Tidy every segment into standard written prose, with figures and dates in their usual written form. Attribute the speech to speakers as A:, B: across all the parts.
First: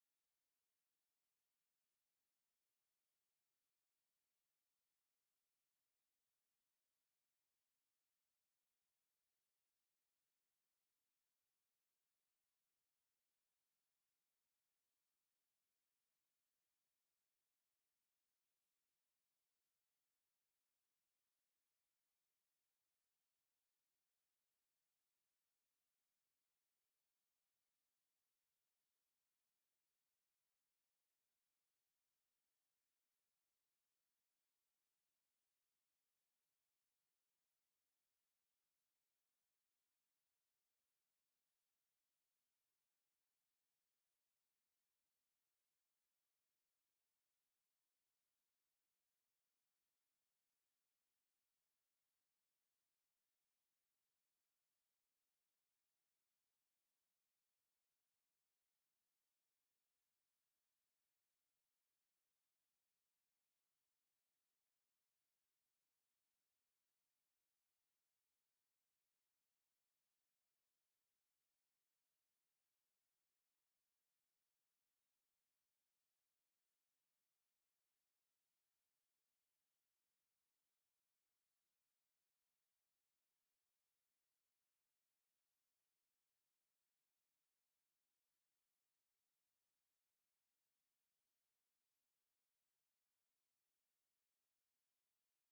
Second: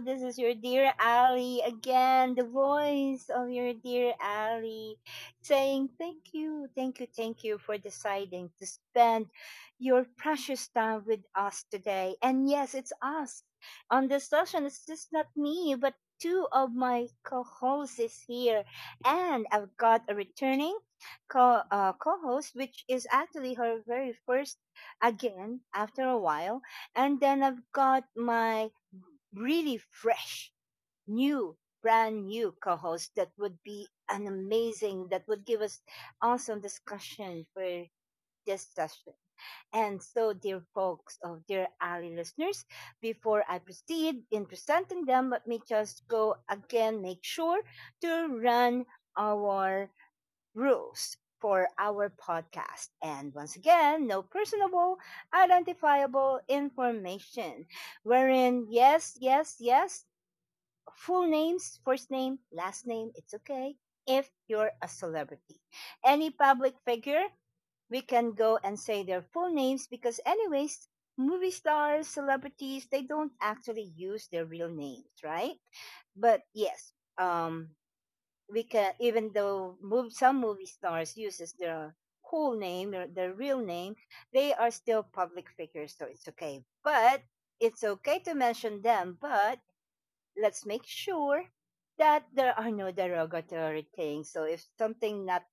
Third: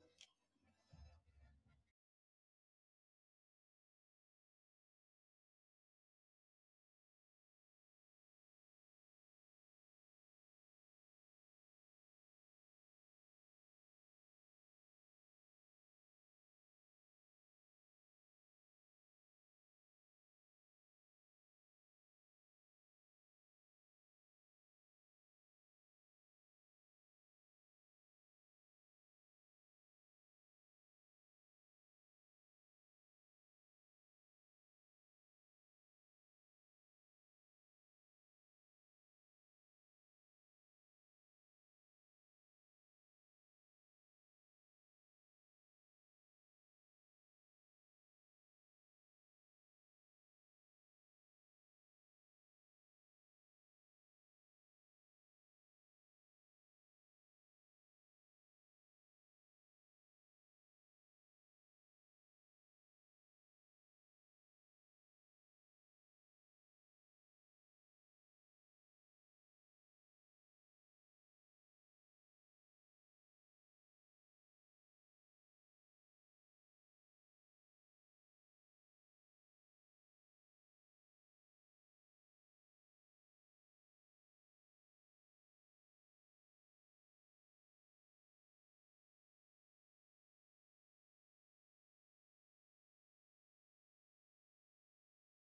A: This is your dear Ali again, the voice of your dear Ali saying thank you, thank you, thank you for deciding to spend your precious time with us today. And yes, it's us on this session. It's just not me, but two of my co-hosts is here. And I've got a returning co-host, which is actually her very first again after a while, and then I've got my really fresh, new, brand new co host that would be an amazing, that would give us awesome discussion for this session. And so, dear folks, oh, dear Ali listeners, before I proceed in presenting them, let me just go again make sure to run our rules for our podcast. And once again, no personable, identifiable information, wherein, yes, yes, yes, full names, first name, last name, it's okay if you're a celebrity. Any public figure, we can go and say their full names because, anyways, movie stars, celebrities, they don't actually use their real names, right? But yes, um, we can even though move, some movie stars uses their whole name their real name, they are still public figures so it's okay, but it's okay to mention them, but let's make sure that there are no derogatory things. So if something not,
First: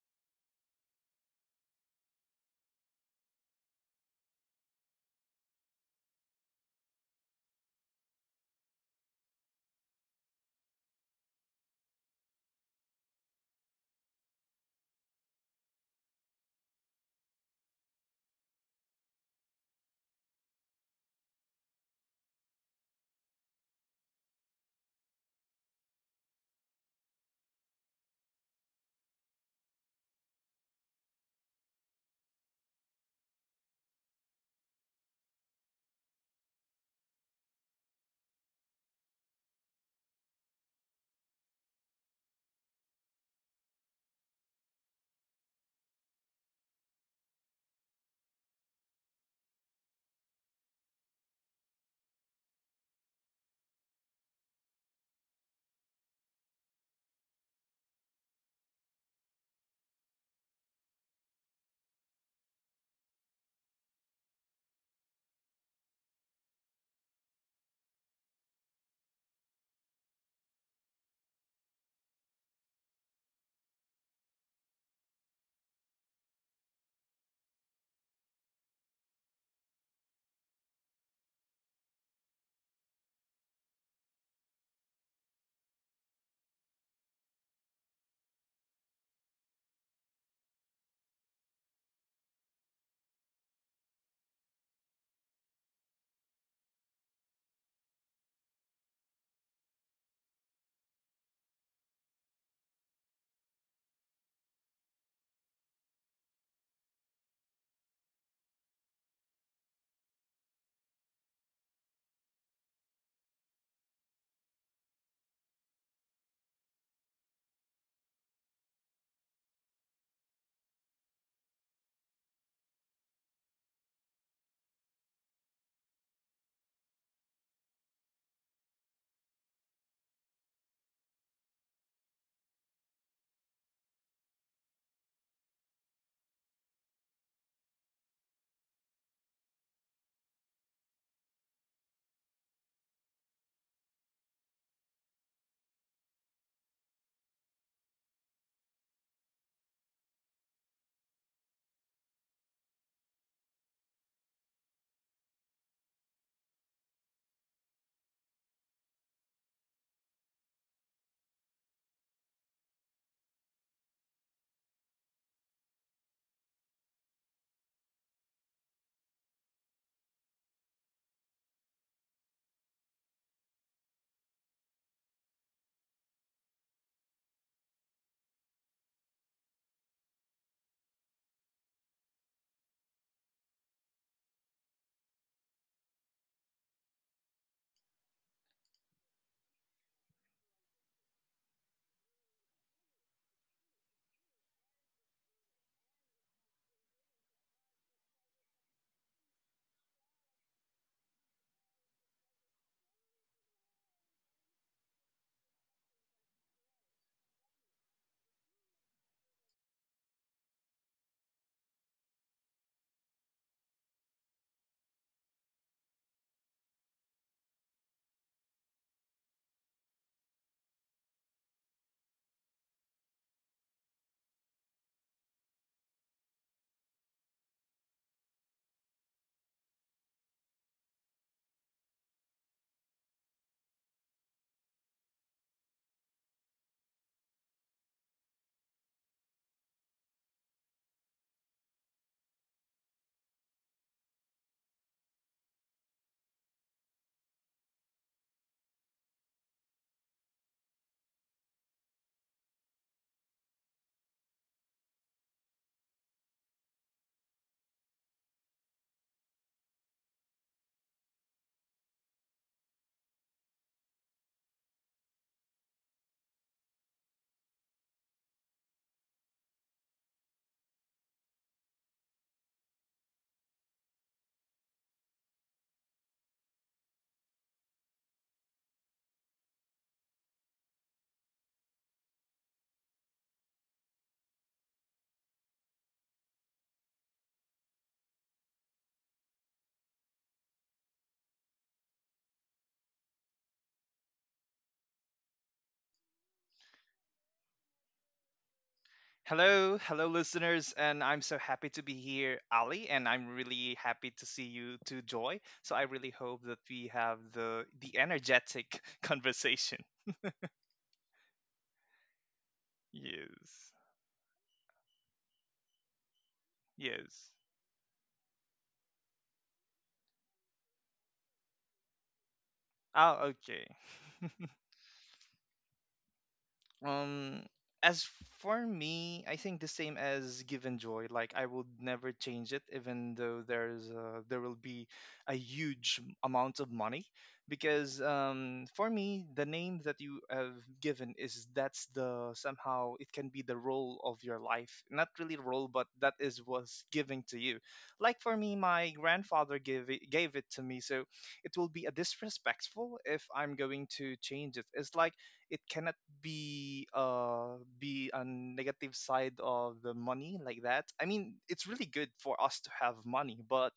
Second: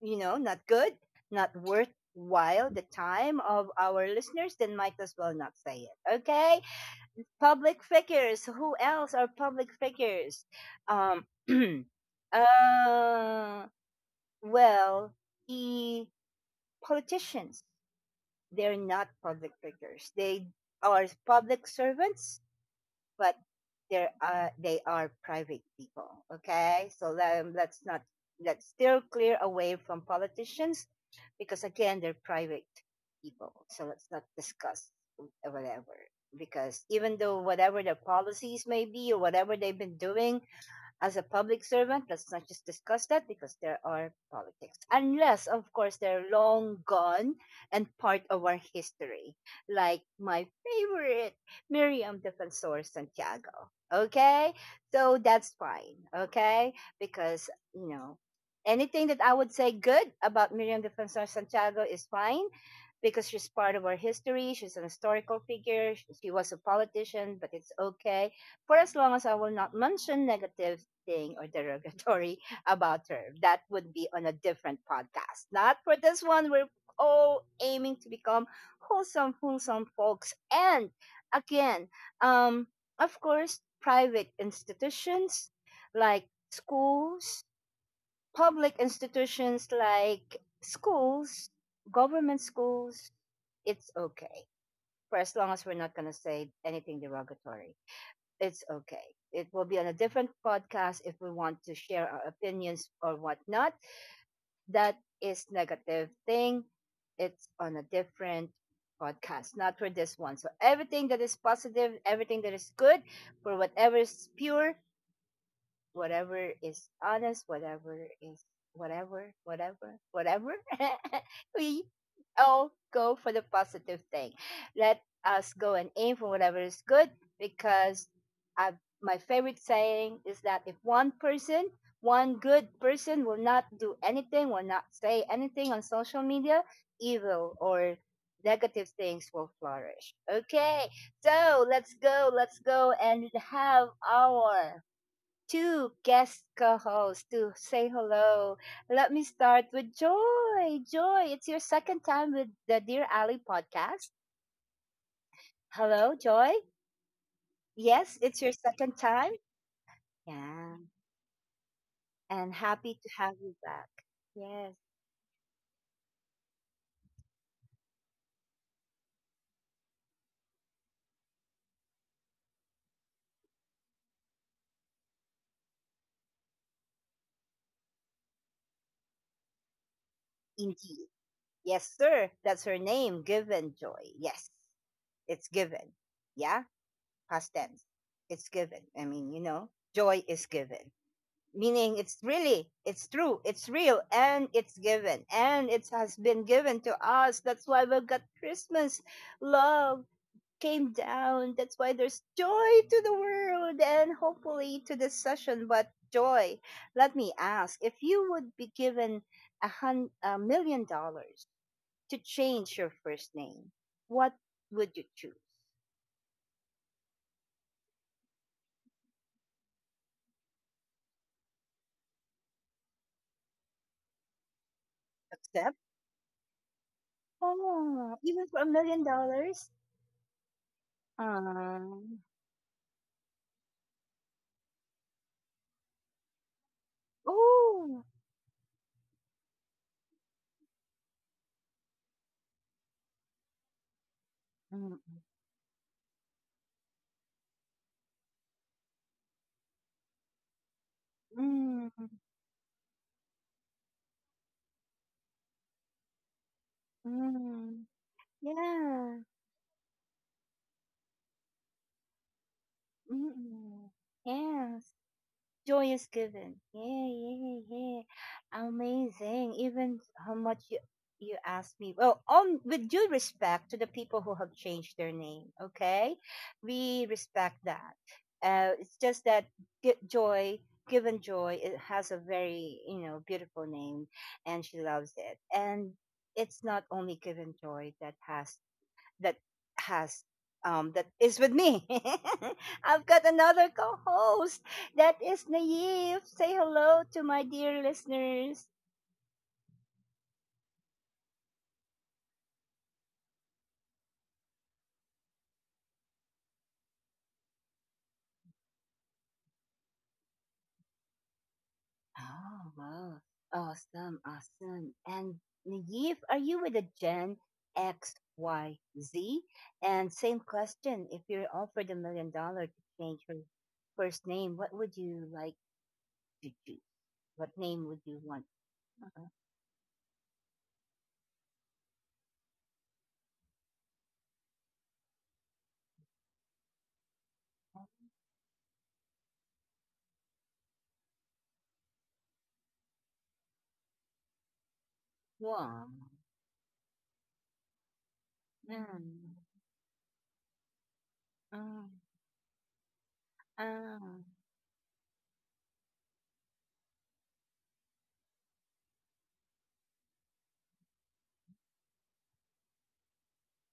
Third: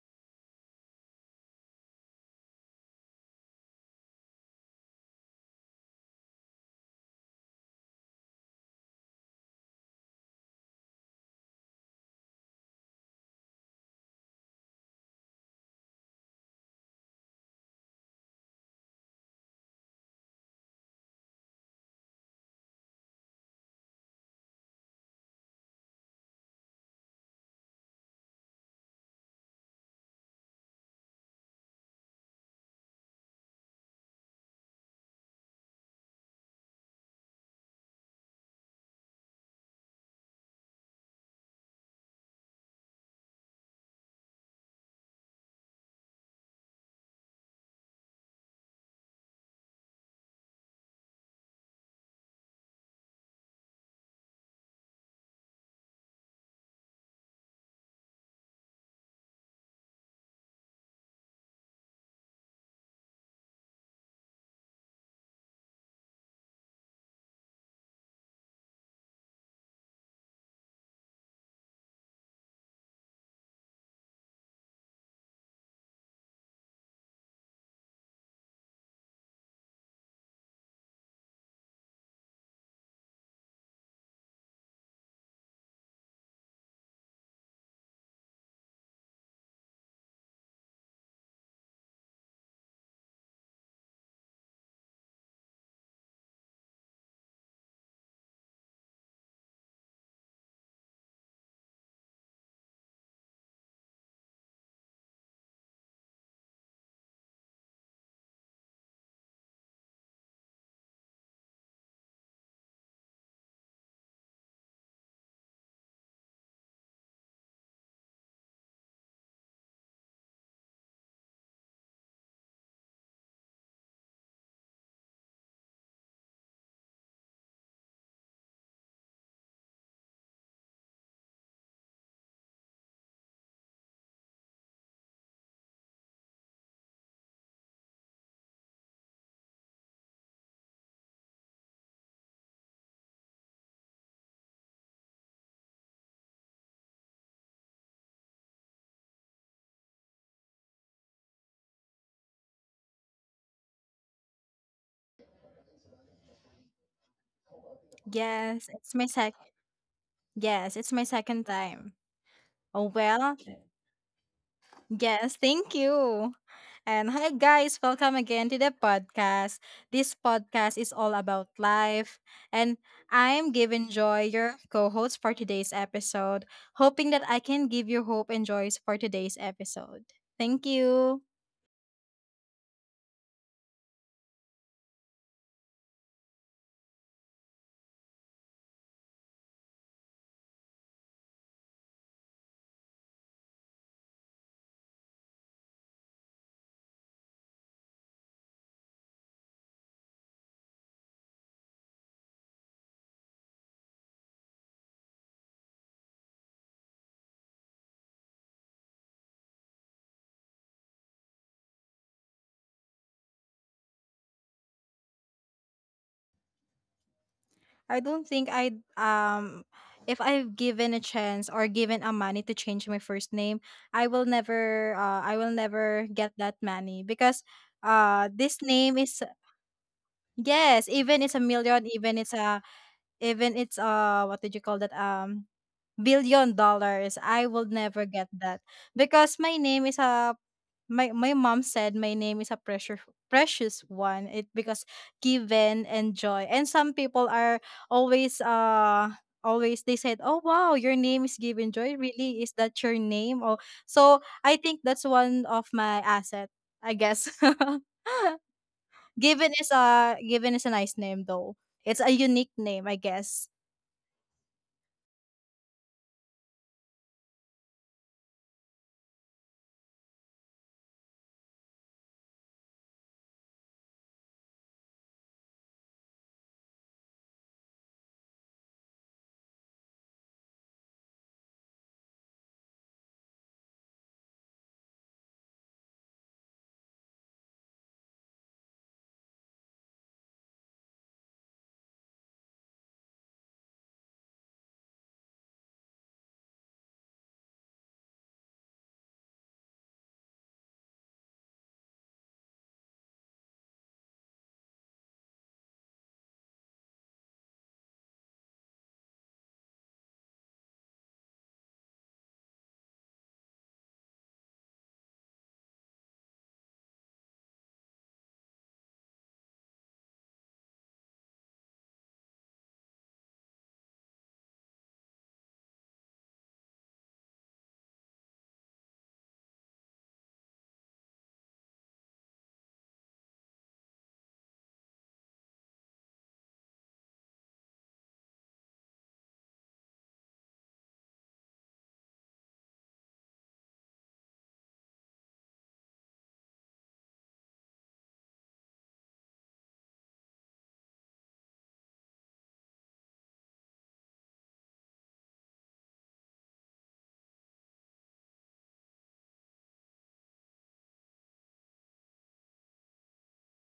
A: not good, not worthwhile the time of our listeners, then might as well not say it, okay? Public figures. Who else are public figures? Um, uh, well, the politicians. They're not public figures. They are public servants, but they are private people. Okay, so let's not, let's still clear away from politicians because again they're private people. So let's not discuss whatever, because even though whatever their policies may be or whatever they've been doing, as a public servant, let's not just discuss that because there are politics. Unless, of course, they're long gone and part of our history, like my favorite, Miriam Defensor Santiago. Okay? So that's fine. Okay? Because, you know, anything that I would say good about Miriam Defensor Santiago is fine because she's part of our history. She's an historical figure. She was a politician, but it's okay for as long as I will not mention negative thing or derogatory about her. That would be on a different podcast. Not for this one. We're all aiming to become wholesome, wholesome folks. And again, um, of course, private institutions like schools, public institutions like schools, government schools, it's okay for as long as we're not going to say anything derogatory, it's okay. It will be on a different podcast if we want to share our opinions or whatnot that is negative thing. It's on a different podcast, not for this one. So everything that is positive, everything that is good, for whatever is pure, whatever is honest, whatever is, whatever, whatever, whatever, we all go for the positive thing. Let us go and aim for whatever is good because I, my favorite saying is that if one person, one good person will not do anything, will not say anything on social media, evil or negative things will flourish. Okay, so let's go and have our two guest co-hosts to say hello. Let me start with Joy. Joy, it's your second time with the Dear Ali podcast. Hello, Joy. Yes, it's your
B: Yes, it's
A: second
B: my sec
A: time.
B: yes,
A: Yeah,
B: it's my second time.
A: and
B: Oh
A: happy to
B: well,
A: have you back. Yes,
B: yes, thank you. And hi guys, welcome again to the podcast. This podcast is all about life, and I'm Given Joy, your co-host for today's episode, hoping that I can give you hope and joys for today's episode. Thank
A: indeed.
B: you.
A: Yes, sir. That's her name, given Joy. Yes, it's given. Yeah, past tense. It's given. I mean, joy is given, meaning it's really, it's true, it's real, and it's given, and it has been given to us. That's why we've got Christmas. Love came down. That's why there's joy to the world, and hopefully to this session. But Joy, let me ask, if you would be given $1 million to change your first name, what would you choose?
B: I don't think I'd if I've given a chance or given a money to change my first name, I will
A: Accept,
B: never get that money because
A: oh, even
B: this
A: for a
B: name
A: million
B: is
A: dollars
B: yes, even it's a million,
A: um
B: even it's uh, what did you call that? Um, billion dollars. I will never
A: oh.
B: get that. Because my name is a my mom said my name is a precious one. It because given and joy. And some people are always uh always they said, "Oh wow, your name is given
A: Mm,
B: joy. Really? Is that your name?" Oh, so I think that's one of my asset, I guess.
A: mm. Yeah.
B: Given is a nice name though. It's a unique name, I guess.
A: Mm. Yes. Joy is given. Yeah, yeah, yeah. Amazing. Even how much you asked me. Well, on with due respect to the people who have changed their name, okay? We respect that. It's just that joy, given joy, it has a very, beautiful name, and she loves it. And it's not only given joy that has that is with me. I've got another co-host that is Naive. Say hello to my dear listeners.
C: Hello, hello, listeners, and I'm so happy to be here, Ali, and I'm really happy to see you too, Joy. So I really hope that we have the energetic conversation.
A: Oh wow.
C: Yes,
A: Awesome, awesome. And Naive, are you with a
C: yes.
A: Gen XYZ? And same question, if you're offered $1 million to change
C: Oh,
A: her
C: okay.
A: first name, what would you like to choose?
C: Um,
A: What name would
C: as
A: you want?
C: for me,
A: Uh,
C: I think the same as give and joy. Like I would never change it, even though there will be a huge amount of money, because for me the name that you have given is that's the somehow it can be the role of your life, not really role, but
A: Wow.
C: that is what's giving to you. Like for me, my
A: Mm,
C: grandfather gave it to me, so it will be
A: mm,
C: a disrespectful if I'm going to
A: mm.
C: change it. It's like it cannot be a negative side of the money, like that. I mean, it's really good for us to have money, but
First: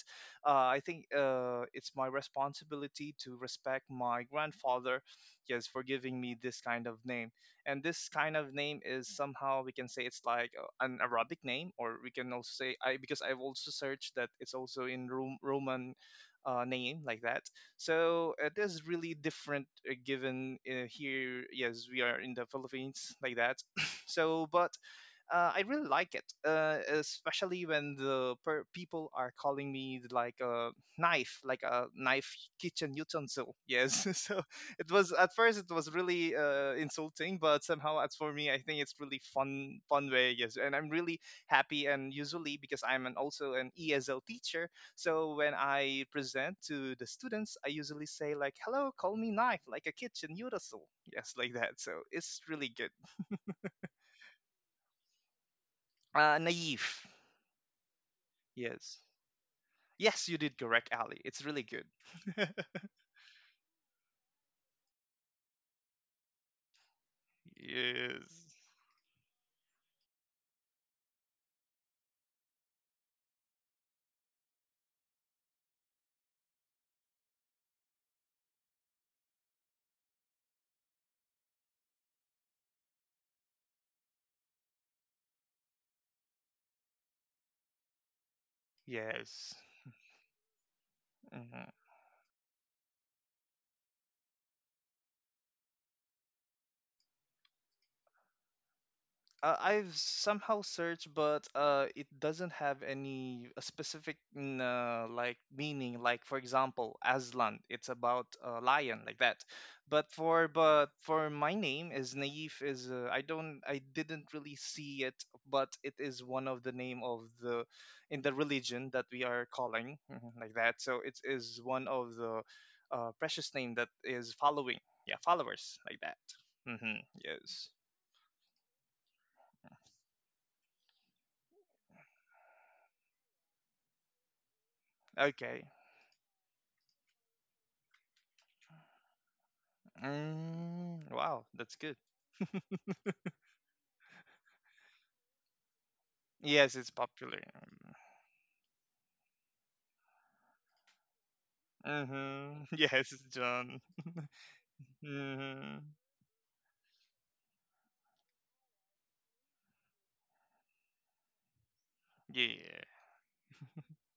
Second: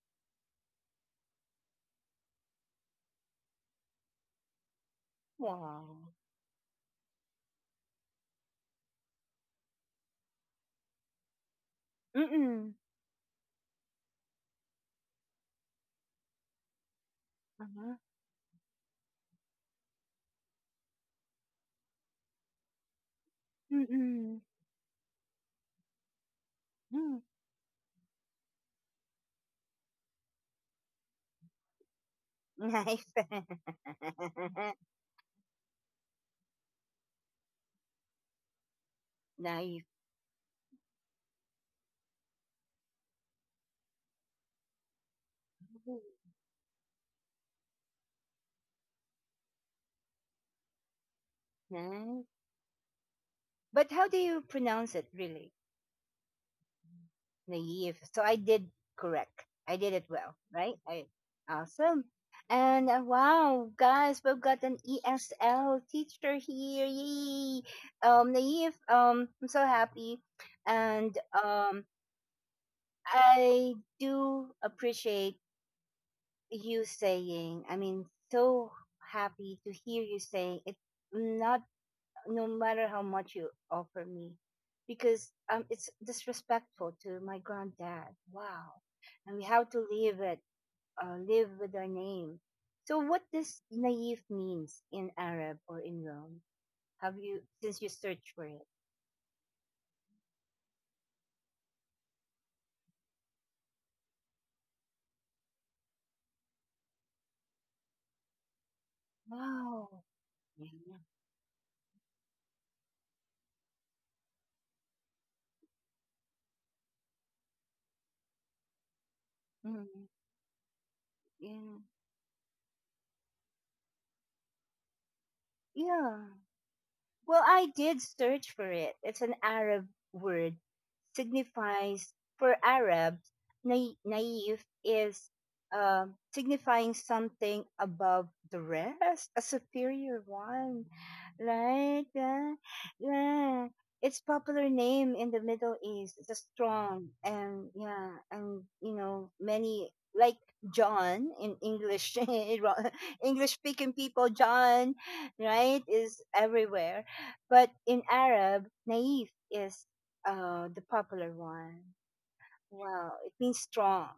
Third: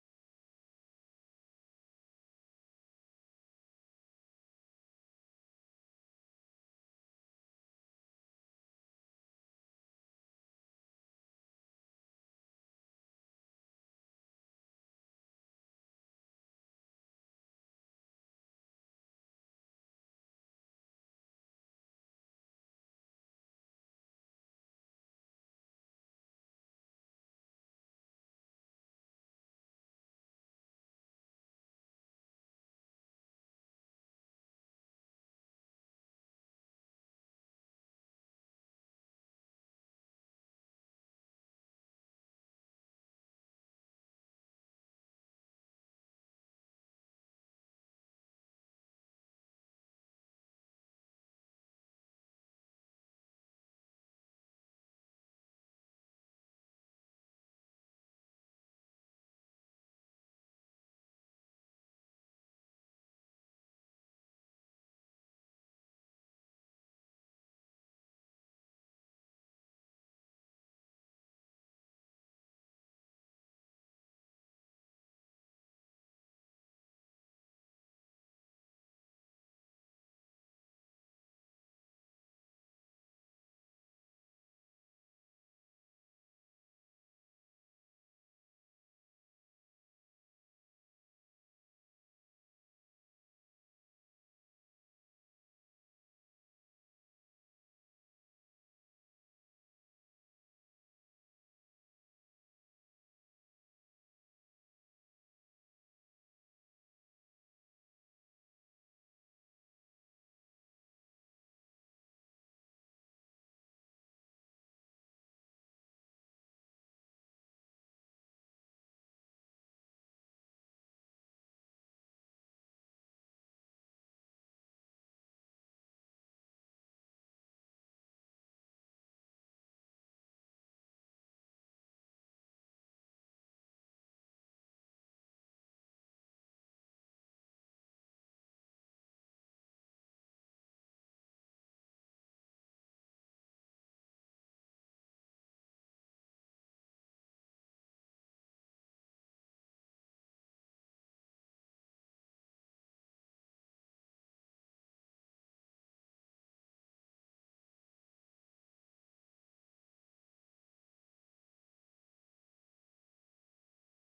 C: I think it's my responsibility to respect my grandfather, yes, for
A: Wow.
C: giving me this kind of name. And this kind of name is somehow, we can say it's like an Arabic name, or we can also
A: Mm.
C: say, I because I've also searched that it's also in Roman name, like that.
A: Uh-huh.
C: So it is really different. Given here, yes, we are in the Philippines, like that.
A: Mm.
C: So, but I really like it,
A: Mm.
C: especially when the people are calling me like a knife kitchen
A: Nice.
C: utensil. Yes, so it was, at first it was really insulting, but somehow, as for me, I think it's really fun,
A: Naive.
C: fun way. Yes, and I'm really happy. And usually, because I'm an, also an ESL teacher, so when I present to the students, I usually say like, "Hello, call me knife, like a kitchen utensil." Yes, like that. So
A: Nice.
C: it's really good.
A: But how do you pronounce it really?
C: Naive.
A: Naive. So I did
C: Yes.
A: correct. I did it
C: Yes,
A: well,
C: you did
A: right?
C: correct,
A: I
C: Ali. It's really good.
A: awesome. And wow, guys, we've got an ESL teacher here. Yay.
C: Yes.
A: Naive, I'm so happy. And I do appreciate you saying, I mean, so happy to hear you saying it's not, no matter how much you offer me, because it's disrespectful to my granddad. Wow. And we
C: Yes.
A: have to live it, live
C: Mhm.
A: with our name. So what does naive means in Arab or in Rome? Have you since you search for it?
C: I've somehow searched, but it doesn't have any like meaning. Like for example, Aslan, it's about a lion, like that.
A: Wow.
C: But for but
A: Yeah.
C: for my name is Naif is, I don't, I didn't really see it, but it is one of the name of the in the religion that we are calling,
A: Mm,
C: mhm, like that. So it is
A: yeah.
C: one of the precious name that is following, yeah, followers like that.
A: Yeah.
C: Hmm,
A: Well,
C: yes.
A: I did search for it. It's an Arab word. Signifies for Arabs, naive is
C: Okay.
A: signifying something above the rest, a superior one.
C: Mm, wow, that's good.
A: Right? Yeah. Yeah. It's popular name in the Middle East. It's a
C: Yes, it's
A: strong
C: popular.
A: and yeah, and you know, many like John in English.
C: Mm-hmm. Yes,
A: English
C: John.
A: speaking people, John,
C: Mm-hmm.
A: right, is everywhere. But in Arab, Naif is the popular one.
C: Yeah.
A: Wow, it means strong,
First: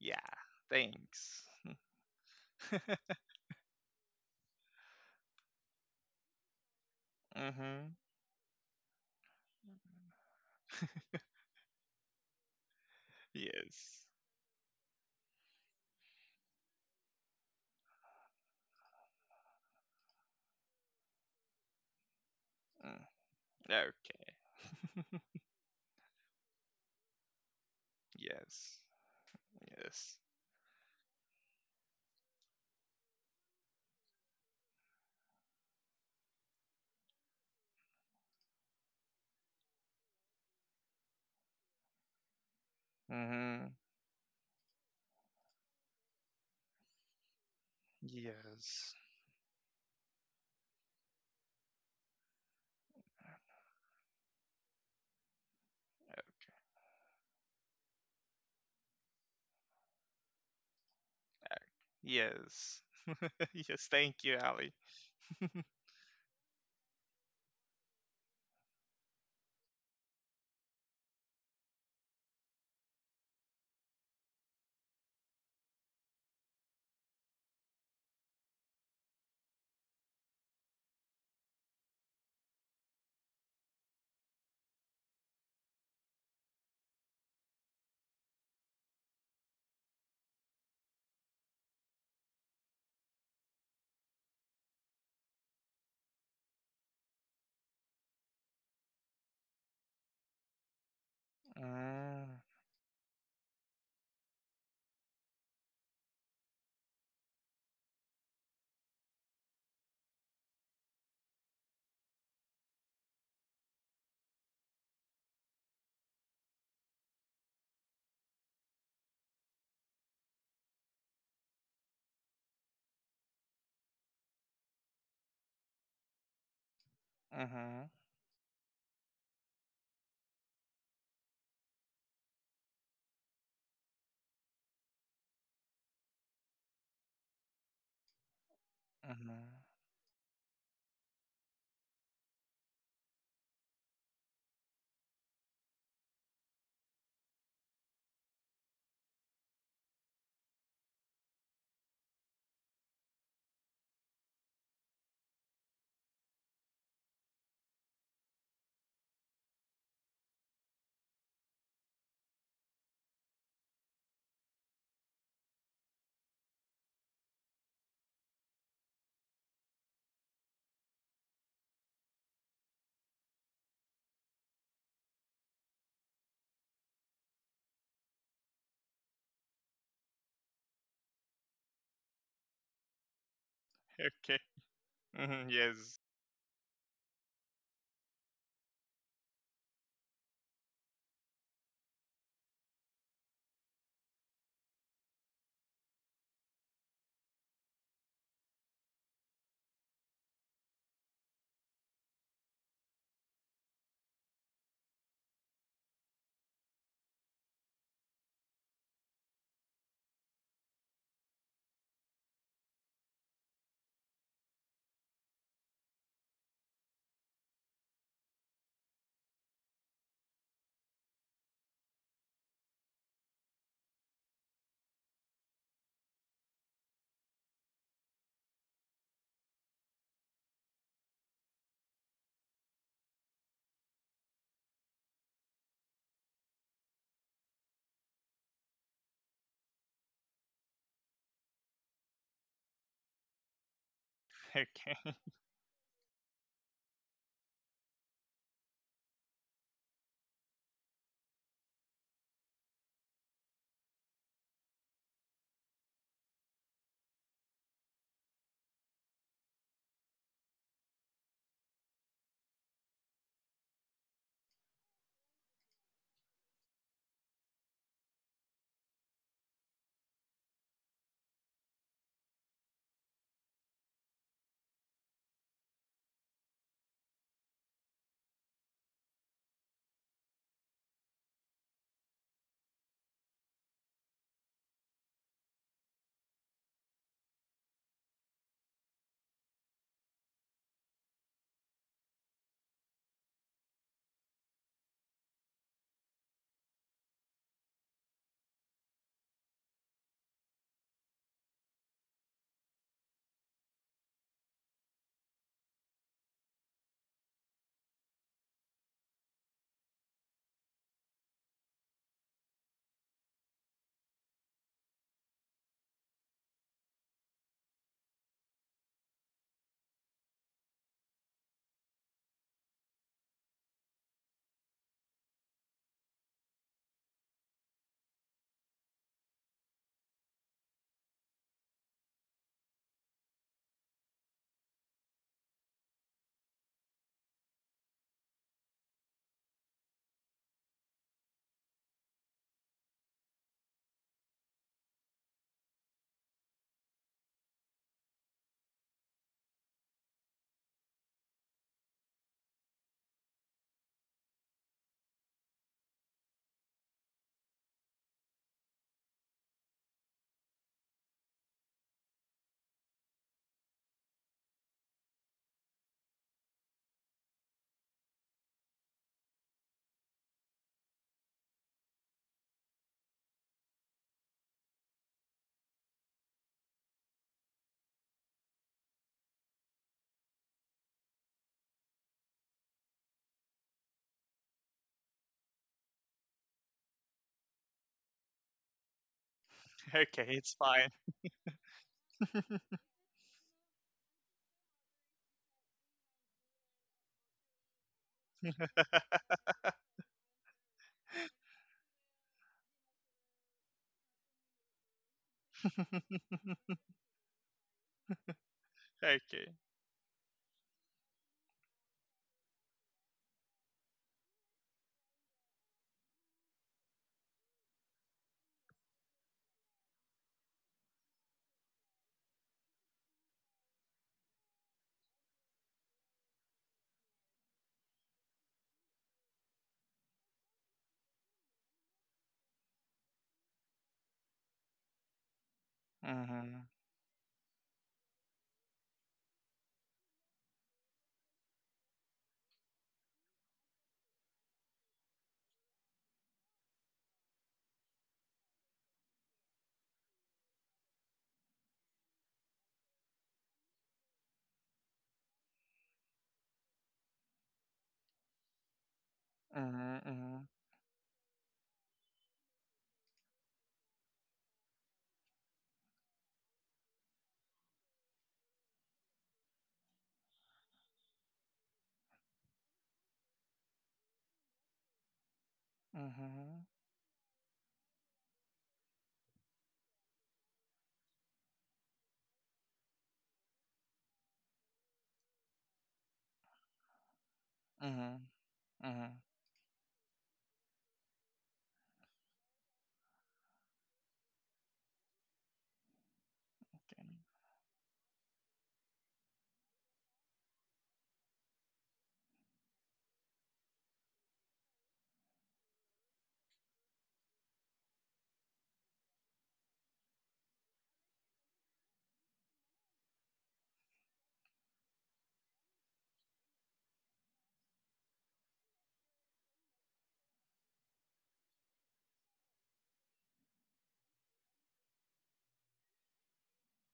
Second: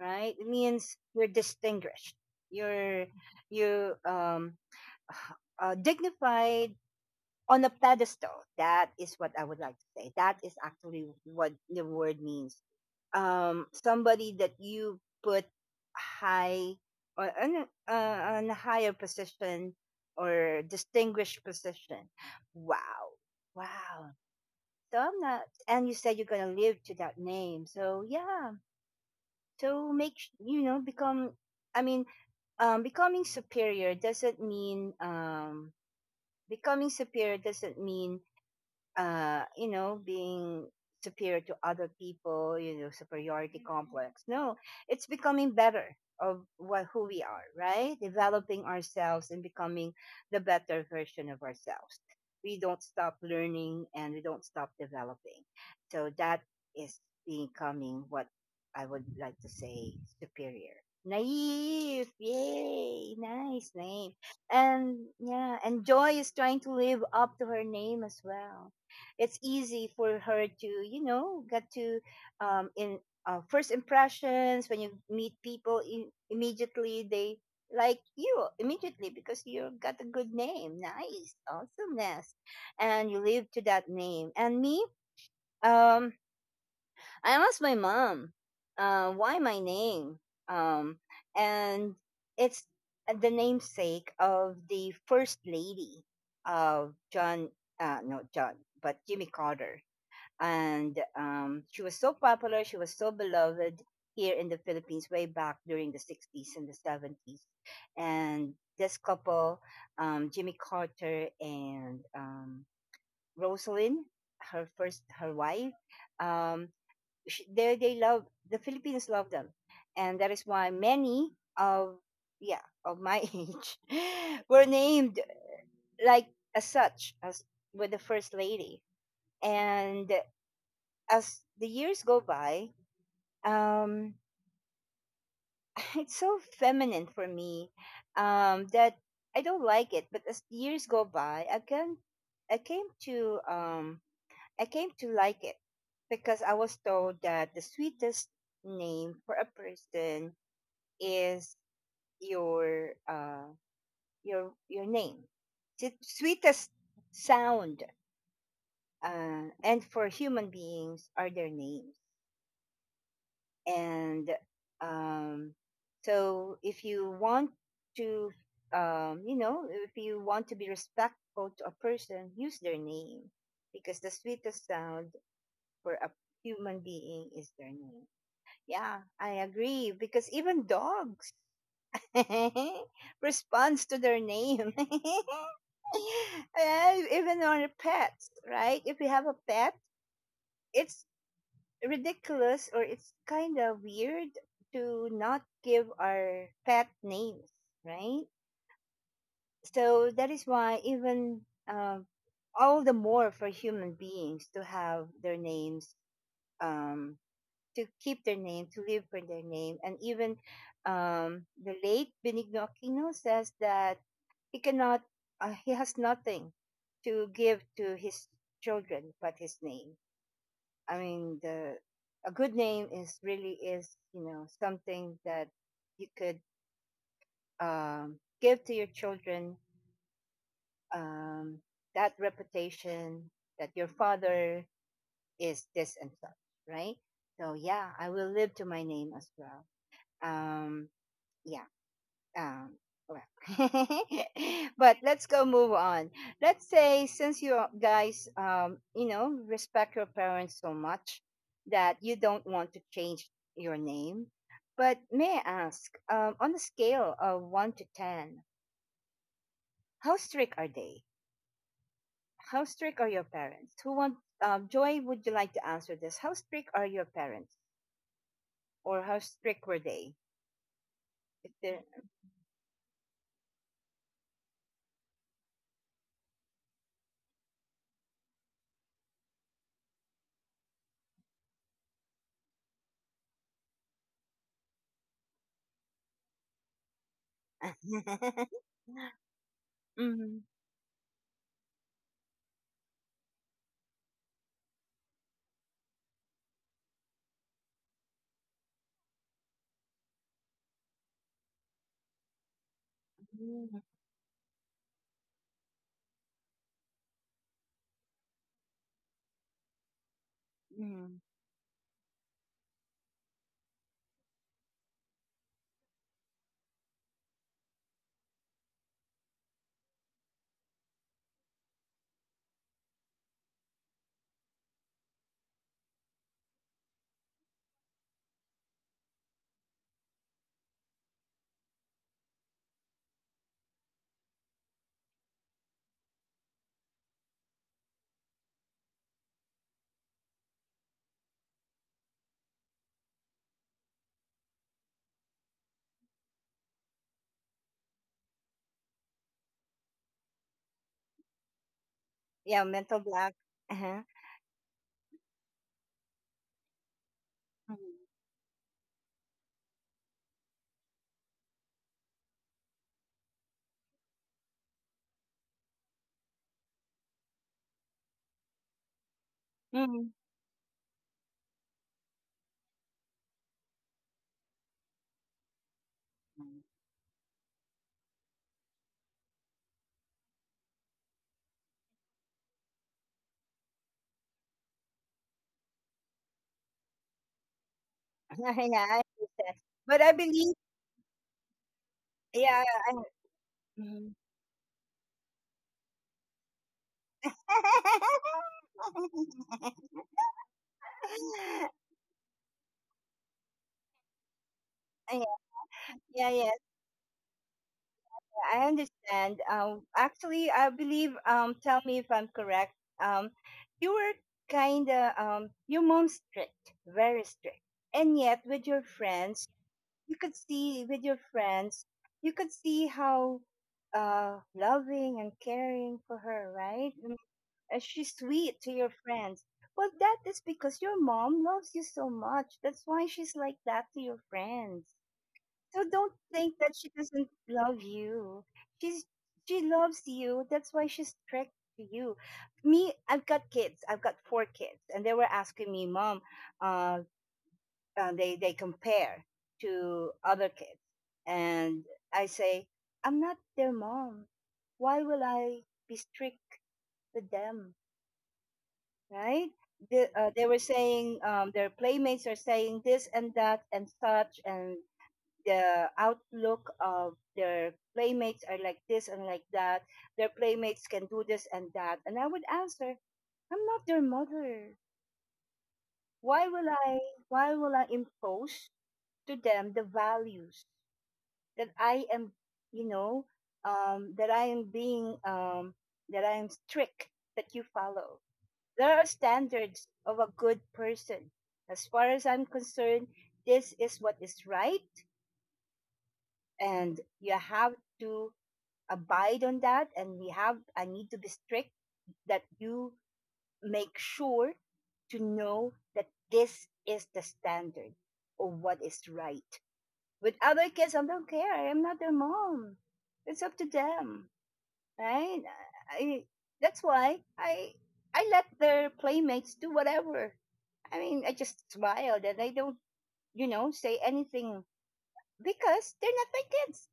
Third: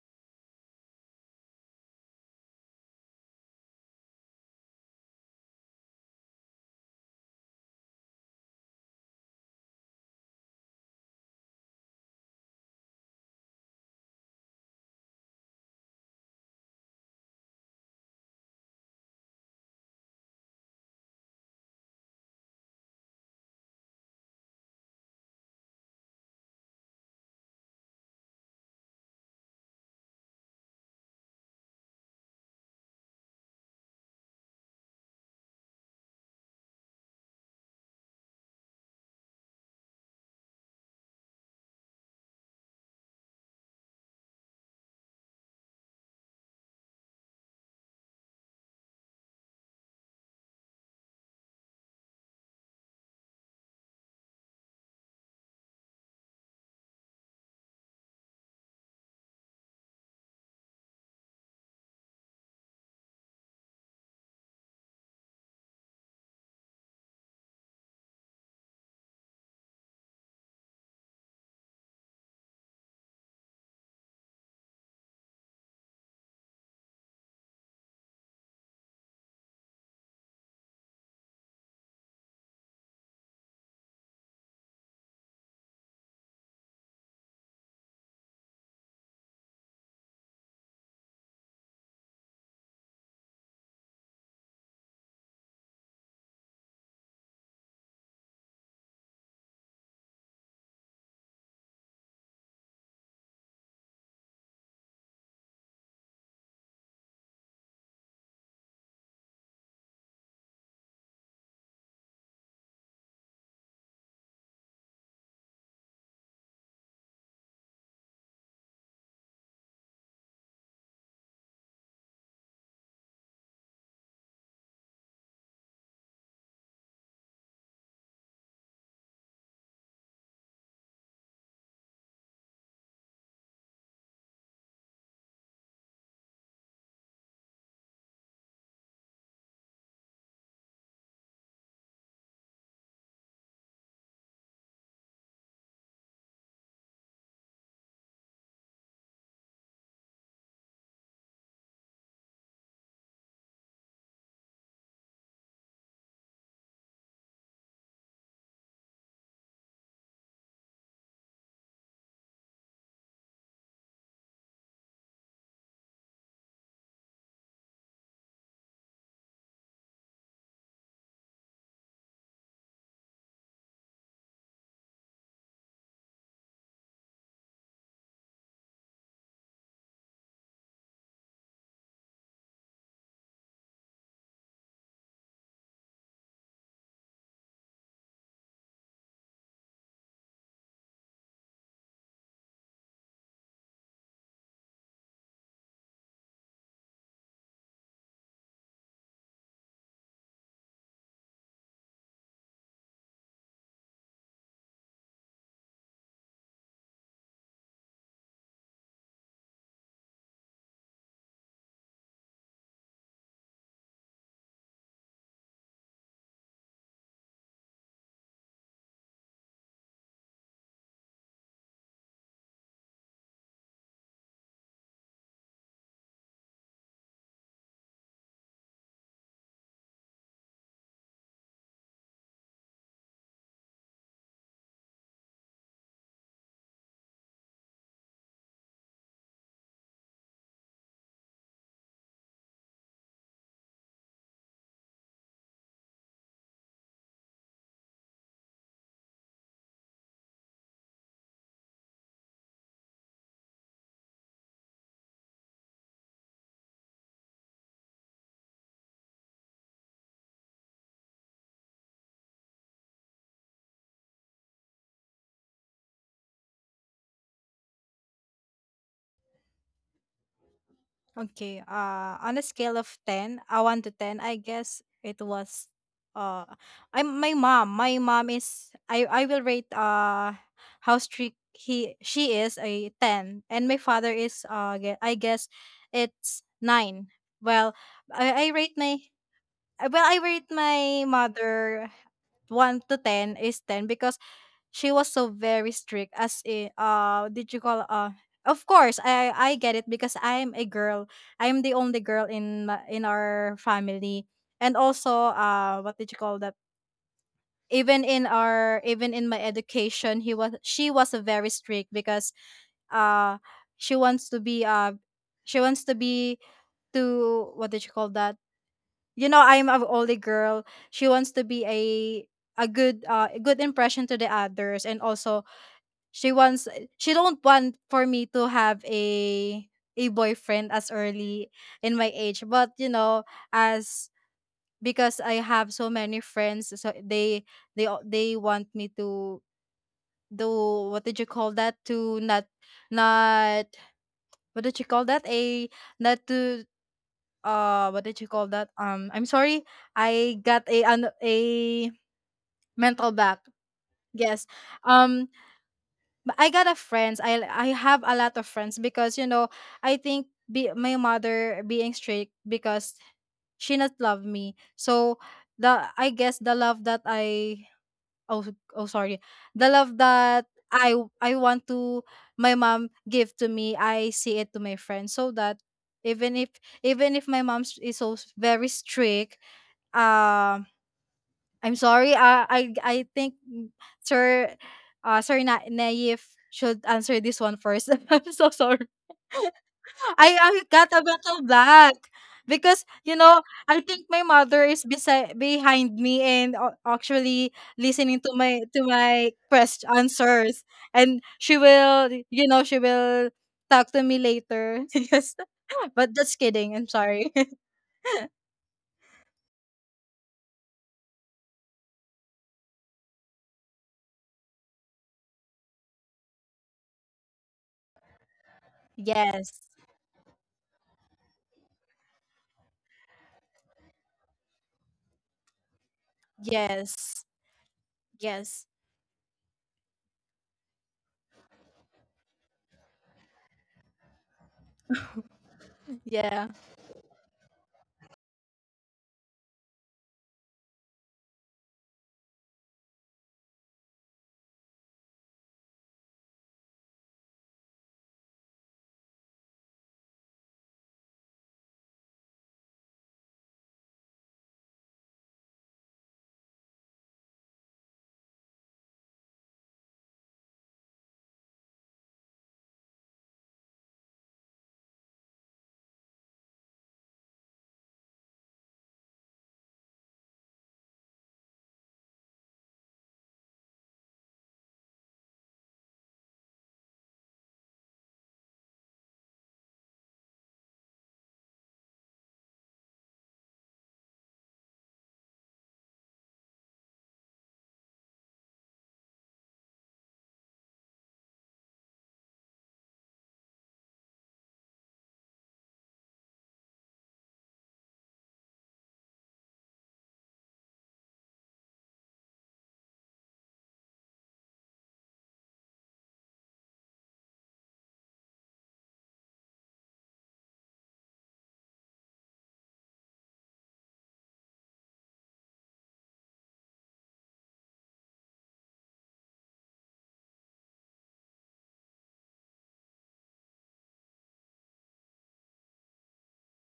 C: Yeah.
A: right? It means you're
C: Thanks.
A: distinguished. You're you dignified on a
C: Mm-hmm.
A: pedestal. That is what I would like to say. That is actually what the word means.
C: Yes.
A: Somebody that you put high or on, on a higher position or distinguished position.
C: Mm.
A: Wow, wow.
C: Okay.
A: So I'm not, and you said you're gonna live to that name. So yeah,
C: Yes.
A: so
C: Yes.
A: you know become. I mean, um, becoming superior doesn't mean um, becoming superior doesn't mean you know, being superior to other people, you know, superiority
C: Mm-hmm.
A: complex. No, it's becoming better of what who we are, right? Developing
C: Yes.
A: ourselves and becoming the better version of ourselves. We don't stop learning and we don't stop developing. So that is becoming what I would like to say superior. Naive,
C: Yes.
A: yay, nice
C: Yes.
A: name.
C: Thank you, Ali.
A: And yeah, and Joy is trying to live up to her name as well. It's easy for her to, get to in first impressions. When you meet people, immediately they like you immediately, because you got a good name, nice awesomeness, and you live to that name. And me, um I asked my mom why my name, um and it's the namesake of the first lady of John, no John, but Jimmy Carter. And she was so
C: Mm,
A: popular. She was so beloved here in the Philippines way back during the '60s and the '70s. And this couple, Jimmy Carter and Rosalind, her first her wife, um, sh they love the Philippines, love them, and that is why many of, yeah, of my age were named like as such as
C: mhm,
A: with the first lady. And as the years go by, um, it's so feminine for me, that I
C: mhm.
A: don't like it. But as the years go by, I can, I came to, um, I came to like it because I was told that the sweetest name for a person is your, your name. The sweetest sound, and for human beings are their names. And um, so if you want to you know, if you want to be respectful to a person, use their name because the sweetest sound for a human being is their name. Yeah, I agree, because even dogs responds to their
C: Okay.
A: name.
C: Mhm, yes.
A: Yeah, even on a pet, right? If you have a pet, it's ridiculous or it's kind of weird to not give our pet names, right? So that is why even uh, all the more for human beings to have their names, um, to keep their name, to live for their name. And even the late Benigno Aquino says that he cannot, he has nothing to give to his children but his name. I mean, the, a good name is really is, you know, something that you could give to your children, um, that reputation that your father is this and such, right? So yeah, I will live to my name as well. Um, yeah, um, well, but
C: Okay.
A: let's go move on. Let's say since you guys, you know, respect your parents so much that you don't want to change your name. But may I ask, on a scale of one to ten, how strict are they? How strict are your parents? Who want? Joy, would you like to answer this? How strict are your parents, or how strict were they? If
B: Okay.
A: they're...
B: On a scale of 10, 1 to 10, I guess it was uh I am my mom is I will rate how strict he she is, a 10, and my father is I guess it's 9. Well, I I rate my well, I rate my mother 1 to 10 is 10 because she was so very strict, as in did you call of course I get it because I'm a girl. I'm the only girl in in our
A: Mm-hmm.
B: family, and also what did you call that even in my education, he was she was very strict because uh she wants to be uh she wants to be, to what did you call that you know, I'm an only girl. She wants to be a good, good impression to the others, and also she wants she don't want for me to have a boyfriend as early in my age. But you know, as because I have so many friends, so they want me to do, what did you call that? to not, not what did you call that? A not to, what did you call that? I'm sorry. I got a an a
A: Yeah, mental
B: mental back.
A: block. Uh-huh.
B: Yes. Um but I got a friends. I have a
A: Mm-hmm.
B: lot of friends because you know I think my mother being strict because she not love me. So the I guess the love that I oh oh sorry the love
A: Mm-hmm.
B: that I want to, my mom give to me, I see it to my friends, so that even if even if my mom is so very strict. Um. I'm sorry. Sir, Naif should answer this one first. I'm so sorry.
A: Yeah, I understand. But I
C: Okay.
B: I
C: It's
A: believe,
B: got
C: fine.
B: a battle black,
A: yeah,
B: because
A: I,
B: you know I think
A: mhm.
B: my mother is beside behind me and actually listening to my quest answers, and she will, you know, she will talk to me later.
A: Yeah,
B: Yes, but
A: yeah,
B: just
A: yes,
B: kidding. I'm sorry.
A: I understand.
C: Okay.
A: Actually, I believe. Tell me if I'm correct. Um, you were kind of your mom's strict, very strict, and yet with your friends,
B: Yes,
A: you could see with your friends, you could see how loving and caring for her, right? And
B: yes,
A: she's sweet to
B: yes,
A: your friends. Well, that is because your mom loves you so much. That's why she's like that to your friends. So don't
C: Mm-hmm.
A: think
B: yeah.
A: that she doesn't love you. She's she loves you. That's why she's strict to you. Me, I've got kids. I've got four kids, and they were asking me, "Mom, uh, they compare to other kids and I say I'm not their mom, why will I be strict with them, right?
C: Mhm, mhm,
A: They were saying their playmates are saying this and that and such, and the outlook of their playmates are like this and like that, their playmates can do this and that, and I would answer, I'm not their mother, why
C: mhm,
A: will I, why will I impose to them the values that I am, you know, that I am being, that I am strict that you follow.
C: mhm,
A: There are
C: mhm.
A: standards of a good person. As far as I'm concerned, this is what is right, and
C: Okay.
A: you have to abide on that. And we have, I need to be strict that you make sure to know that this is the standard of what is right. With other kids, I don't care. I'm not their mom. It's up to them, right? I that's why I let their playmates do whatever. I mean, I just smiled and I don't, you know, say anything because they're not my kids.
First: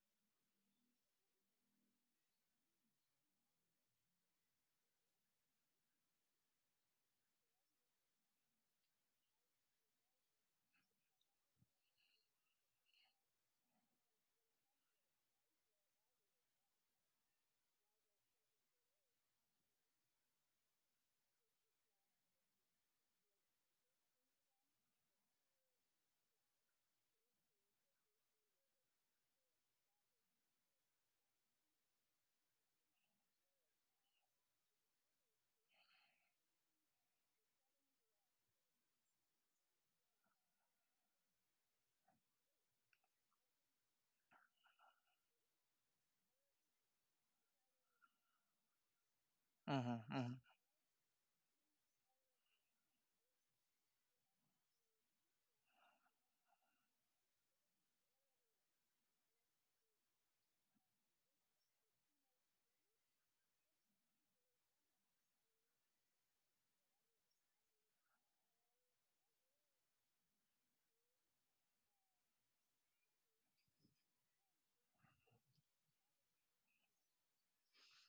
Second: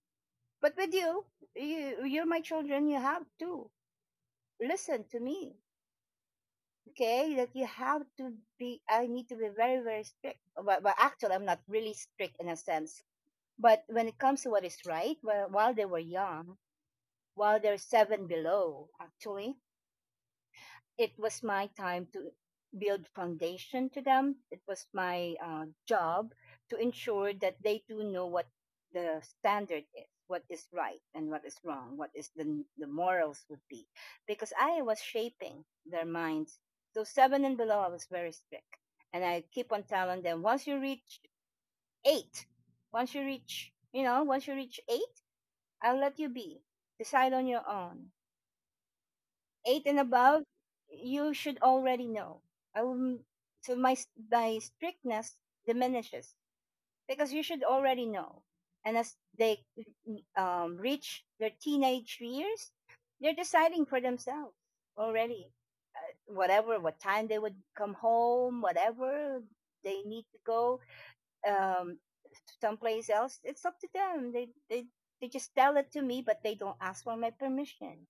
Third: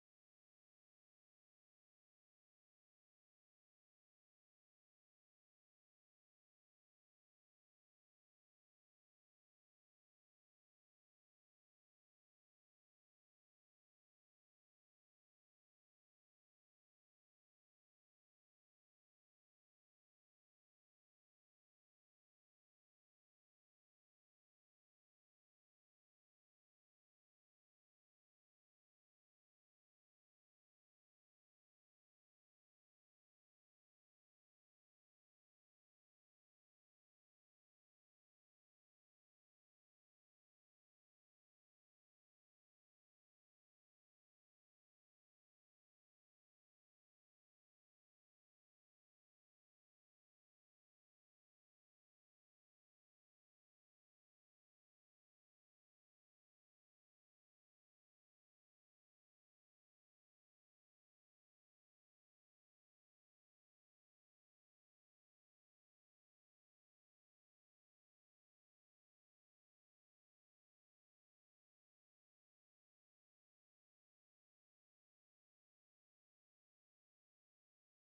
A: But with you, you're my children. You have to listen to me, okay? That you have to be. I need to be very very strict. But actually, I'm not really strict in a sense. But when it comes to what is right, well, while they were young, while they're seven below, actually, it was my time to build foundation to them. It was my job to ensure that they do know what the standard is, what is right and what is wrong, what is the morals would be, because I was shaping their minds. So seven and below, I was very strict, and I keep on telling them once you reach eight, once you reach eight, I'll let you be decide on your own, eight and
C: Mhm, mhm,
A: above, you should already know. I so my strictness diminishes because you should already know. And as they reach their teenage years, they're deciding for themselves already. Whatever, what time they would come home, whatever they need to go um, someplace else, it's up to them. They they just tell it to me, but they don't ask for my permission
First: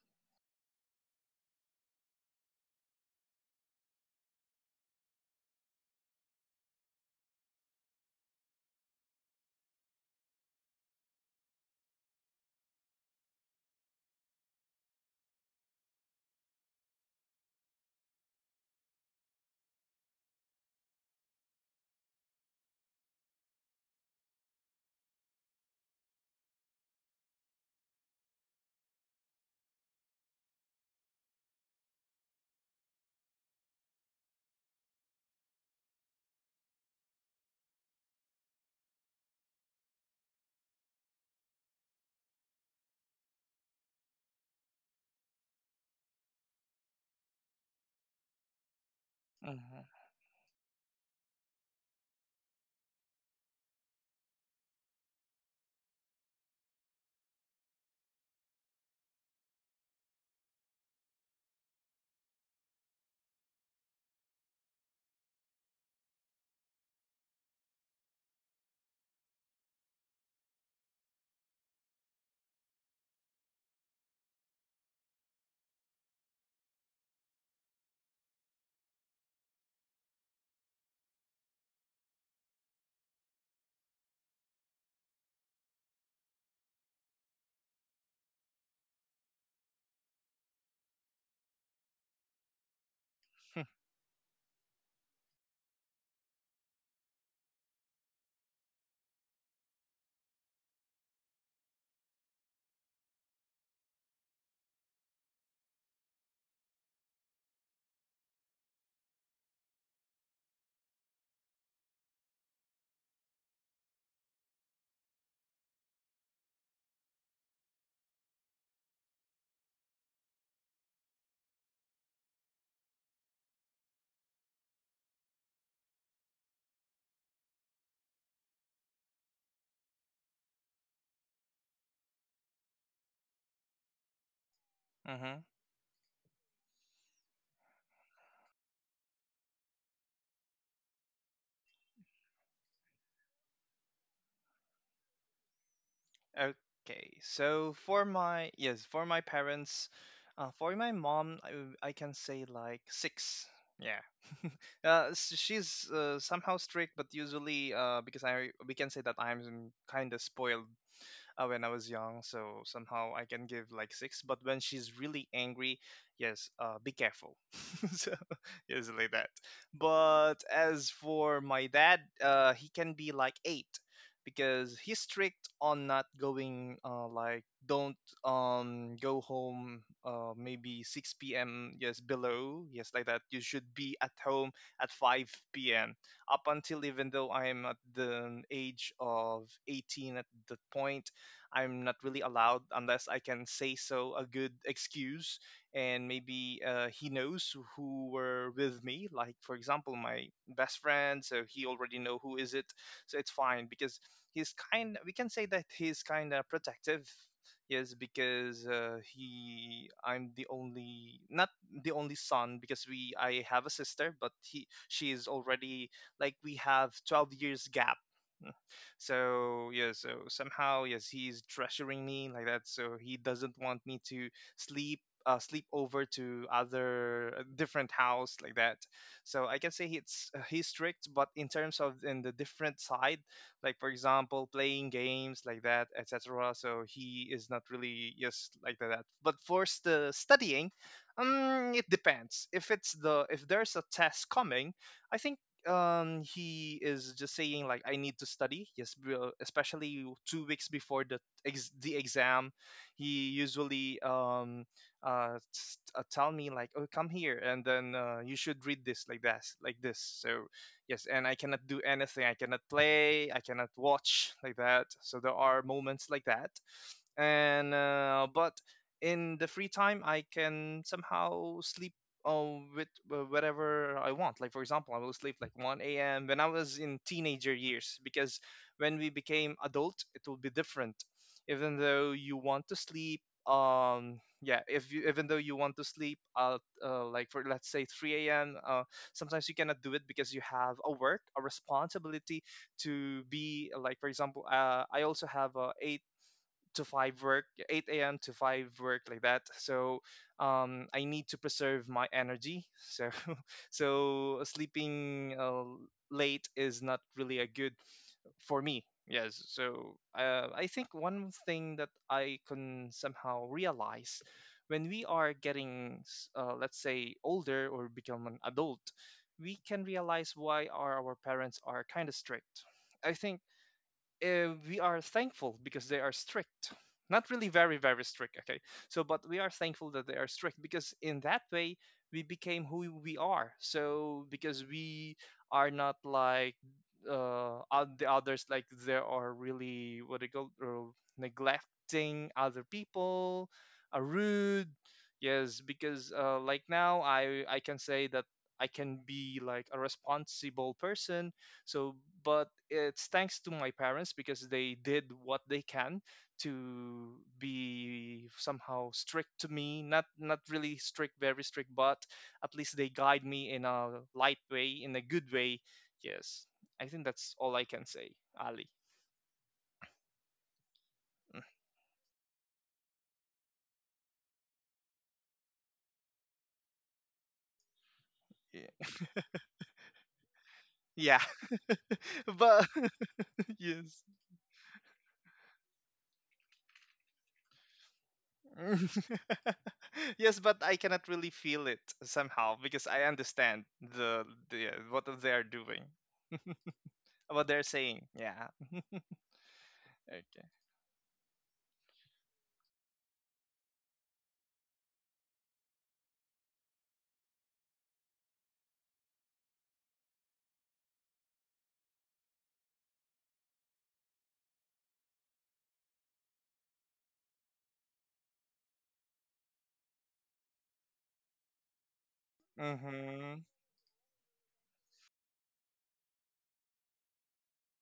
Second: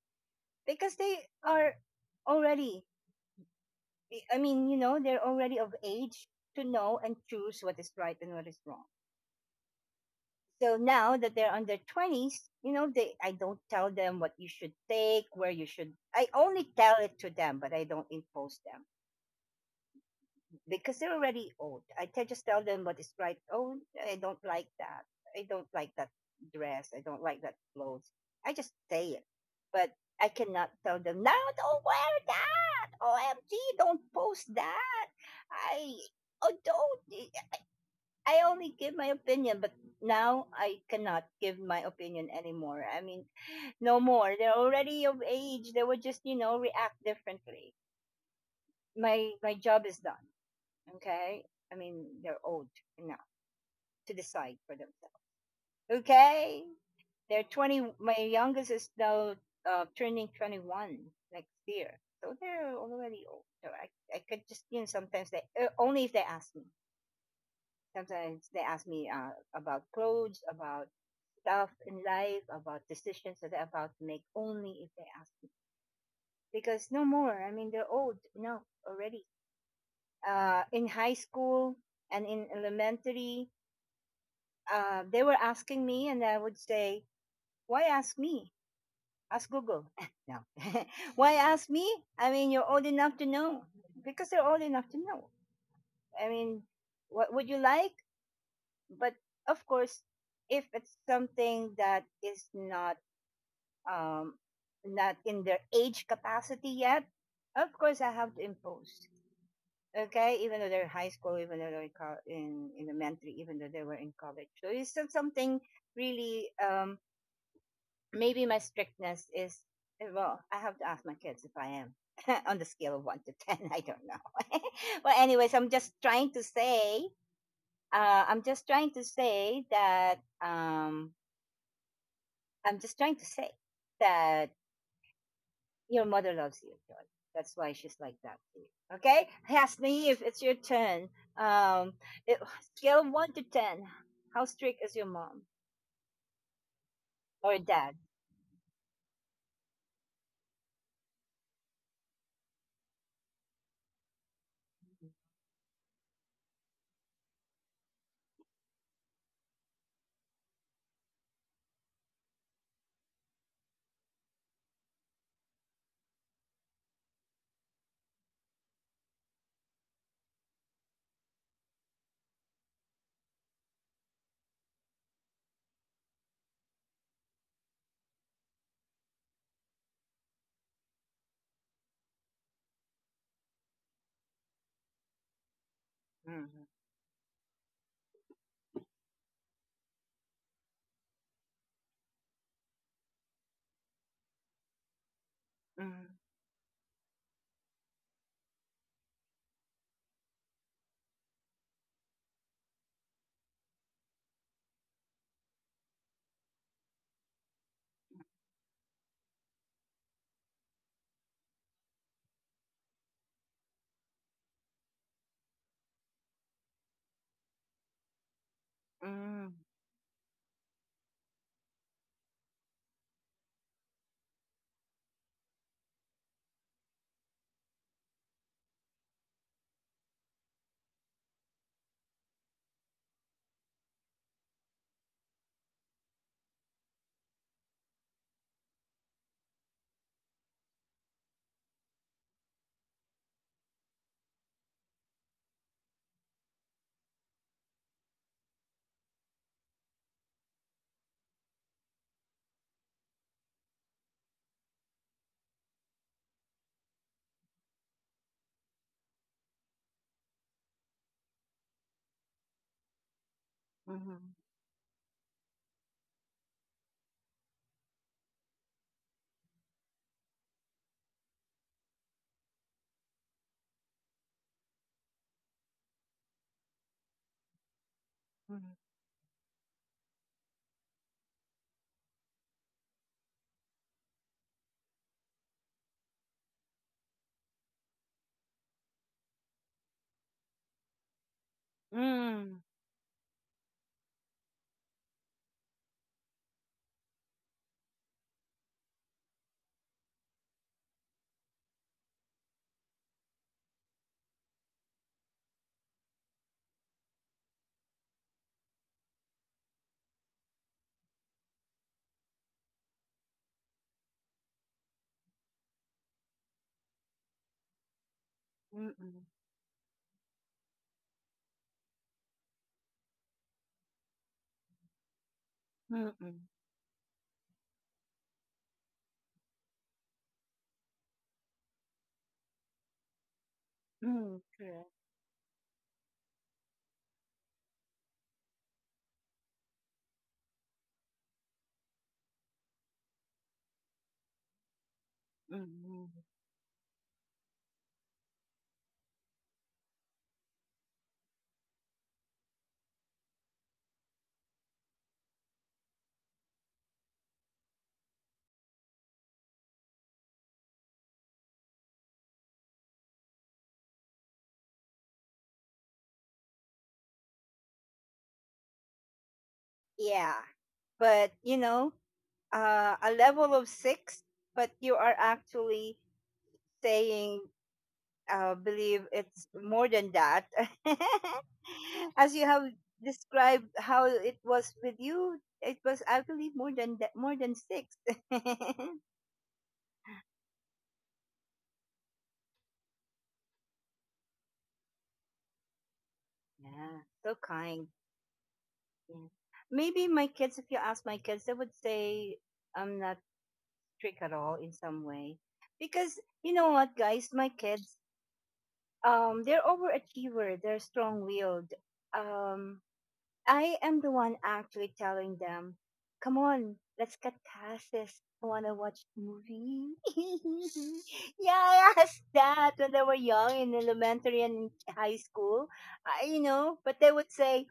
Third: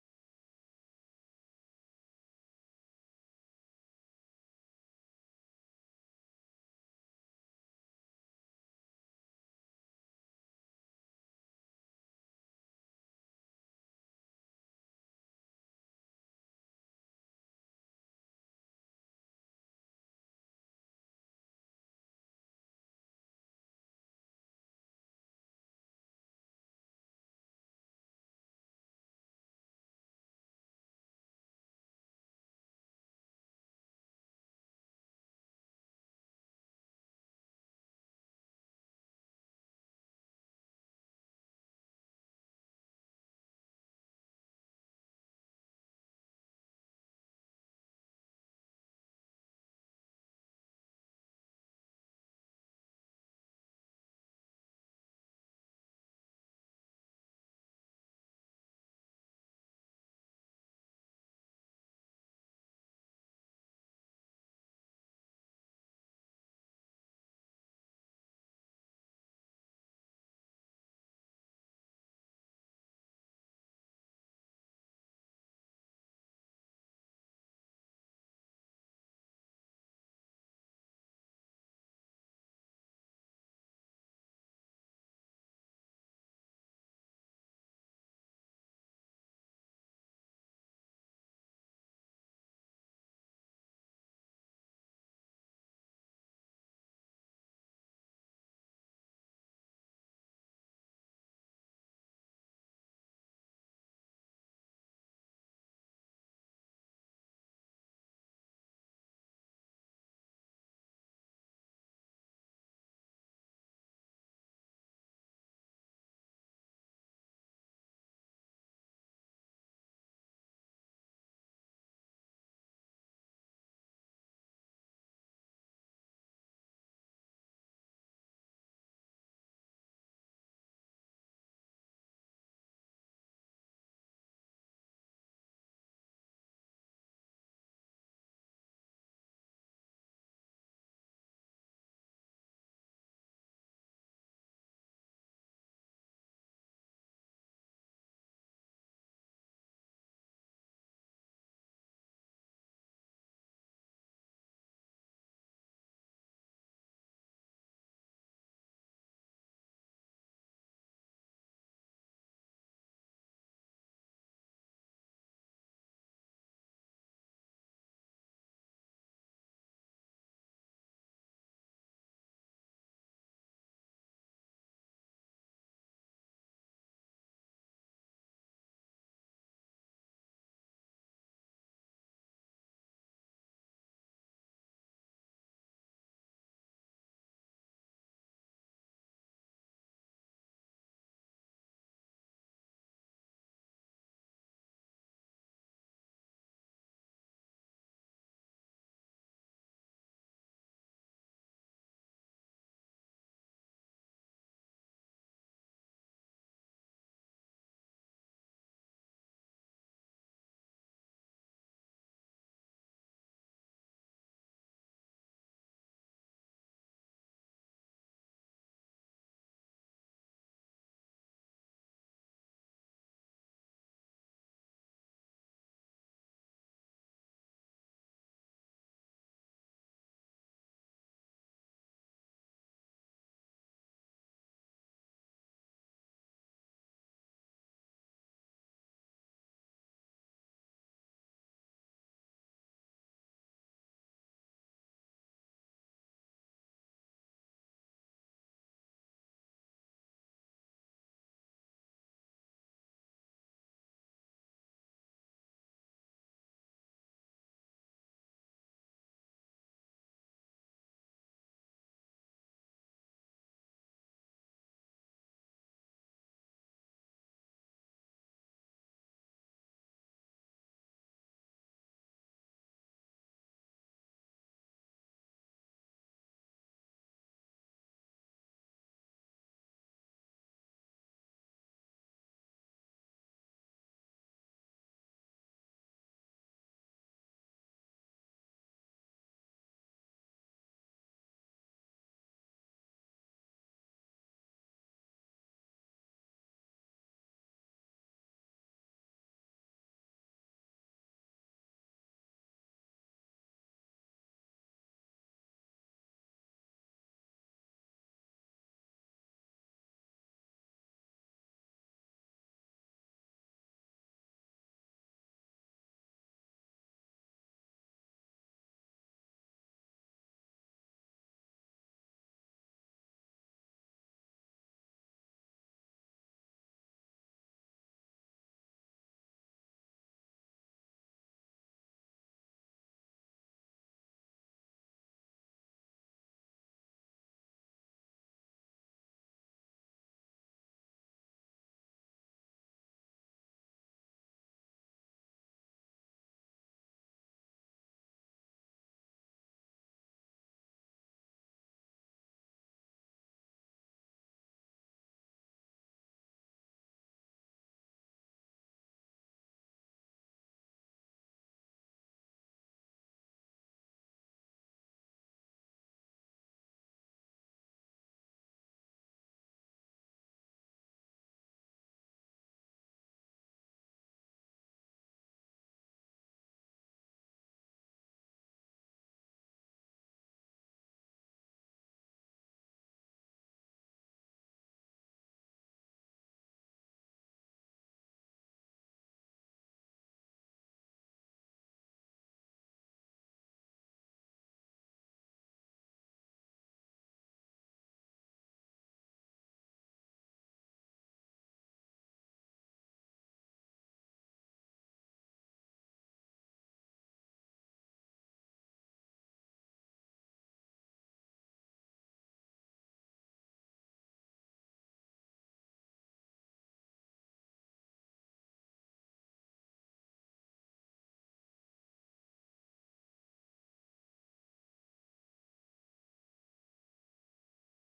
A: because they are already. I mean, you know, they're already of age to know and choose what is right and what is wrong. So now that they're on their 20s, you know, they I don't tell them what you should take, where you should. I only tell it to them, but I don't impose them because they're already old. Just tell them what is right. Oh, I don't like that. I don't like that dress. I don't like that clothes. I just say it, but I cannot tell them now. Don't wear that. OMG! Don't post that. I oh don't. I only give my opinion, but now I cannot give my opinion anymore. I mean, no more. They're already of age. They would just, you know, react differently. My
C: mhm,
A: job is done. Okay. I mean, they're old enough to decide for themselves. Okay. They're 20. My youngest is now turning 21 next year, so they're already old. So I could just, you know, sometimes they only if they ask me. Sometimes they ask me about clothes, about stuff in life, about decisions that they am about to make only if they ask me. Because no more. I mean, they're old now already. In high school and in elementary, they were asking me, and I would say, why ask me? Ask Google. No. Why ask me? I mean, you're old enough to know. Because they're old enough to know. I mean, what would you like? But of course, if it's something that is not um, not in their age capacity yet, of course I have to impose. Okay, even though they're high school, even though they're in in elementary, even though they were in college. So it's still something really. Maybe my strictness is eh, well, I have to ask my kids if I am on the scale of one to ten. I don't know. Well, anyways, I'm just trying to say. I'm just trying to say that. I'm just trying to say that
C: mhm.
A: your mother loves you, John. That's why she's like that to you. Okay? Hasni, if it's your turn, um, it, scale of 1 to 10, how strict is your mom
C: Okay.
A: or
C: So
A: dad?
C: for my, yes, for my parents, for my mom, I can say like six. Yeah. She's somehow strict, but usually because I, we can say that I'm kind of spoiled when I was young, so somehow I can give like six. But when she's really angry, yes, be careful. So yes, like that. But as for my dad, he can be like eight, because he's strict on not going, like, don't go home, maybe 6 p.m, yes, below, yes, like that, you should be at home at 5 p.m, up
A: Mm,
C: until, even though I am at the age of 18 at that point, I'm not really allowed unless I can say so a good excuse, and
A: mm,
C: maybe he knows who were with me. Like for example, my best friend, so he already know who is it, so it's fine because he's kind. We can say that he's kind of protective. Yes, because I'm the only, not the only son, because we, I have a sister, but he, she is already like, we have 12 years gap,
A: mm,
C: so yeah, so somehow yes, he's treasuring me like that. So he doesn't want me to sleep. Sleep over to other a different house, like that. So I can say it's he's strict, but in terms of in the different side, like for example playing games, like that, etc, so he is not really, yes, like that, but for the studying, it depends if it's the, if there's a test coming, I think he is just saying like, I need to study, yes, especially 2 weeks before the the exam. He usually tell me like, oh, come here, and then you should read this, like that, like this. So yes, and I cannot do anything, I cannot play, I cannot watch,
A: mm,
C: like that. So there are moments like that, and but in the free time I can somehow sleep uh, with whatever I want. Like for example, I will sleep like 1 a.m when I was in teenager years, because when we became adult it will be different. Even though you want to sleep, yeah, if you, even though you want to sleep at, like, for let's say 3 a.m, sometimes you cannot do it because you have a work, a responsibility
A: mm,
C: to be, like for example, I also have a to 5 work, 8 a.m to 5 work, like that. So I need to preserve my energy, so so sleeping late is not really a good for me, yes. So I think one thing that I can somehow realize when we are getting let's say older, or become an adult,
A: mm, mm, mm,
C: we can realize why are our parents are kind of strict. I think we are thankful because they are
A: mm,
C: strict, not really very very strict, okay? So, but we are thankful that they are strict, because in that way we became who we are. So
A: mm,
C: because
A: correct.
C: we are not like uh the others, like there are really what they call neglecting other people, are rude. Yes,
A: Mm,
C: because
A: mm.
C: like now, I can say that I can be like a responsible person. So, but it's thanks to my parents, because they did what they can to be somehow strict to me. Not not really strict, very strict, but at least they guide me in a light way, in a good way. Yes, I think that's all I can say, Ali.
A: Yeah. But,
C: Mm.
A: you know, a level of six, but you are actually saying
C: Yeah,
A: believe it's more than that.
C: yeah,
A: As you
C: but
A: have described
C: yes.
A: how it was with you, it was, I believe, more than that, more than six. Yeah,
C: Yes, but I cannot really feel it somehow because I understand the what they are doing,
A: so
C: what they're
A: kind.
C: saying. Yeah.
A: Yeah. Maybe my
C: Okay.
A: kids, if you ask my kids, they would say I'm not strict at all in some way, because you know what, guys, my kids, they're overachiever. They're strong-willed. Um, I am the one actually telling them, come on, let's get past this. I want to watch movie. Yeah, I asked that when they were
C: Mm-hmm.
A: young in elementary and high school. You know, but they would say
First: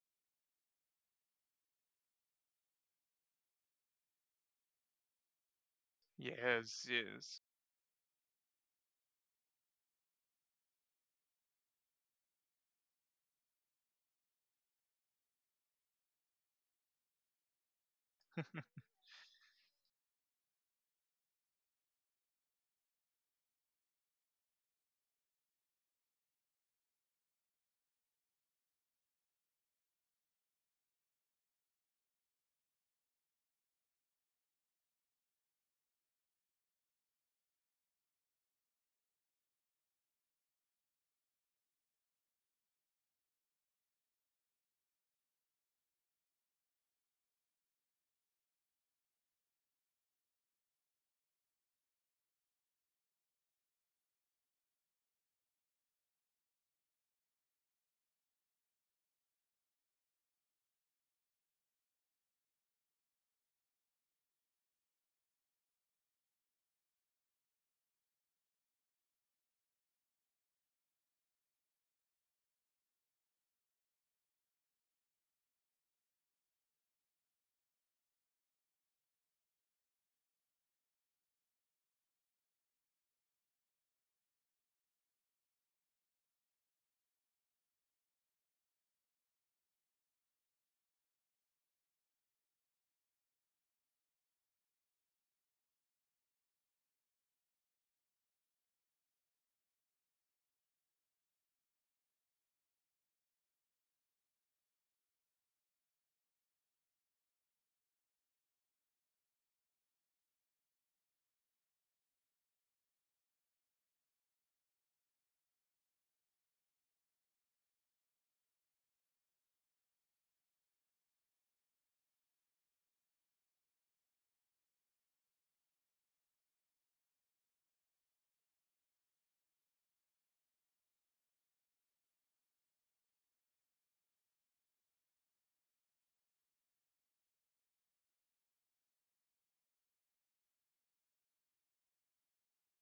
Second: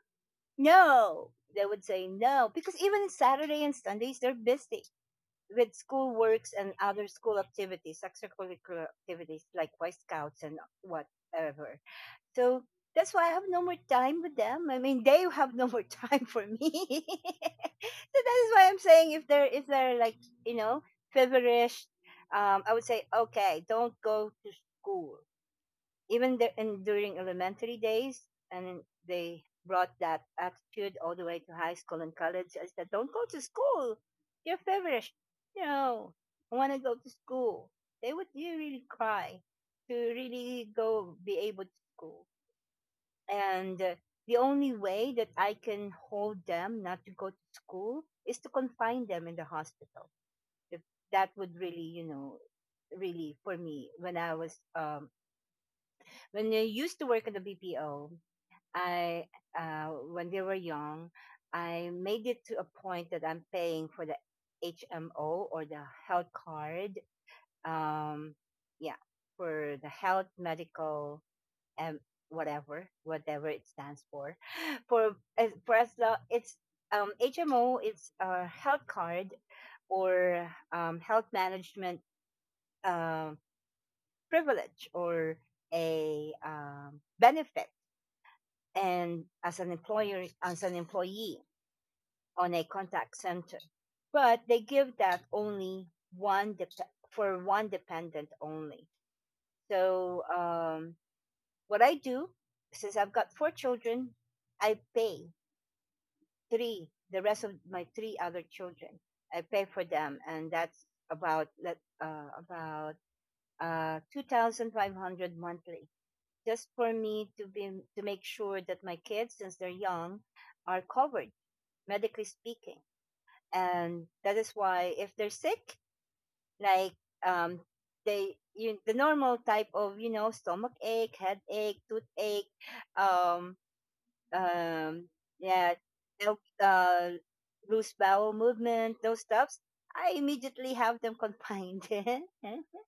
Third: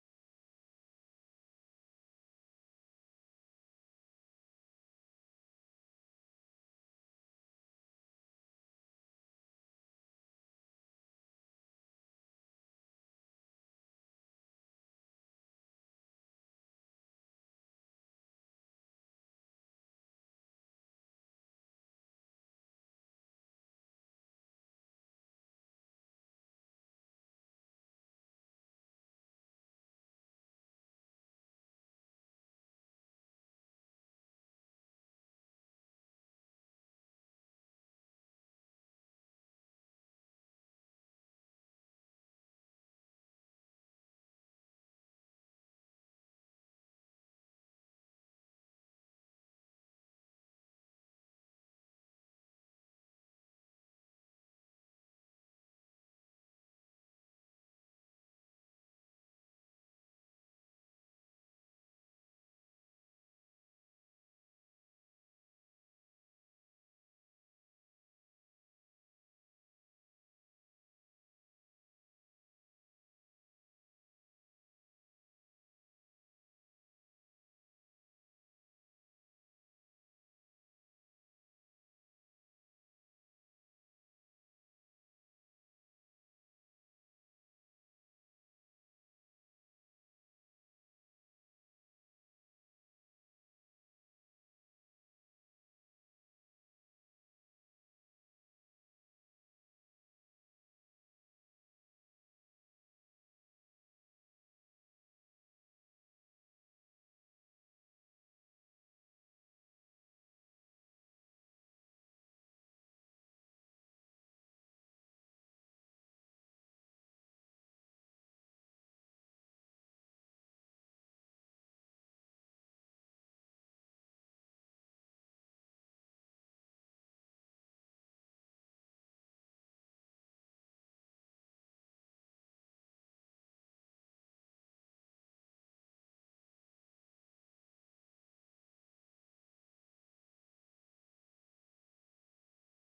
A: no. They would say no because even Saturday and Sundays they're busy with school works and
C: Yes,
A: other school
C: yes.
A: activities, extracurricular activities like Boy Scouts and whatever. So that's why I have no more time with them. I mean, they have no more time for me. So that is why I'm saying if they're like you know feverish, I would say okay, don't go to school. Even the, and during elementary days, and they brought that attitude all the way to high school and college. I said, don't go to school. You're feverish. No, I want to go to school. They would you really cry to really go be able to school. And the only way that I can hold them not to go to school is to confine them in the hospital. If that would really, you know, really for me when I was when I used to work at the BPO, I uh when they were young, I made it to a point that I'm paying for the HMO or the health card. Um yeah, for the health medical and whatever whatever it stands for for as long it's HMO, it's a health card or health management uh, privilege or a benefit and as an employer as an employee on a contact center, but they give that only one dep for one dependent only. So what I do, since I've got four children, I pay three, the rest of my three other children. I pay for them, and that's about $2,500 monthly, just for me to be to make sure that my kids, since they're young, are covered medically speaking, and that is why if they're sick, like um, they you, the normal type of you know stomach ache, headache, toothache, um, um, yeah, they'll, uh, loose bowel movement, those stuffs, I immediately have them confined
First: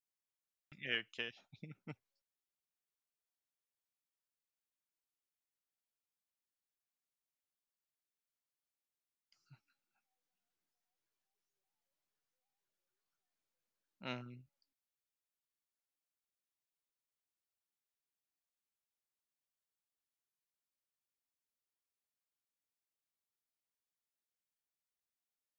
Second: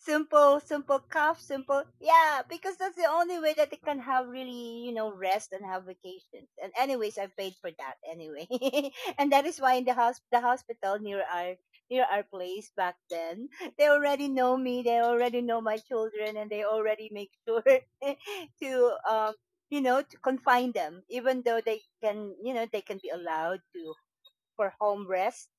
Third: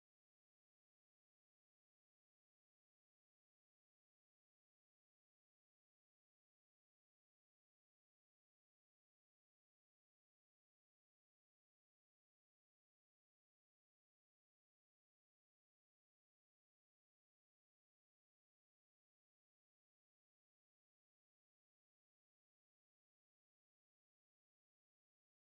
A: simple, simple
C: Okay.
A: cough, simple. Yeah, because that's the only way that they can have really, you know, rest and have vacations. And anyways, I paid for that anyway, and that is why in the house, the hospital near our place back then, they already
C: Mm-hmm.
A: know me. They already know my children, and they already make sure to um to confine them, even though they can they can be allowed to for home rest,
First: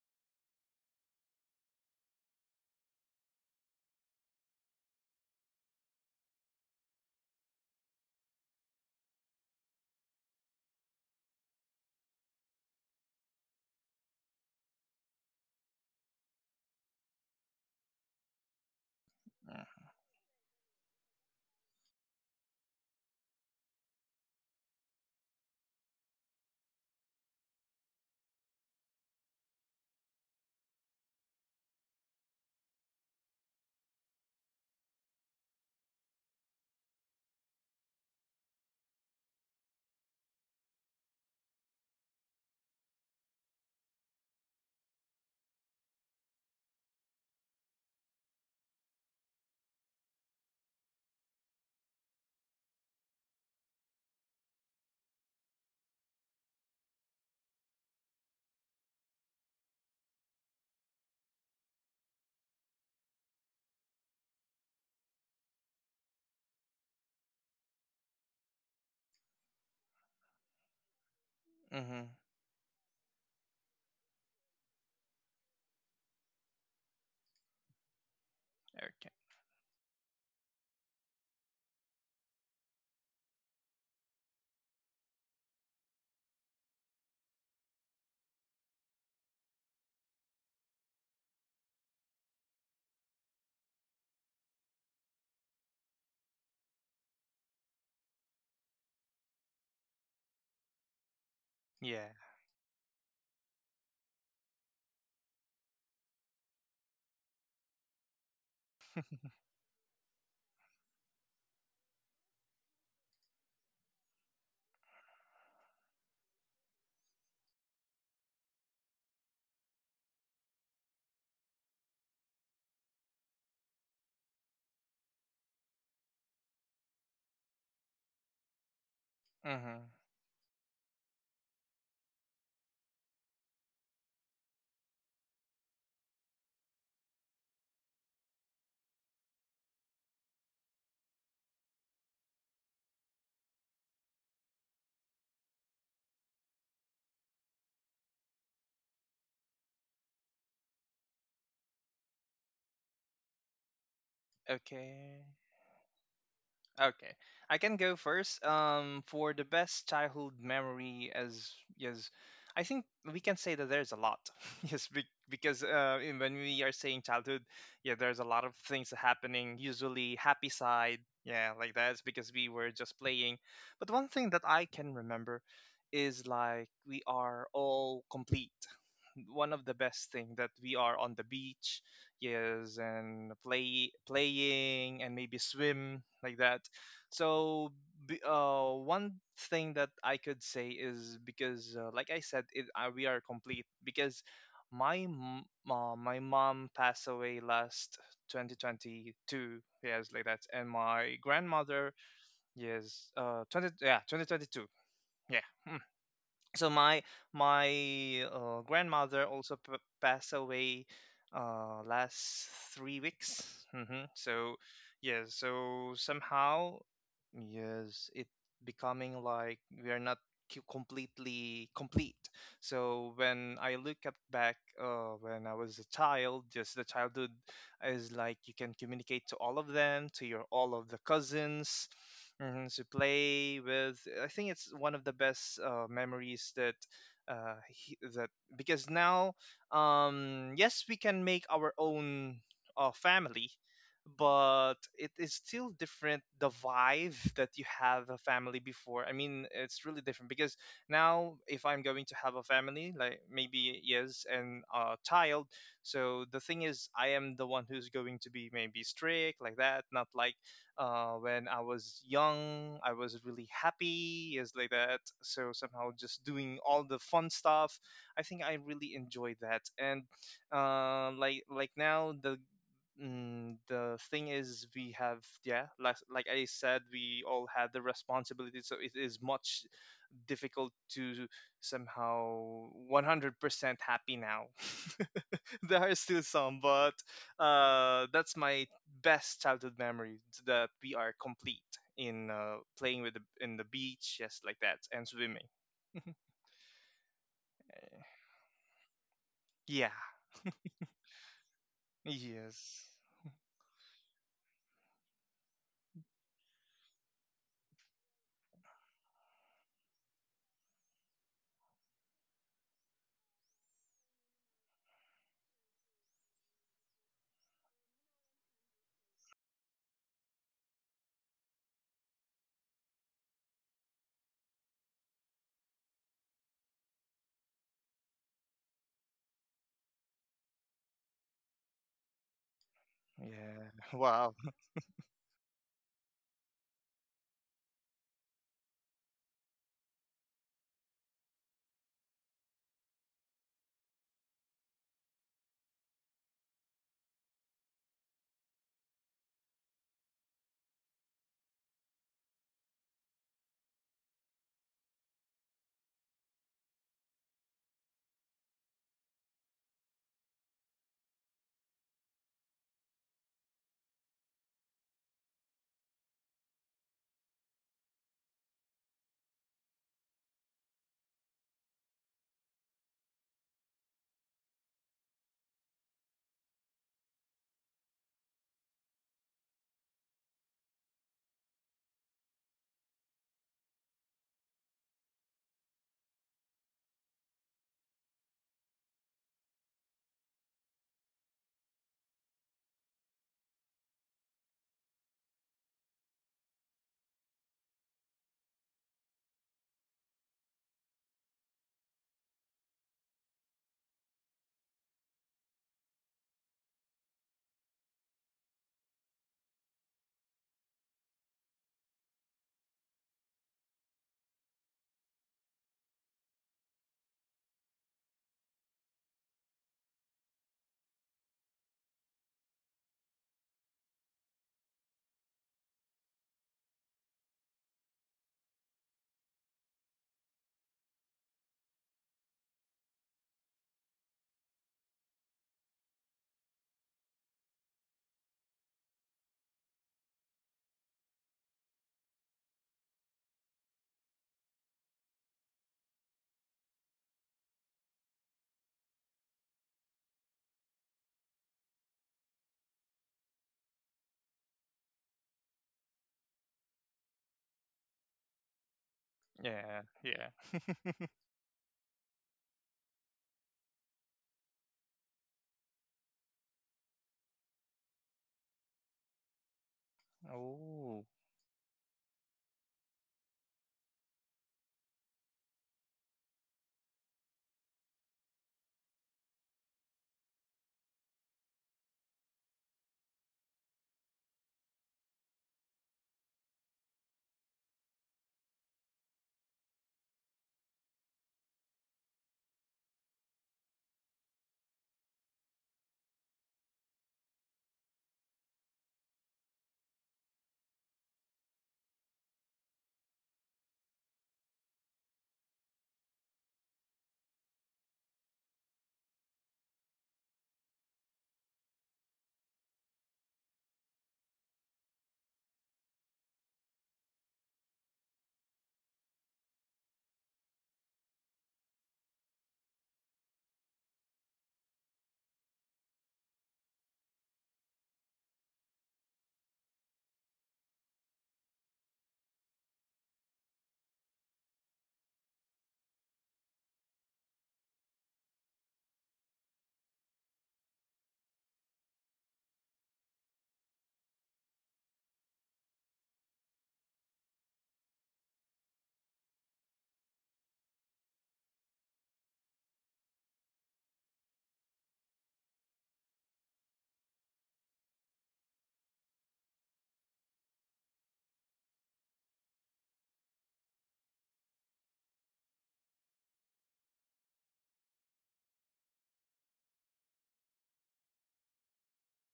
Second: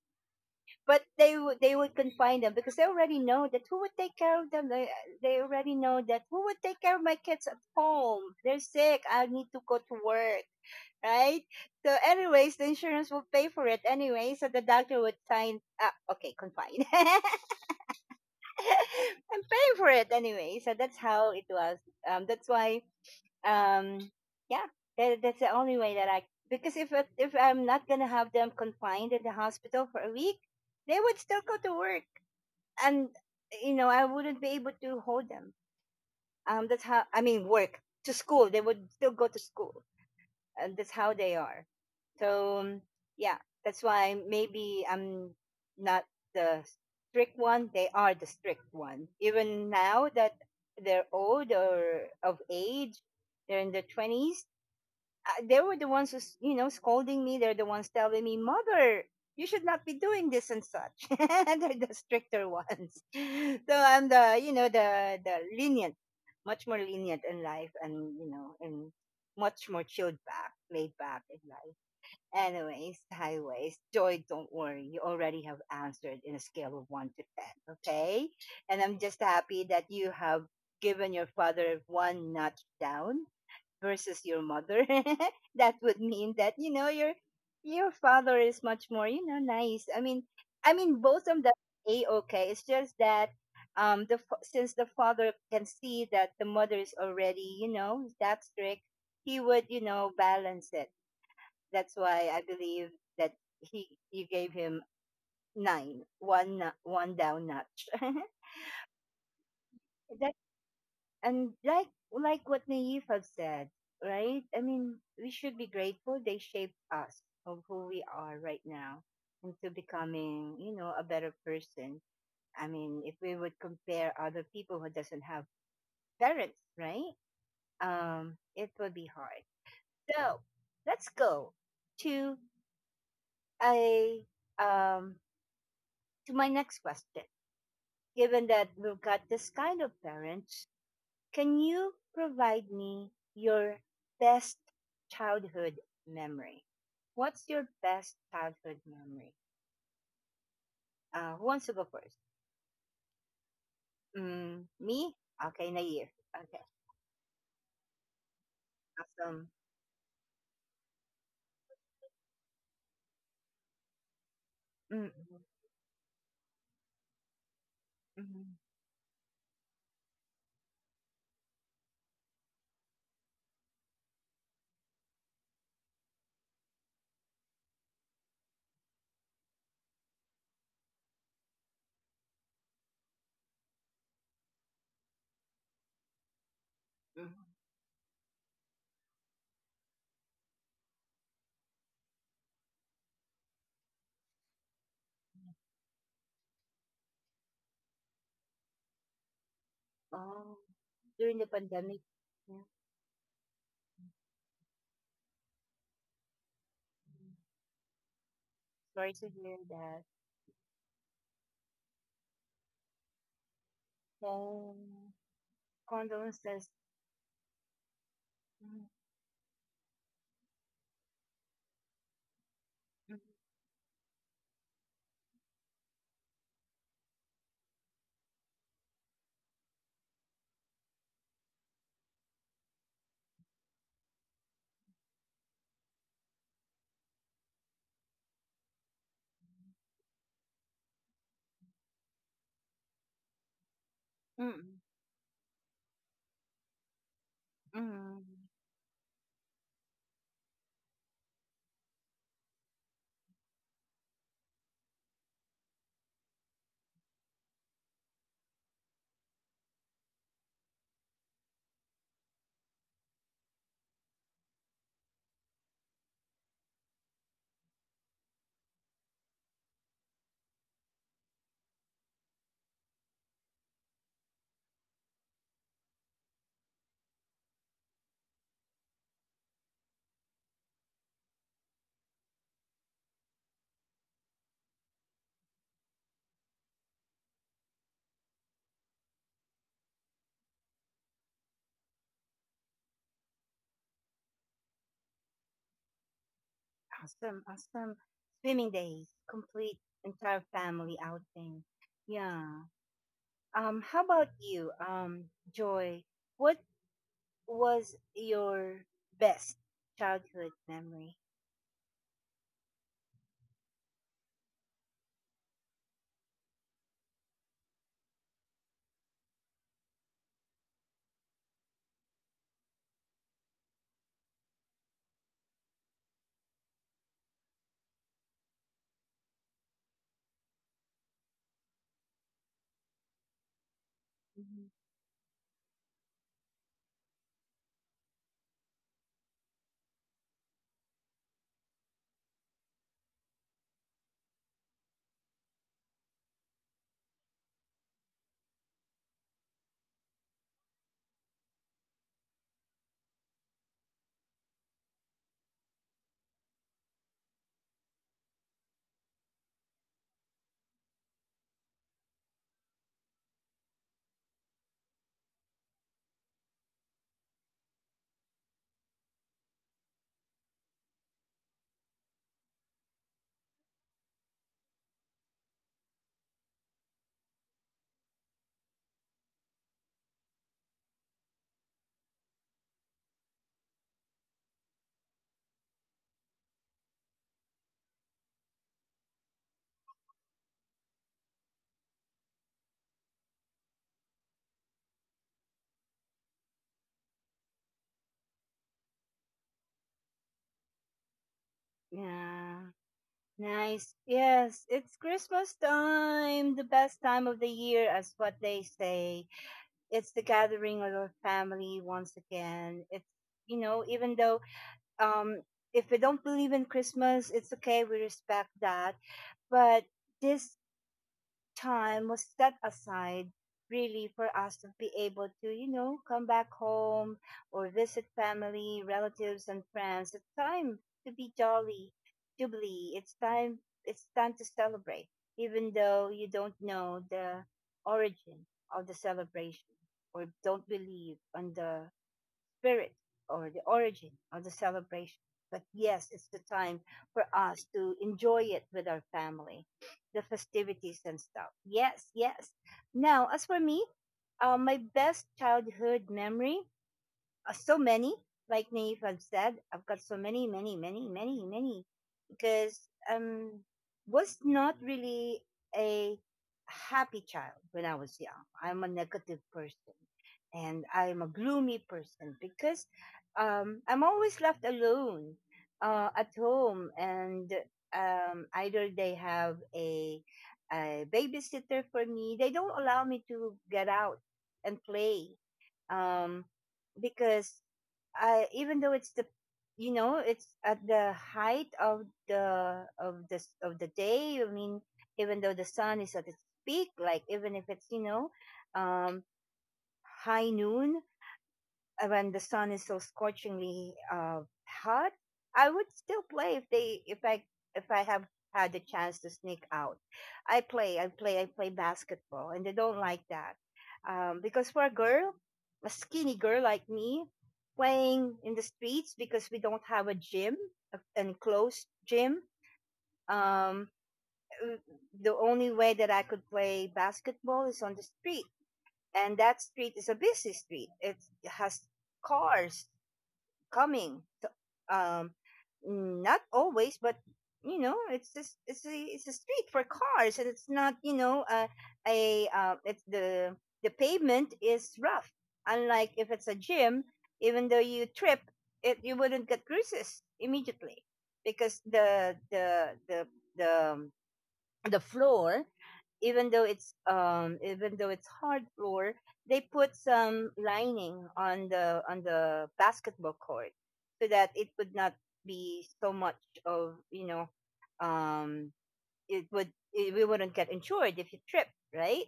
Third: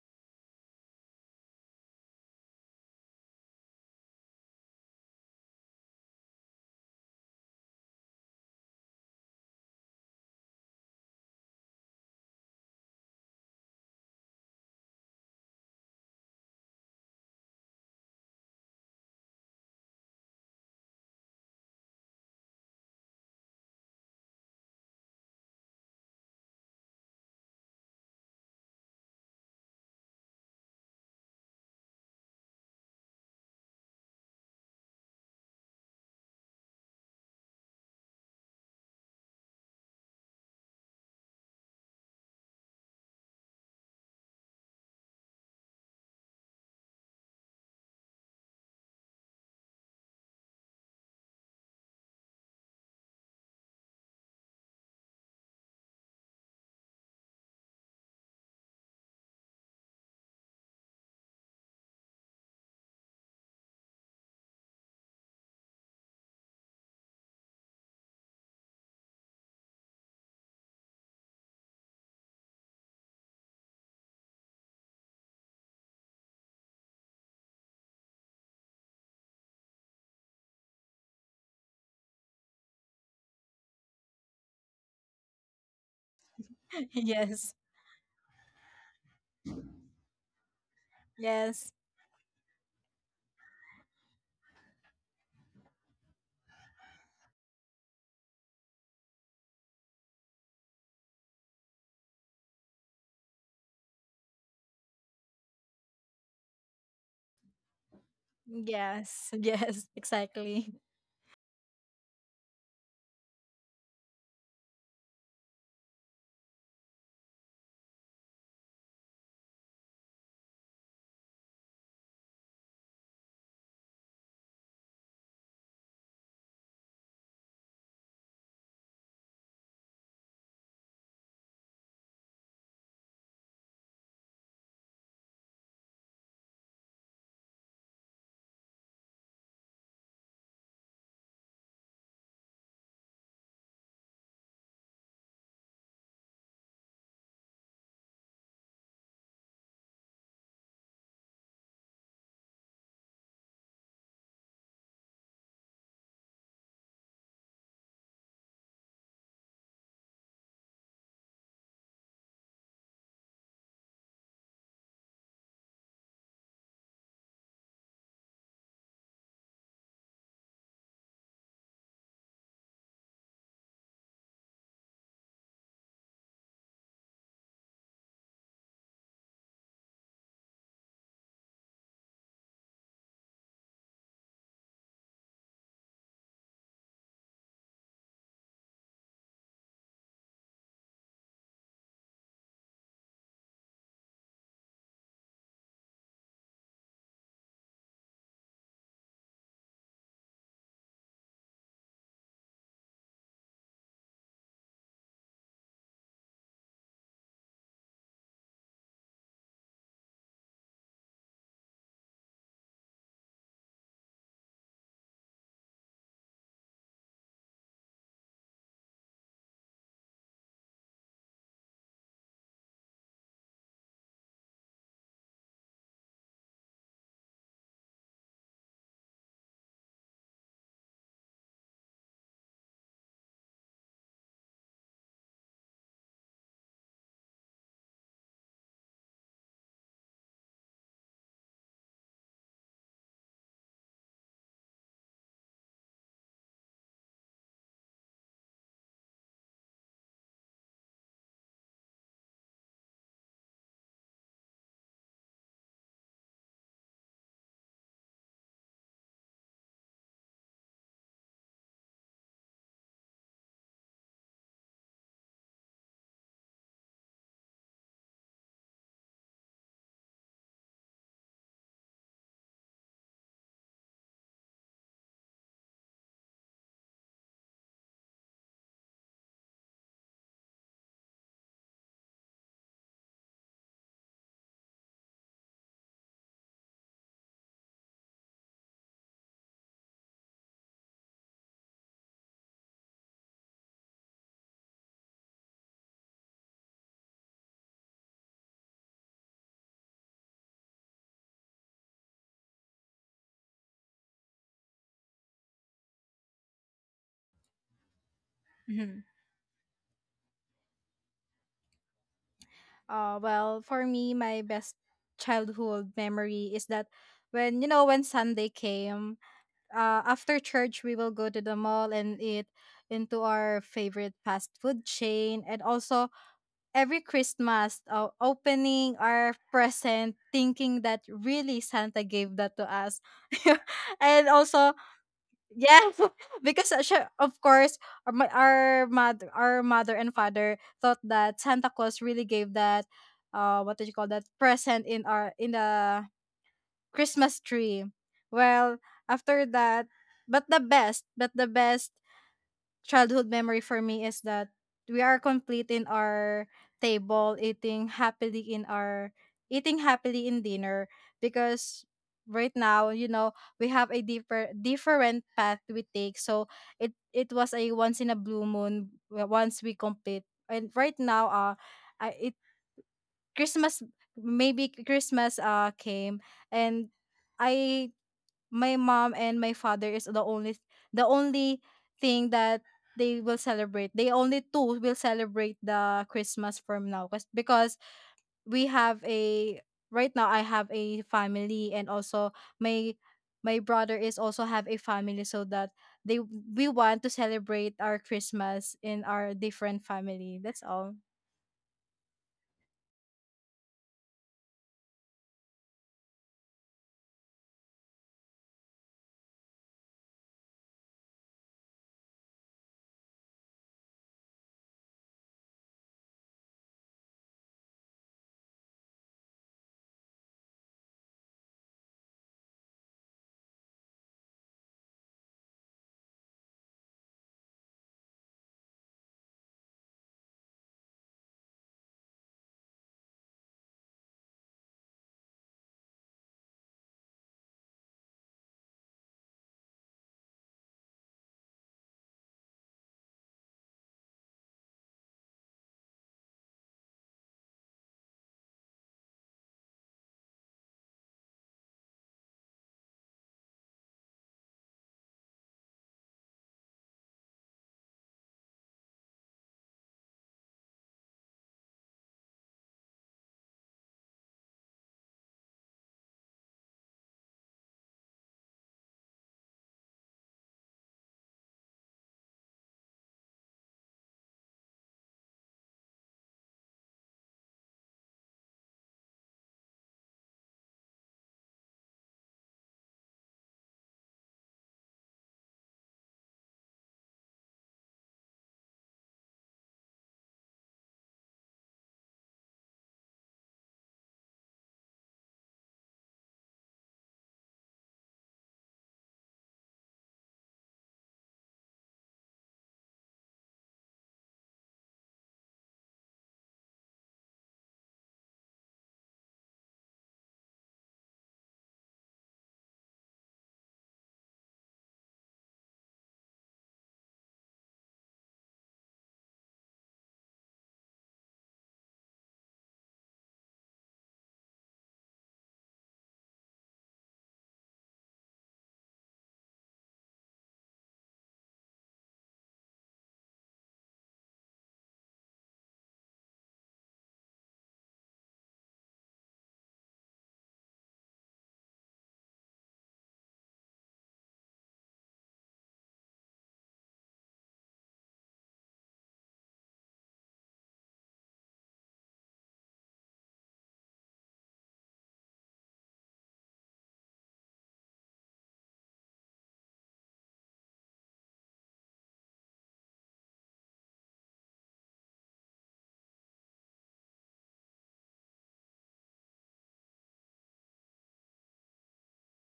A: but they would confine them because they already know that who would take care of them. They already know that who would take care of my kids at home. They're sick. I need to go to work, right? So, anyways, the insurance will pay for it anyway. So the doctor would sign. Ah, okay, confine. I'm
C: Yeah.
A: paying for it anyway. So that's how it was. That's why. Um, yeah, that's the only way that I, because if I'm not gonna have them confined in the hospital for a week, they would still go to work, and I wouldn't be able to hold them. That's how, I mean, work to school. They would still go to school, and that's how they are. So yeah, that's why maybe I'm not the strict one. They are the strict one. Even now that they're old or of age, they're in their twenties, they were the ones who's, scolding me, they're the ones telling me, Mother, you should not be doing this and such. They're the stricter ones. So I'm the, the lenient, much more lenient in life, and, and much more chilled back, laid back in life.
C: Mm-hmm.
A: Anyways, highways, Joy, don't worry, you already have answered in a scale of 1 to 10, okay, and I'm
C: Okay.
A: just happy that you have given your father one notch down versus your mother, that would mean that, your
B: Yes.
A: father is much more, nice. I mean, both of them,
B: Yes.
A: a okay. It's just that since the father can see that the mother is already, that strict, he would, balance it. That's
C: Yeah.
A: why I believe that he you gave him nine, one down notch.
B: Yes. Yes, exactly.
A: And like what Naive have said, right? I mean, we should be grateful, they shaped us of who we are right now into becoming, a better person. I mean, if we would compare other people who doesn't have parents, right? It would be hard.
C: Mm-hmm.
A: So let's go to a um to my next question. Given that we've got this kind of parents, can you provide me your best childhood memory? What's your best childhood memory? Who wants to go first? Me?
C: Okay.
A: Okay, Nair. Okay,
C: Okay, I can go first. For the
A: awesome.
C: best childhood memory, as yes, I think we can say that there's a lot. Yes,
A: Mm, mm,
C: because when we are saying childhood, yeah, there's a lot of
A: mm,
C: things happening. Usually, happy side, yeah, like that's because we were just playing. But one thing that I can remember is like we are all complete. One of the best thing that we are on the beach, yes, and playing and maybe swim, like that.
A: mm.
C: So one thing that I could say is because like I said it, we are complete, because my m- my mom passed away last 2022, yes, like that,
A: Oh,
C: and my
A: during the
C: grandmother,
A: pandemic. Yeah.
C: yes, uh 20 yeah 2022, yeah. So my
A: Sorry
C: grandmother
A: to
C: also
A: hear that.
C: passed away last 3 weeks, hmm. So
A: Oh,
C: yeah, so
A: condolences.
C: somehow yes, it
A: Mm,
C: becoming like we are not completely complete. So
A: mm,
C: when I look up back, when I was a child, just the childhood, is like you can communicate to all of them, to your all of the cousins, mhm, to play with. I think it's one of the best memories that, because now, yes, we can make our own family, but
A: mm,
C: it is still different, the vibe that you have a
A: mm.
C: family before. I mean, it's really different, because now if I'm going to have a family, like, maybe yes, and a child, so the thing is, I am the one who's going to be maybe strict, like that, not like when I was young, I was really happy, is like that. So somehow just doing all the fun stuff, I think I really enjoyed that. And like now the. Mm, the thing is, we have, yeah, I said, we all had the responsibility, so it is much difficult to somehow 100% happy now. There are still some, but that's my best childhood memory, that we are complete in playing with the, in the beach, just like that, and swimming.
A: Awesome,
C: Eh,
A: awesome. Swimming days, complete
C: yeah.
A: entire family outing. Yeah.
C: Yes.
A: How about you, Joy? What was your
B: Mhm.
A: best childhood memory?
B: Well, for me, my best childhood memory is that, when you know, when Sunday came, after church we will go to the mall and eat into our favorite fast food chain, and also every Christmas, opening our present, thinking that really Santa gave that to us,
C: Yeah.
B: and
C: Wow.
B: also,
A: Mhm.
B: yeah, because sure, of course, our mother and father thought that Santa Claus really gave that, what did you call that present in our in the Christmas tree. Well, after that, but the best childhood memory for me is that we are complete in our table, eating happily in dinner, because right now, you know, we have a deeper different path we take, so it was a once in a blue moon once we complete. And right now, I, it christmas maybe Christmas came, and I my mom and my father is the only, the only thing that they will celebrate. They only two will celebrate the Christmas from now because we have a, right now I have a family, and also my my brother is also have a family, so that they, we want to celebrate our Christmas in our different family. That's all.
A: Yeah. Nice. Yes, it's Christmas time, the best time of the year, as what they say. It's the gathering of our family once again. It's, even though, um, if we don't believe in Christmas, it's okay. We respect that, but this time was set aside really for us to be able to, come back home or visit family relatives and friends. It's time to be jolly, jubilee. It's time to celebrate, even though you don't know the origin of the celebration or don't believe on the spirit or the origin of the celebration. But yes, it's the time for us to enjoy it with our family, the festivities and stuff. Yes, yes. Now, as for me, my best childhood memory, so many, like Naif have said,
C: Yeah.
A: I've got so
C: Yeah.
A: many, many, many, many, many, because um, was not really a happy child when I was young. I'm a negative person, and
C: Oh.
A: I'm a gloomy person because, I'm always left alone, at home, and, either they have a babysitter for me. They don't allow me to get out and play, um, because, I even though it's the you know it's at the height of the, day. I mean, even though the sun is at its peak, like even if it's, um, high noon, when the sun is so scorchingly, hot, I would still play if I have had the chance to sneak out. I play basketball, and they don't like that, because for a girl, a skinny girl like me, playing in the streets because we don't have a gym, an enclosed gym. Um, uh, the only way that I could play basketball is on the street, and that street is a busy street. It has cars coming to, um not always, but, it's just, it's a street for cars, and it's not, a it's, the pavement is rough, unlike if it's a gym. Even though you trip, it you wouldn't get bruises immediately because the um, the floor, even though it's hard floor, they put some lining on the basketball court so that it would not be so much of, um we wouldn't get insured if you trip, right.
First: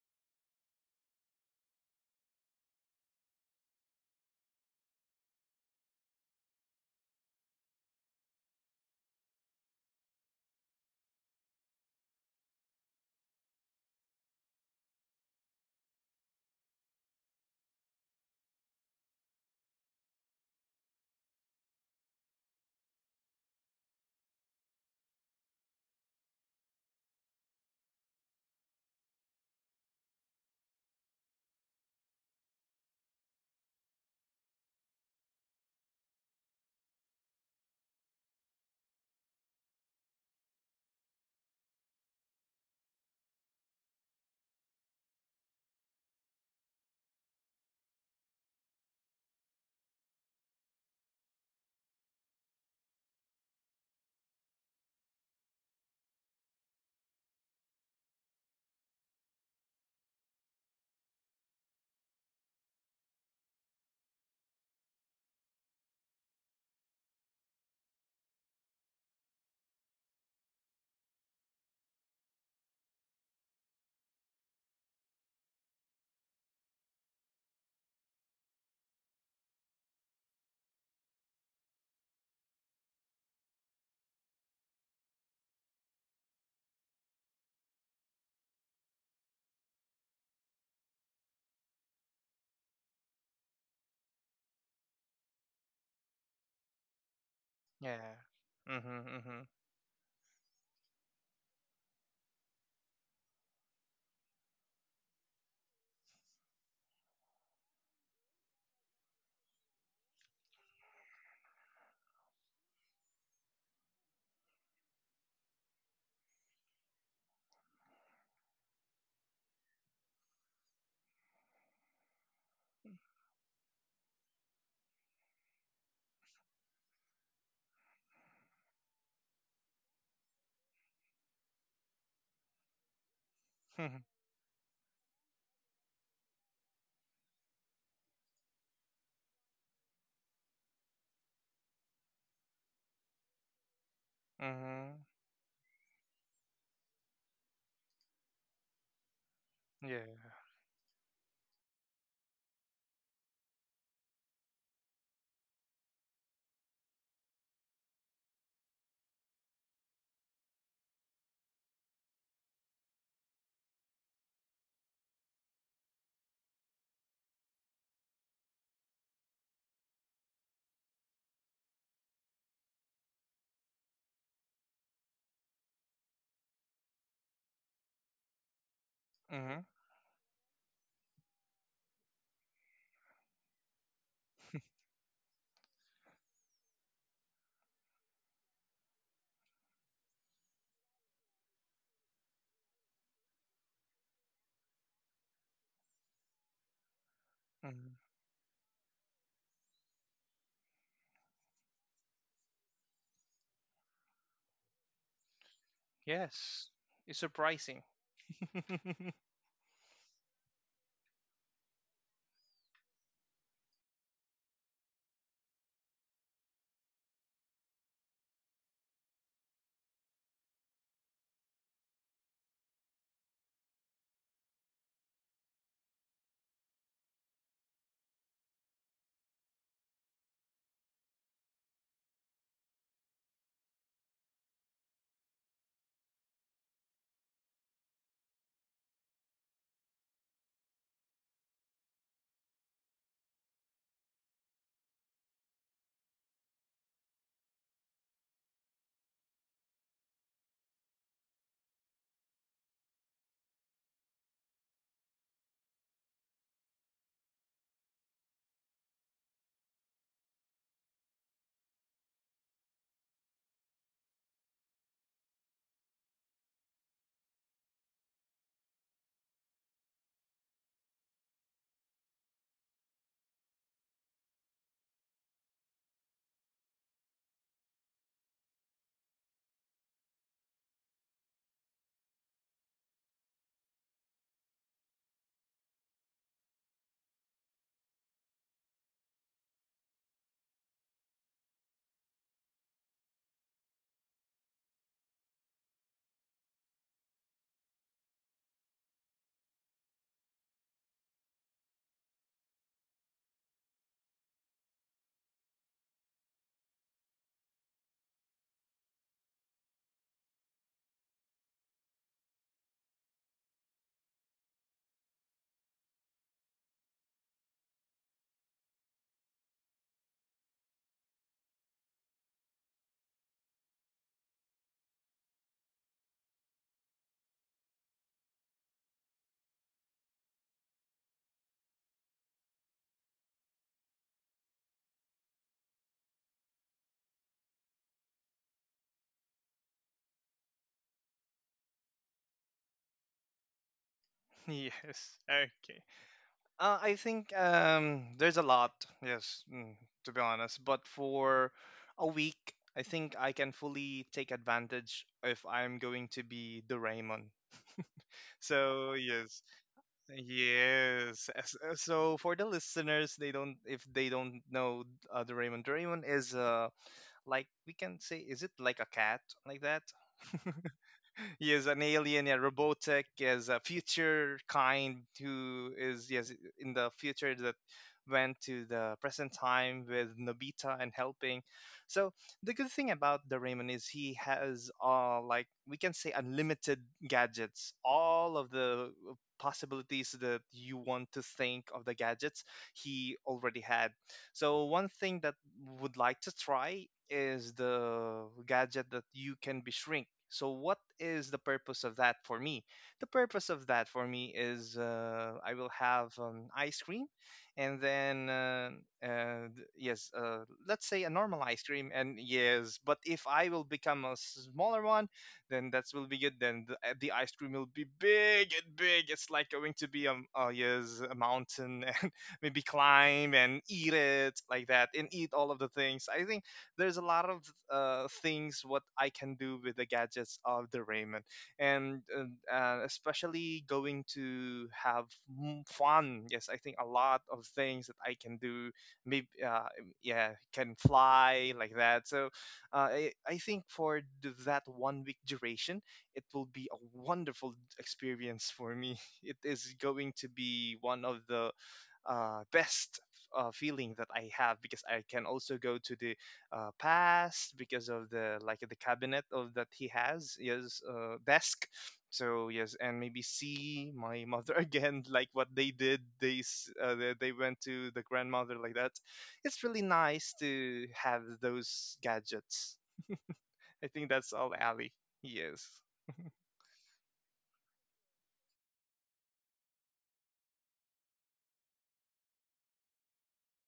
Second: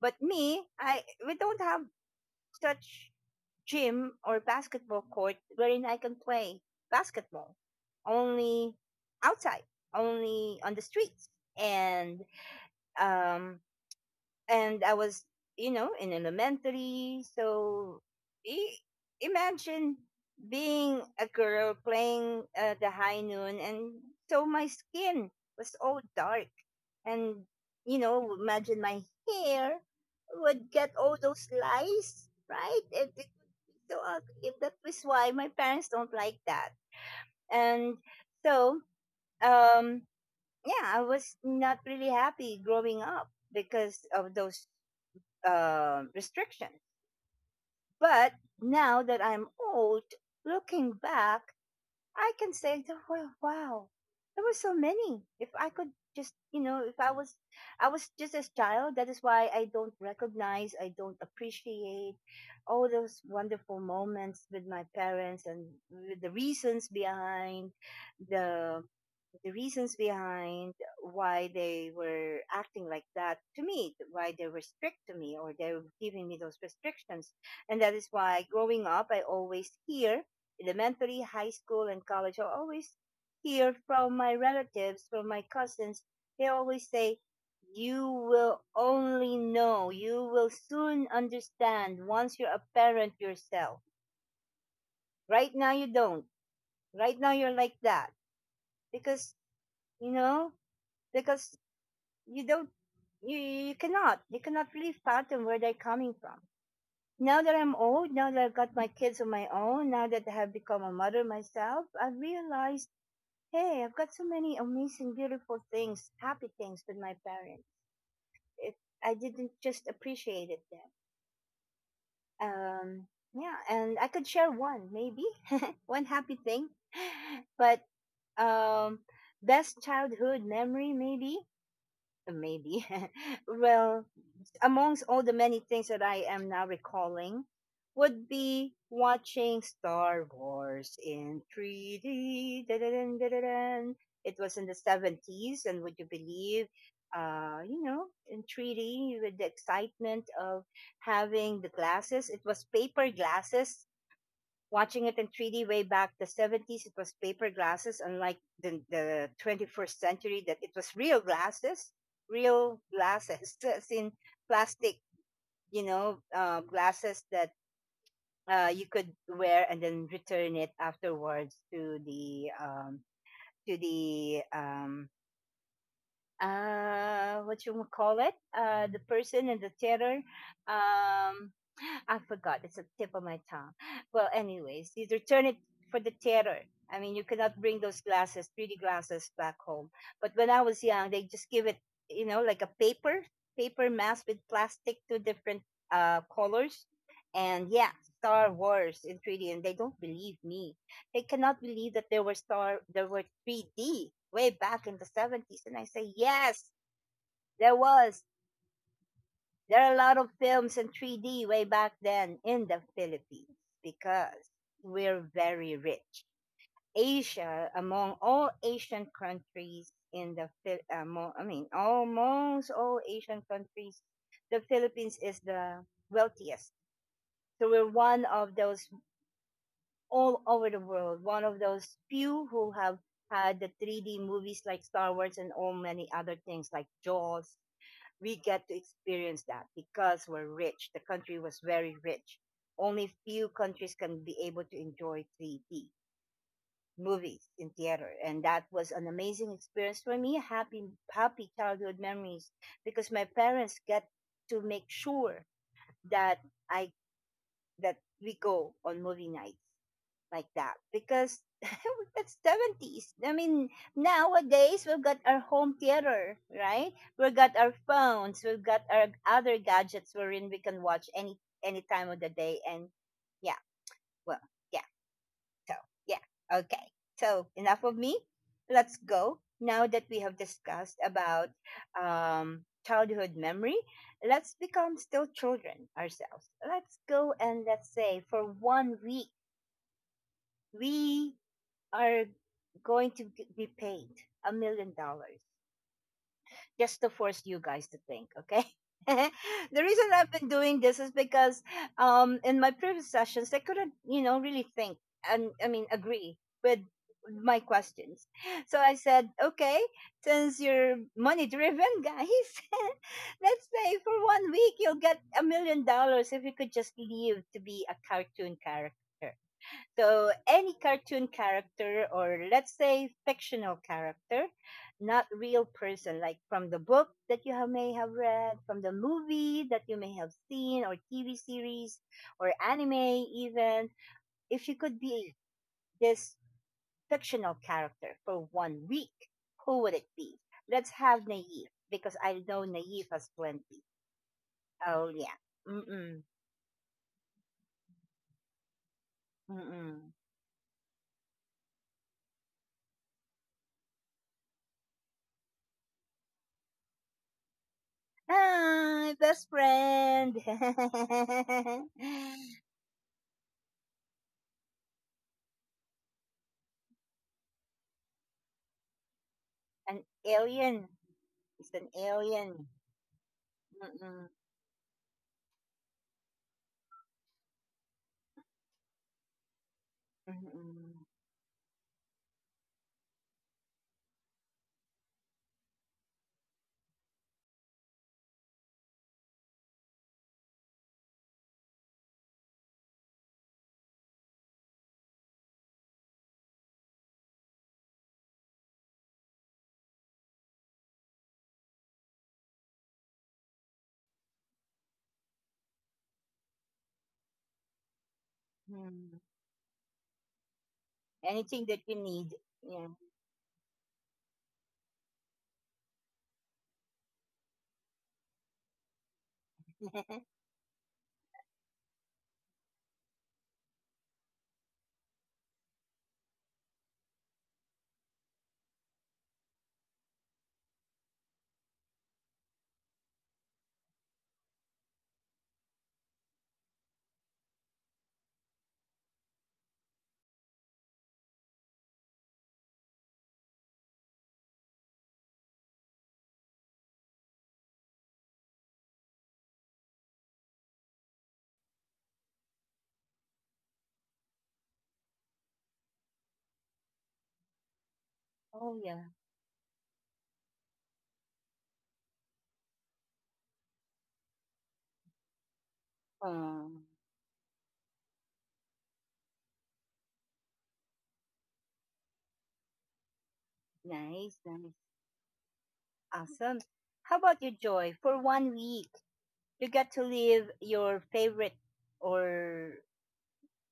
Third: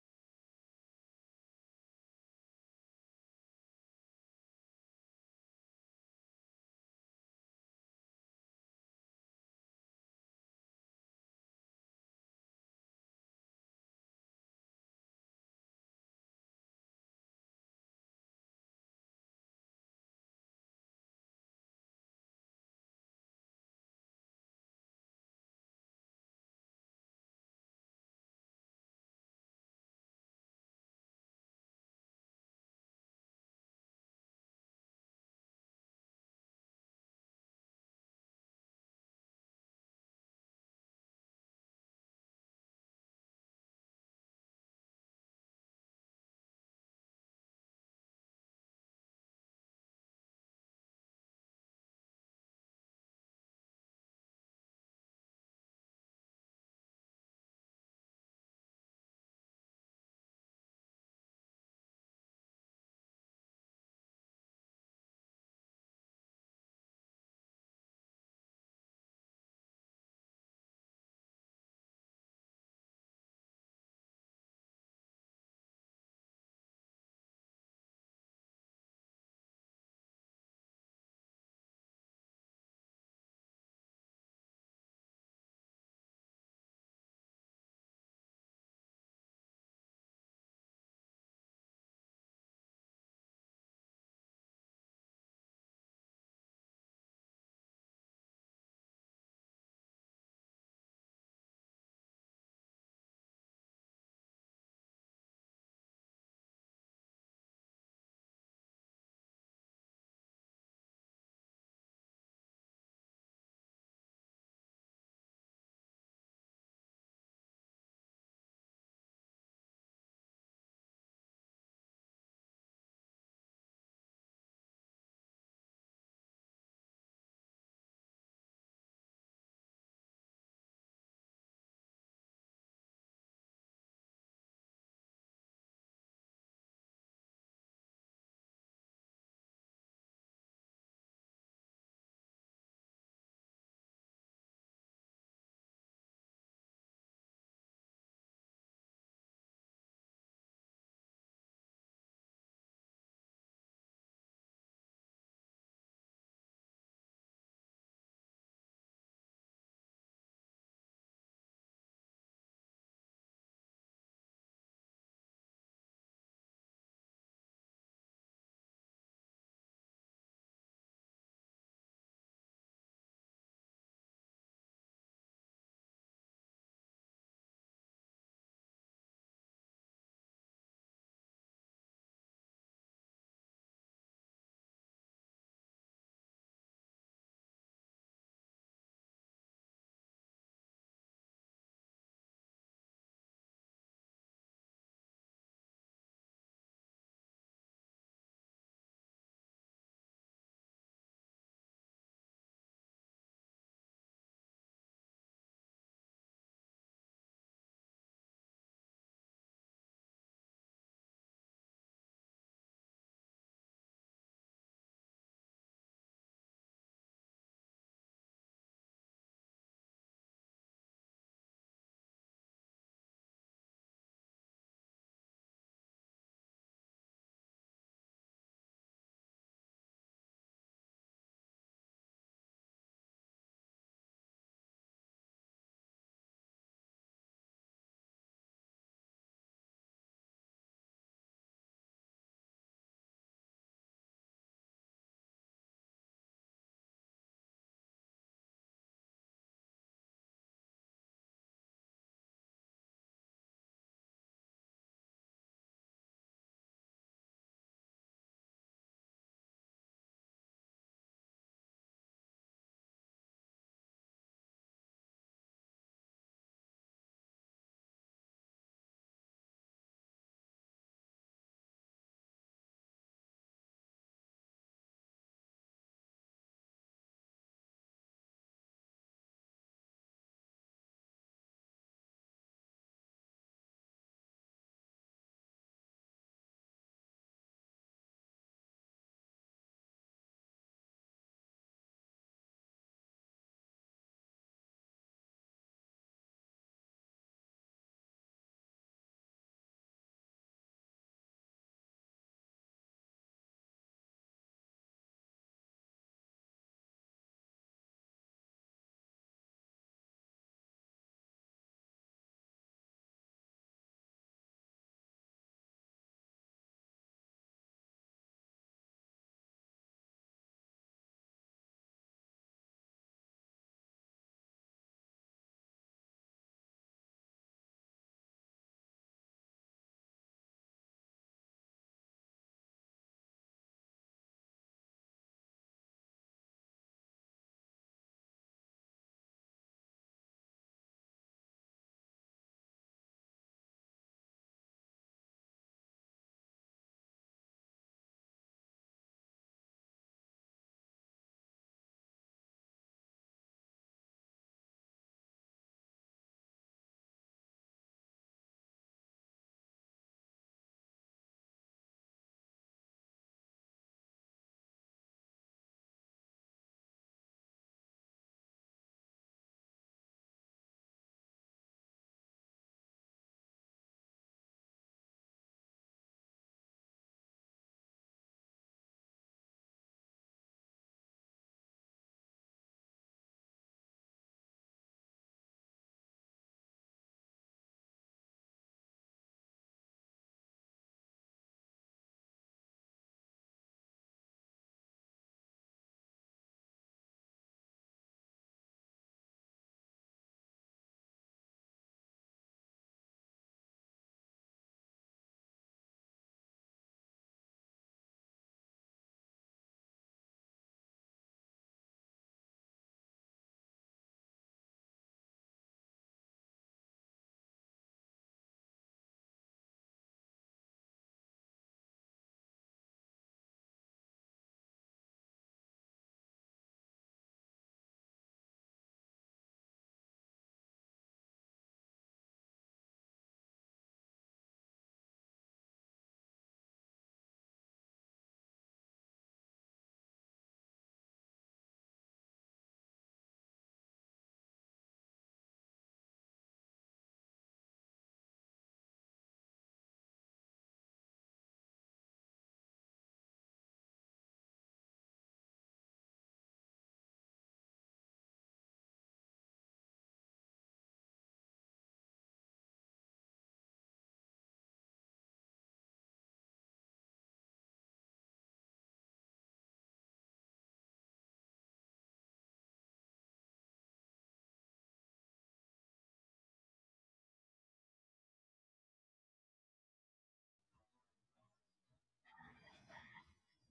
A: But me I we don't have such gym or basketball court wherein I can play basketball, only outside, only on the streets. And um and I was, in elementary. So i- imagine being a girl playing, the high noon, and so my skin was all dark, and, imagine my hair would get all those lice, right? It would be so ugly. That was why my parents don't like that, and so, um, yeah, I was not really happy growing up because of those, restrictions. But now that I'm old, looking back, I can say that wow, wow, there were so many. If I could just, if I was just a child. That is why I don't recognize, I don't appreciate all those wonderful moments with my parents and with the the reasons behind why they were acting like that to me, why they were strict to me, or they were giving me those restrictions. And that is why growing up, I always hear, elementary, high school, and college, I always hear from my relatives, from my cousins, they always say, You will only know, you will soon understand once you're a parent yourself. Right now, you don't. Right now, you're like that.
C: Yeah.
A: Because,
C: Mhm.
A: you know, because you don't, you, you cannot really fathom where they're coming from. Now that I'm old, now that I've got my kids on my own, now that I have become a mother myself, I've realized, Hey, I've got so many amazing, beautiful things, happy things with my parents. It, I didn't just appreciate it then. Um, yeah, and I could share one, maybe, one happy thing, but, um, best childhood memory, maybe, maybe. Well,
C: Mhm.
A: amongst all the many things that I am now recalling would be watching Star Wars in 3D. Da-da-dun, da-da-dun. It was in the
C: Mhm.
A: 70s, and would you believe, in 3D with the
C: Yeah.
A: excitement of having the glasses? It was paper glasses. Watching it in 3D way back the 70s, it was paper glasses, unlike the 21st century that it was real glasses, as in plastic, glasses that, you could wear and then return it afterwards to the, to the um, what you would call it, the person in
C: Mhm.
A: the theater. Um, I forgot. It's a tip of my tongue. Well, anyways, you return it for the theater. I mean, you cannot bring those glasses, 3D glasses, back home. But when I was young, they just give it, like a paper mask with plastic, two different, colors. And yeah,
C: Mhm.
A: Star Wars in 3D. And they don't believe me, they cannot believe that there were 3D way back in the 70s, and I say yes,
C: Yes. It's
A: there
C: surprising.
A: was, there are a lot of films in 3D way back then in the Philippines because we're very rich. Asia, among all Asian countries, in, I mean almost all Asian countries, the Philippines is the wealthiest, so we're one of those, all over the world. One of those few who have had the 3D movies like Star Wars and all many other things like Jaws. We get to experience that because we're rich. The country was very rich. Only few countries can be able to enjoy 3D movies in theater, and that was an amazing experience for me, happy, happy childhood memories, because my parents get to make sure that, I that we go on movie night like that, because that's 70s. I mean, nowadays we've got our home theater, right? We've got our phones, we've got our other gadgets wherein we can watch any time of the day, and yeah, well, yeah. So, yeah. Okay. So, enough of me. Let's go. Now that we have discussed about um childhood memory, let's become still children ourselves. Let's go and let's say for one week we are going to g- be paid $1 million just to force you guys to think, okay? The reason I've been doing this is because in my previous sessions, I couldn't, you know, really think and, I mean, agree with my questions. So I said, okay, since you're money driven, guys, let's say for one week you'll get $1 million if you could just leave to be a cartoon character. So any cartoon character, or let's say fictional character, not real person, like from the book that you have, may have read, from the movie that you may have seen, or TV series, or anime even. If you could be this fictional character for one week, who would it be? Let's have Naif because I know Naif has plenty. Oh
C: Yes.
A: yeah.
C: Okay.
A: Mm-mm.
C: I think there's a lot, yes, mm,
A: Mm-mm.
C: to be honest. But for a week, I think I can fully take advantage if I'm going to be the Doraemon. So
A: Hi,
C: yes,
A: best friend.
C: yes. So for the listeners, they don't if they don't know Doraemon. Doraemon is like we can say, is it like a cat like that?
A: An alien.
C: Yes,
A: It's
C: an
A: an
C: alien, yeah,
A: alien.
C: robotic, as a
A: Mm-mm.
C: future kind who is yes in the future that went to the present time with Nobita and
A: Mm-mm.
C: helping. So the good thing about the Raymond is he has like we can say unlimited gadgets, all of the possibilities that you want to think of the gadgets he already had, so one thing that would like to try is the gadget that you can be shrink. So what is the purpose of that for me? The purpose of that for me is I will have an ice cream, and then
A: Mm.
C: yes, let's say a normal
A: Anything
C: ice
A: that
C: cream,
A: you
C: and
A: need.
C: yes,
A: Yeah.
C: but if I will become a smaller one, then that will be good. Then the ice cream will be big and big. It's like going to be yes, a mountain maybe climb and eat it like that, and eat all of the things. I think there's a lot of things what I can do with the gadgets of the Raymond, and especially going to have fun. Yes, I think a lot of things that I can do. Maybe yeah, can fly like that. So I think for that 1 week duration, it will be a wonderful experience for me. It is going to be one of the best feeling that I have, because I can also go to the past because of the like
A: oh,
C: the
A: yeah.
C: cabinet of that he has, yes, desk. So yes, and maybe see my mother again, like what they did. They
A: Oh,
C: s- uh, they they went to the grandmother like that. It's really nice to have those gadgets. I think that's
A: nice,
C: all,
A: nice.
C: Ali. Yes.
A: Awesome. How about you, Joy? For one week, you get to live your favorite, or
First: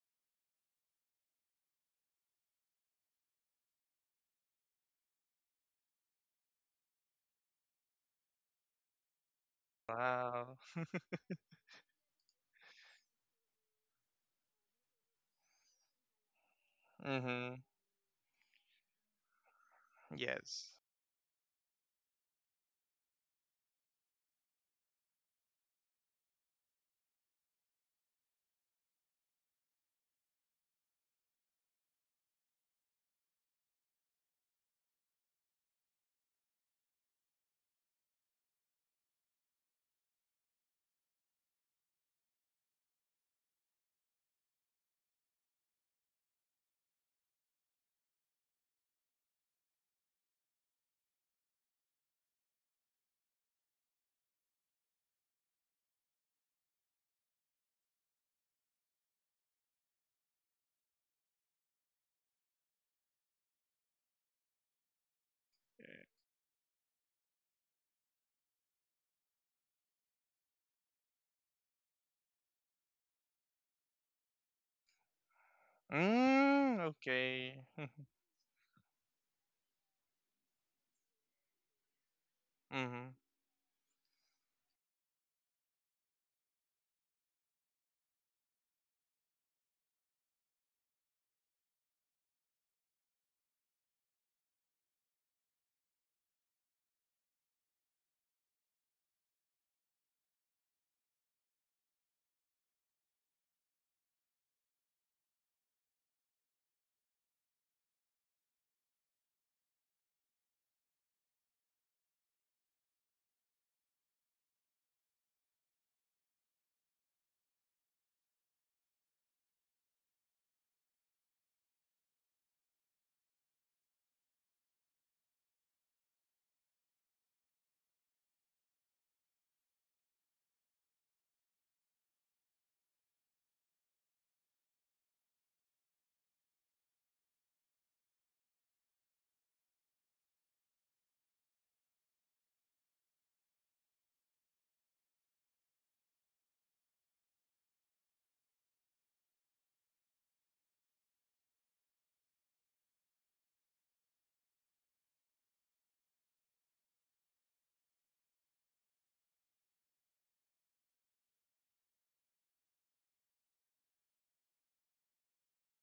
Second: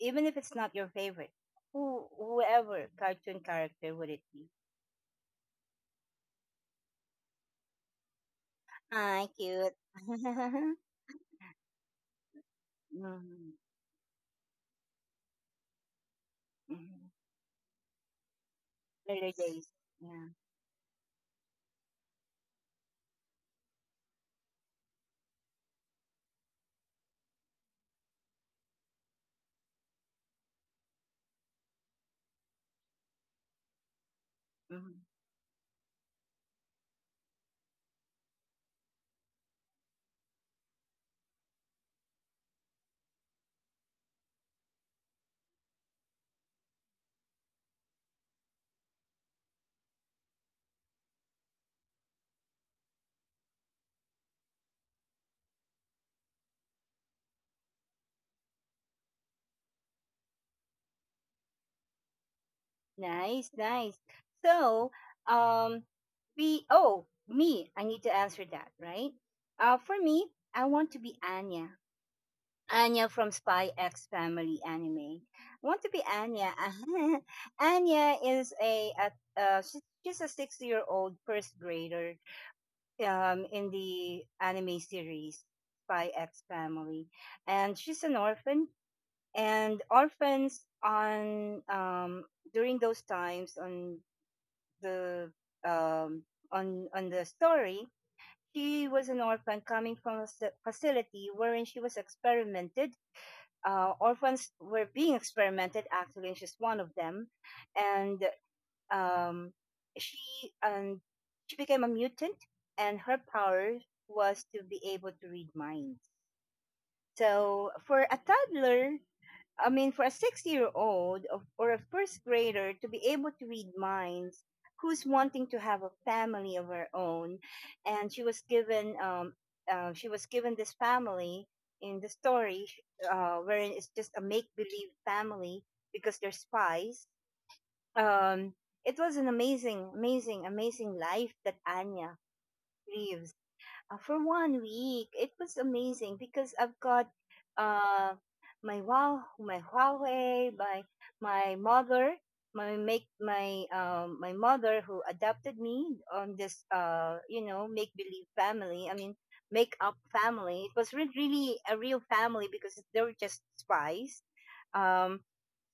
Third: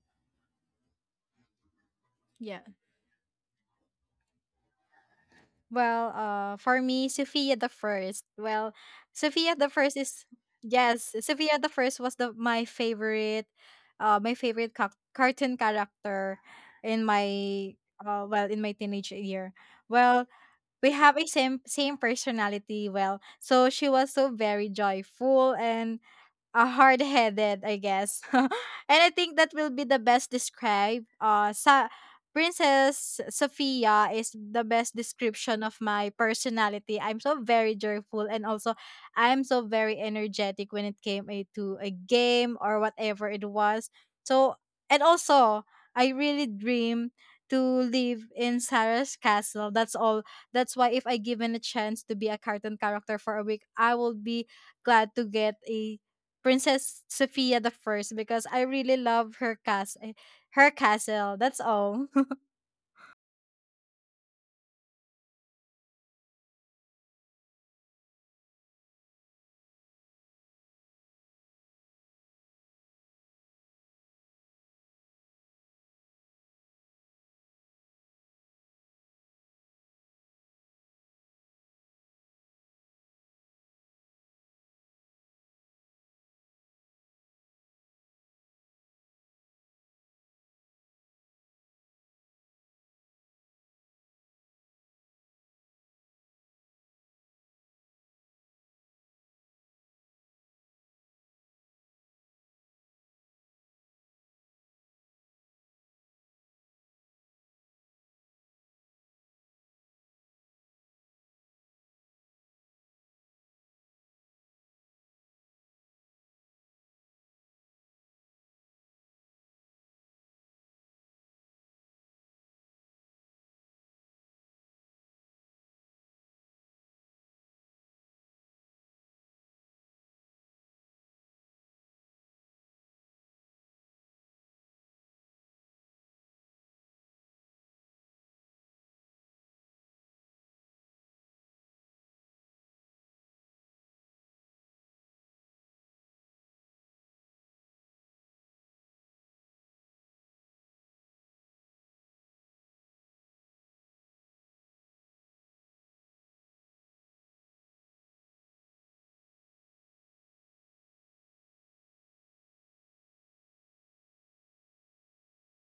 A: even if it's not your favorite,
B: Yeah.
A: whoever cartoon character would it be?
B: Well, for me, Sophia the First. Well,
A: Ah,
B: Sophia
A: cute.
B: the First is
C: Wow.
B: yes, Sophia the First was the my
A: mm-hmm.
B: favorite, my favorite cartoon character in
C: Mm-hmm.
B: my, well, in my teenage
A: Later
B: year.
A: days. Yeah.
B: Well,
C: Yes.
B: we have a same personality. Well, so she was so very joyful and hard-headed, I guess. And I think that will be the best describe. Sa Princess Sophia is the
A: Hmm.
B: best description of my personality. I'm so very joyful, and also I'm so very energetic when it came to a game or whatever it was. So and also I really dream to live in Sarah's castle. That's all. That's why if I given a chance to be a cartoon character for a week, I will be glad to get a Princess Sophia the First, because I really love her cast, her castle. That's all.
A: Nice, nice. So, um, oh, me, I need to answer that, right? For me, I want to be Anya. Anya from Spy X Family anime. I want to be Anya.
C: Mm, okay.
A: Anya is, she's a six-year-old first grader
C: Mm-hmm.
A: in the anime series Spy X Family, and she's an orphan. And orphans on during those times the um, on the story, she was an orphan coming from a facility wherein she was experimented. Orphans were being experimented actually, and she's one of them. And um, she and she became a mutant, and her power was to be able to read minds. So for a toddler, I mean, for a 6 year old or a first grader to be able to read minds, who's wanting to have a family of her own, and she was given this family in the story, wherein it's just a make believe family because they're spies. Um, it was an amazing, amazing, amazing life that Anya lives for one week. It was amazing because I've got uh, my Wow, my Huawei, my mother, my make my my mother who adopted me on this you know, make believe family. I mean, make up family. It was really a real family because they were just spies. Um,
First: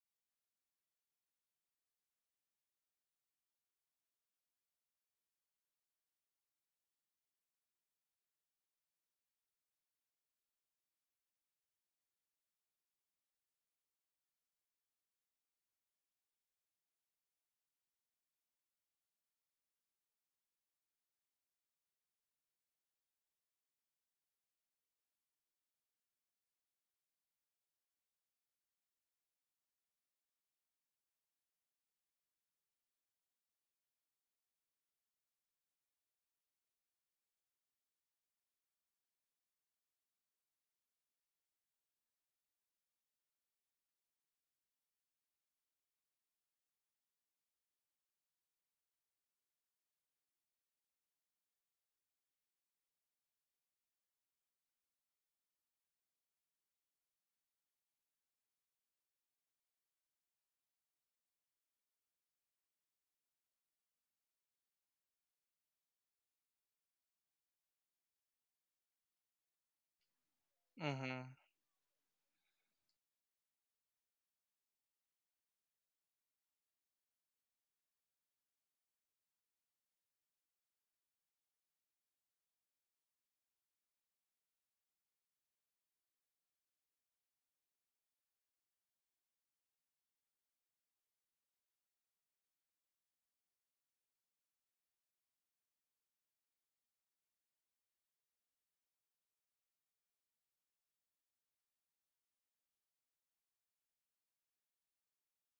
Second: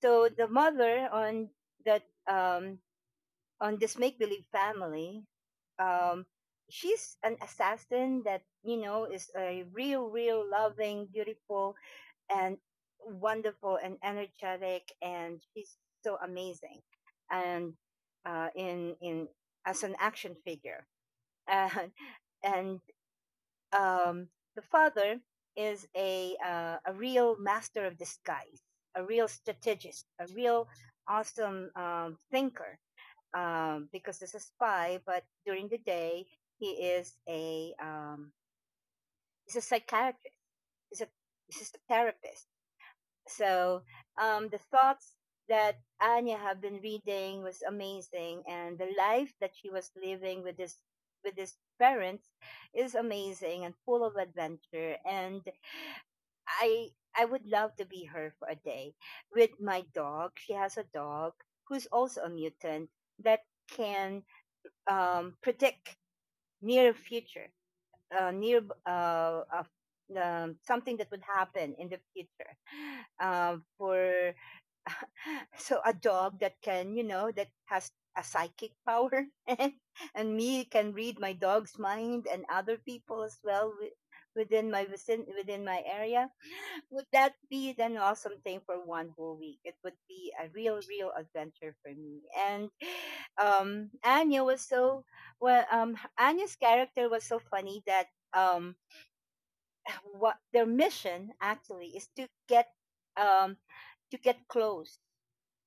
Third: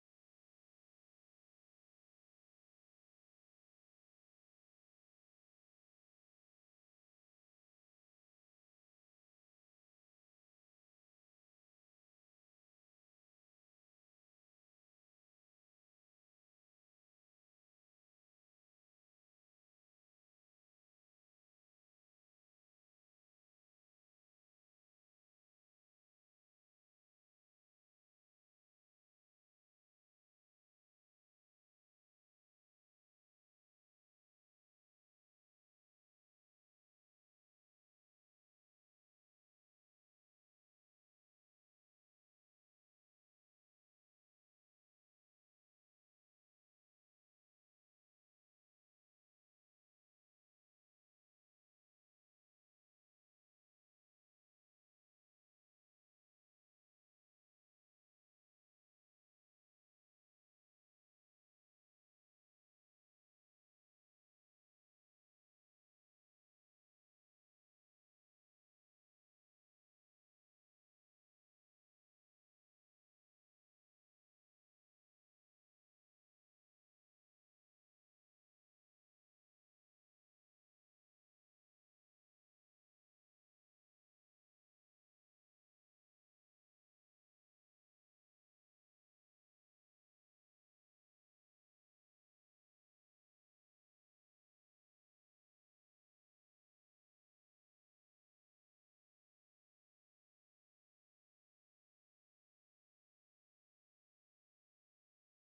A: so the mother on that um, on this make believe family. Um, she's an assassin that, you know, is a real, real loving, beautiful, and wonderful and energetic, and she's so amazing. And in as an action figure, and and um, the father is a real master of disguise, a real strategist, a real awesome thinker because he's a spy. But during the day, he is a he's a psychiatrist. He's a he's a therapist. So the thoughts that Anya had been reading was amazing, and the life that she was living with this with his parents is amazing and full of adventure. And I I would love to be her for a day with my dog. She has a dog who's also a mutant that can predict near future, near something that would
C: Mm-hmm.
A: happen in the future for so, a dog that can, you know, that has a psychic power, and me can read my dog's mind and other people as well within my area. Would that be an awesome thing for one whole week? It would be a real, real adventure for me. And Anya was so, Ania's character was so funny that, um what their mission actually is to get um, close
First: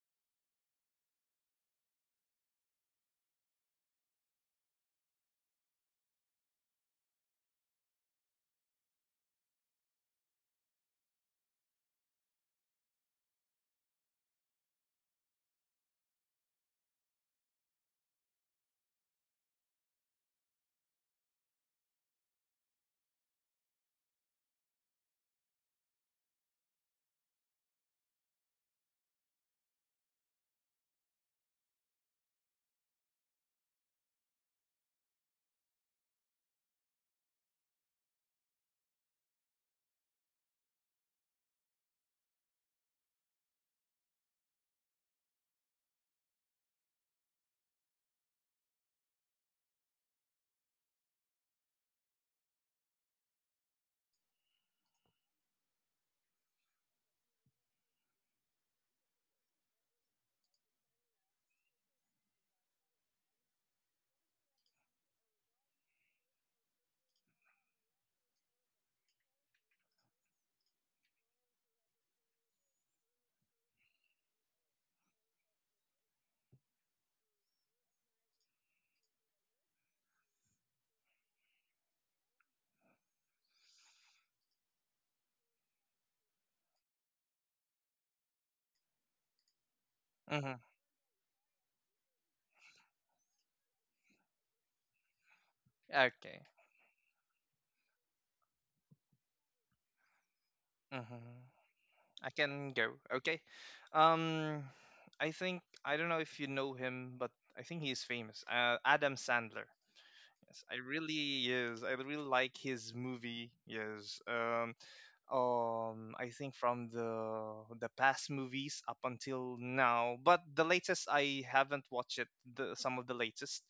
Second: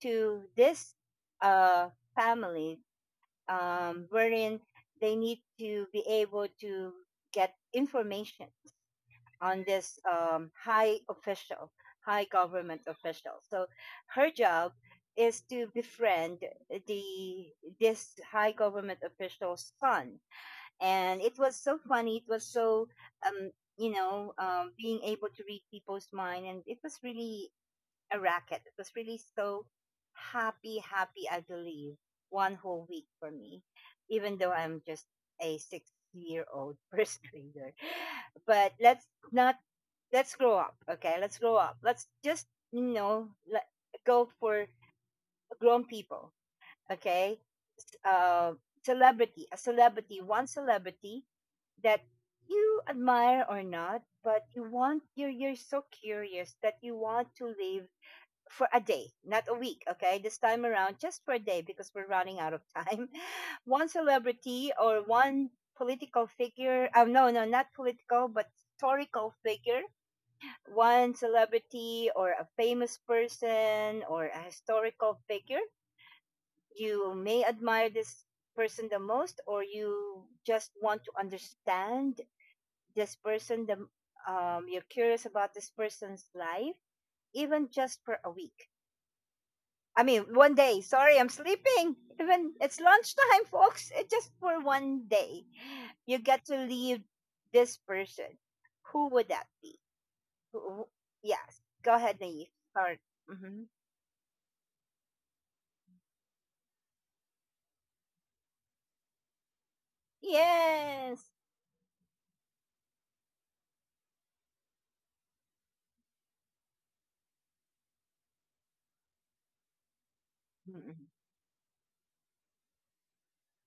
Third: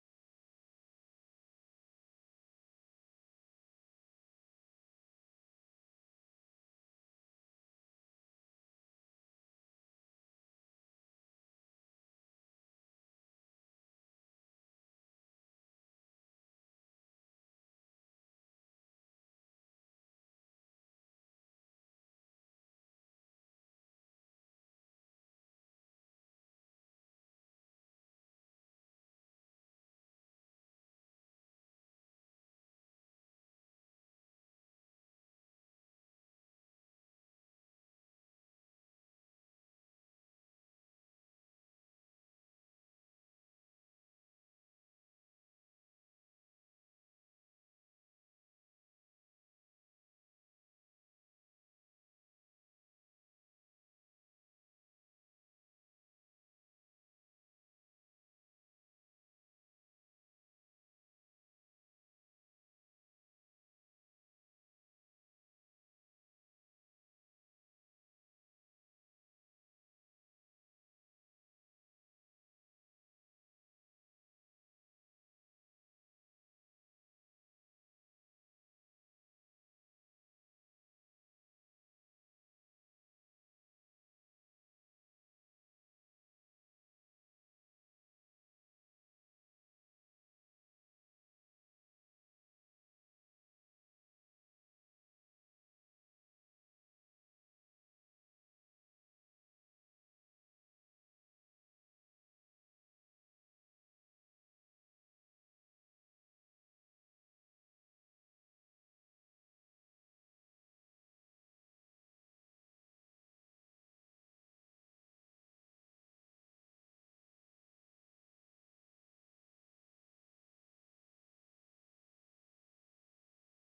A: to this uh, family, wherein they need to be able to get information on this high official, high government official. So her job is to befriend the this high government official's son. And it was so funny, it was so um you know, being able to read people's mind, and it was really a racket. It was really so happy, happy, I believe, one whole week for me, even though I'm just a 6 year old first grader. But let's not, let's grow up, okay? Let's grow up, let's just, you know, go for grown people, okay? s- uh, Celebrity, a celebrity one celebrity that you admire or not, but you want, you're so curious that you want to live for a day, not a week, okay? This time around, just for a day because we're running out of time. One celebrity, or one political figure, no, no, not political, but historical figure. One celebrity or a famous person or a historical figure you may admire, this person the most, or you just want to understand this person, the you're curious about this person's life, even just for a week. I mean,
C: Mm-hmm.
A: one day. Sorry, I'm sleeping even it's lunchtime. Folks, it's just for one day you
C: Okay.
A: get to leave this person. Who would that be? who, who-
C: Mm-hmm.
A: yes, go ahead,
C: I
A: Naive.
C: can go.
A: Start.
C: Okay.
A: Hmm.
C: Um, I think I don't know if you know him, but I think he is famous. Adam Sandler.
A: Yes.
C: Yes, I really like his movie. Yes. I think from the past movies up until now, but the latest
A: Mm-hmm.
C: I haven't watched it, the, some of the latest,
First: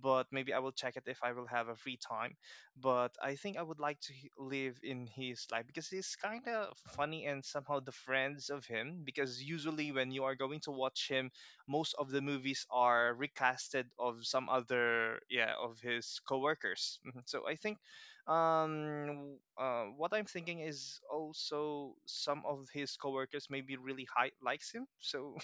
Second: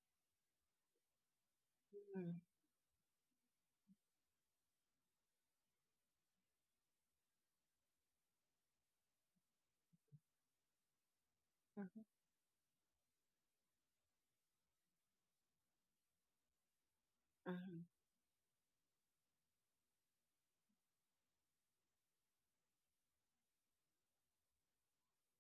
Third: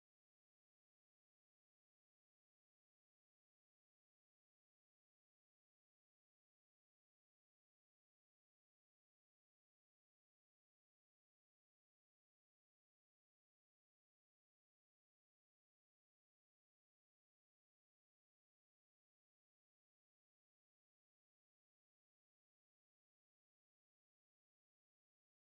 C: but maybe I will check it if I will have a free
A: Mm-hmm.
C: time. But I think I would like to live in his life, because he's kind of funny, and somehow the friends of him, because usually when you are going to watch him, most
A: Mm-hmm.
C: of the movies are recasted of some other, yeah, of his coworkers. Mhm. So I think
A: Mm-hmm.
C: what I'm thinking is also some of his coworkers maybe really high likes him, so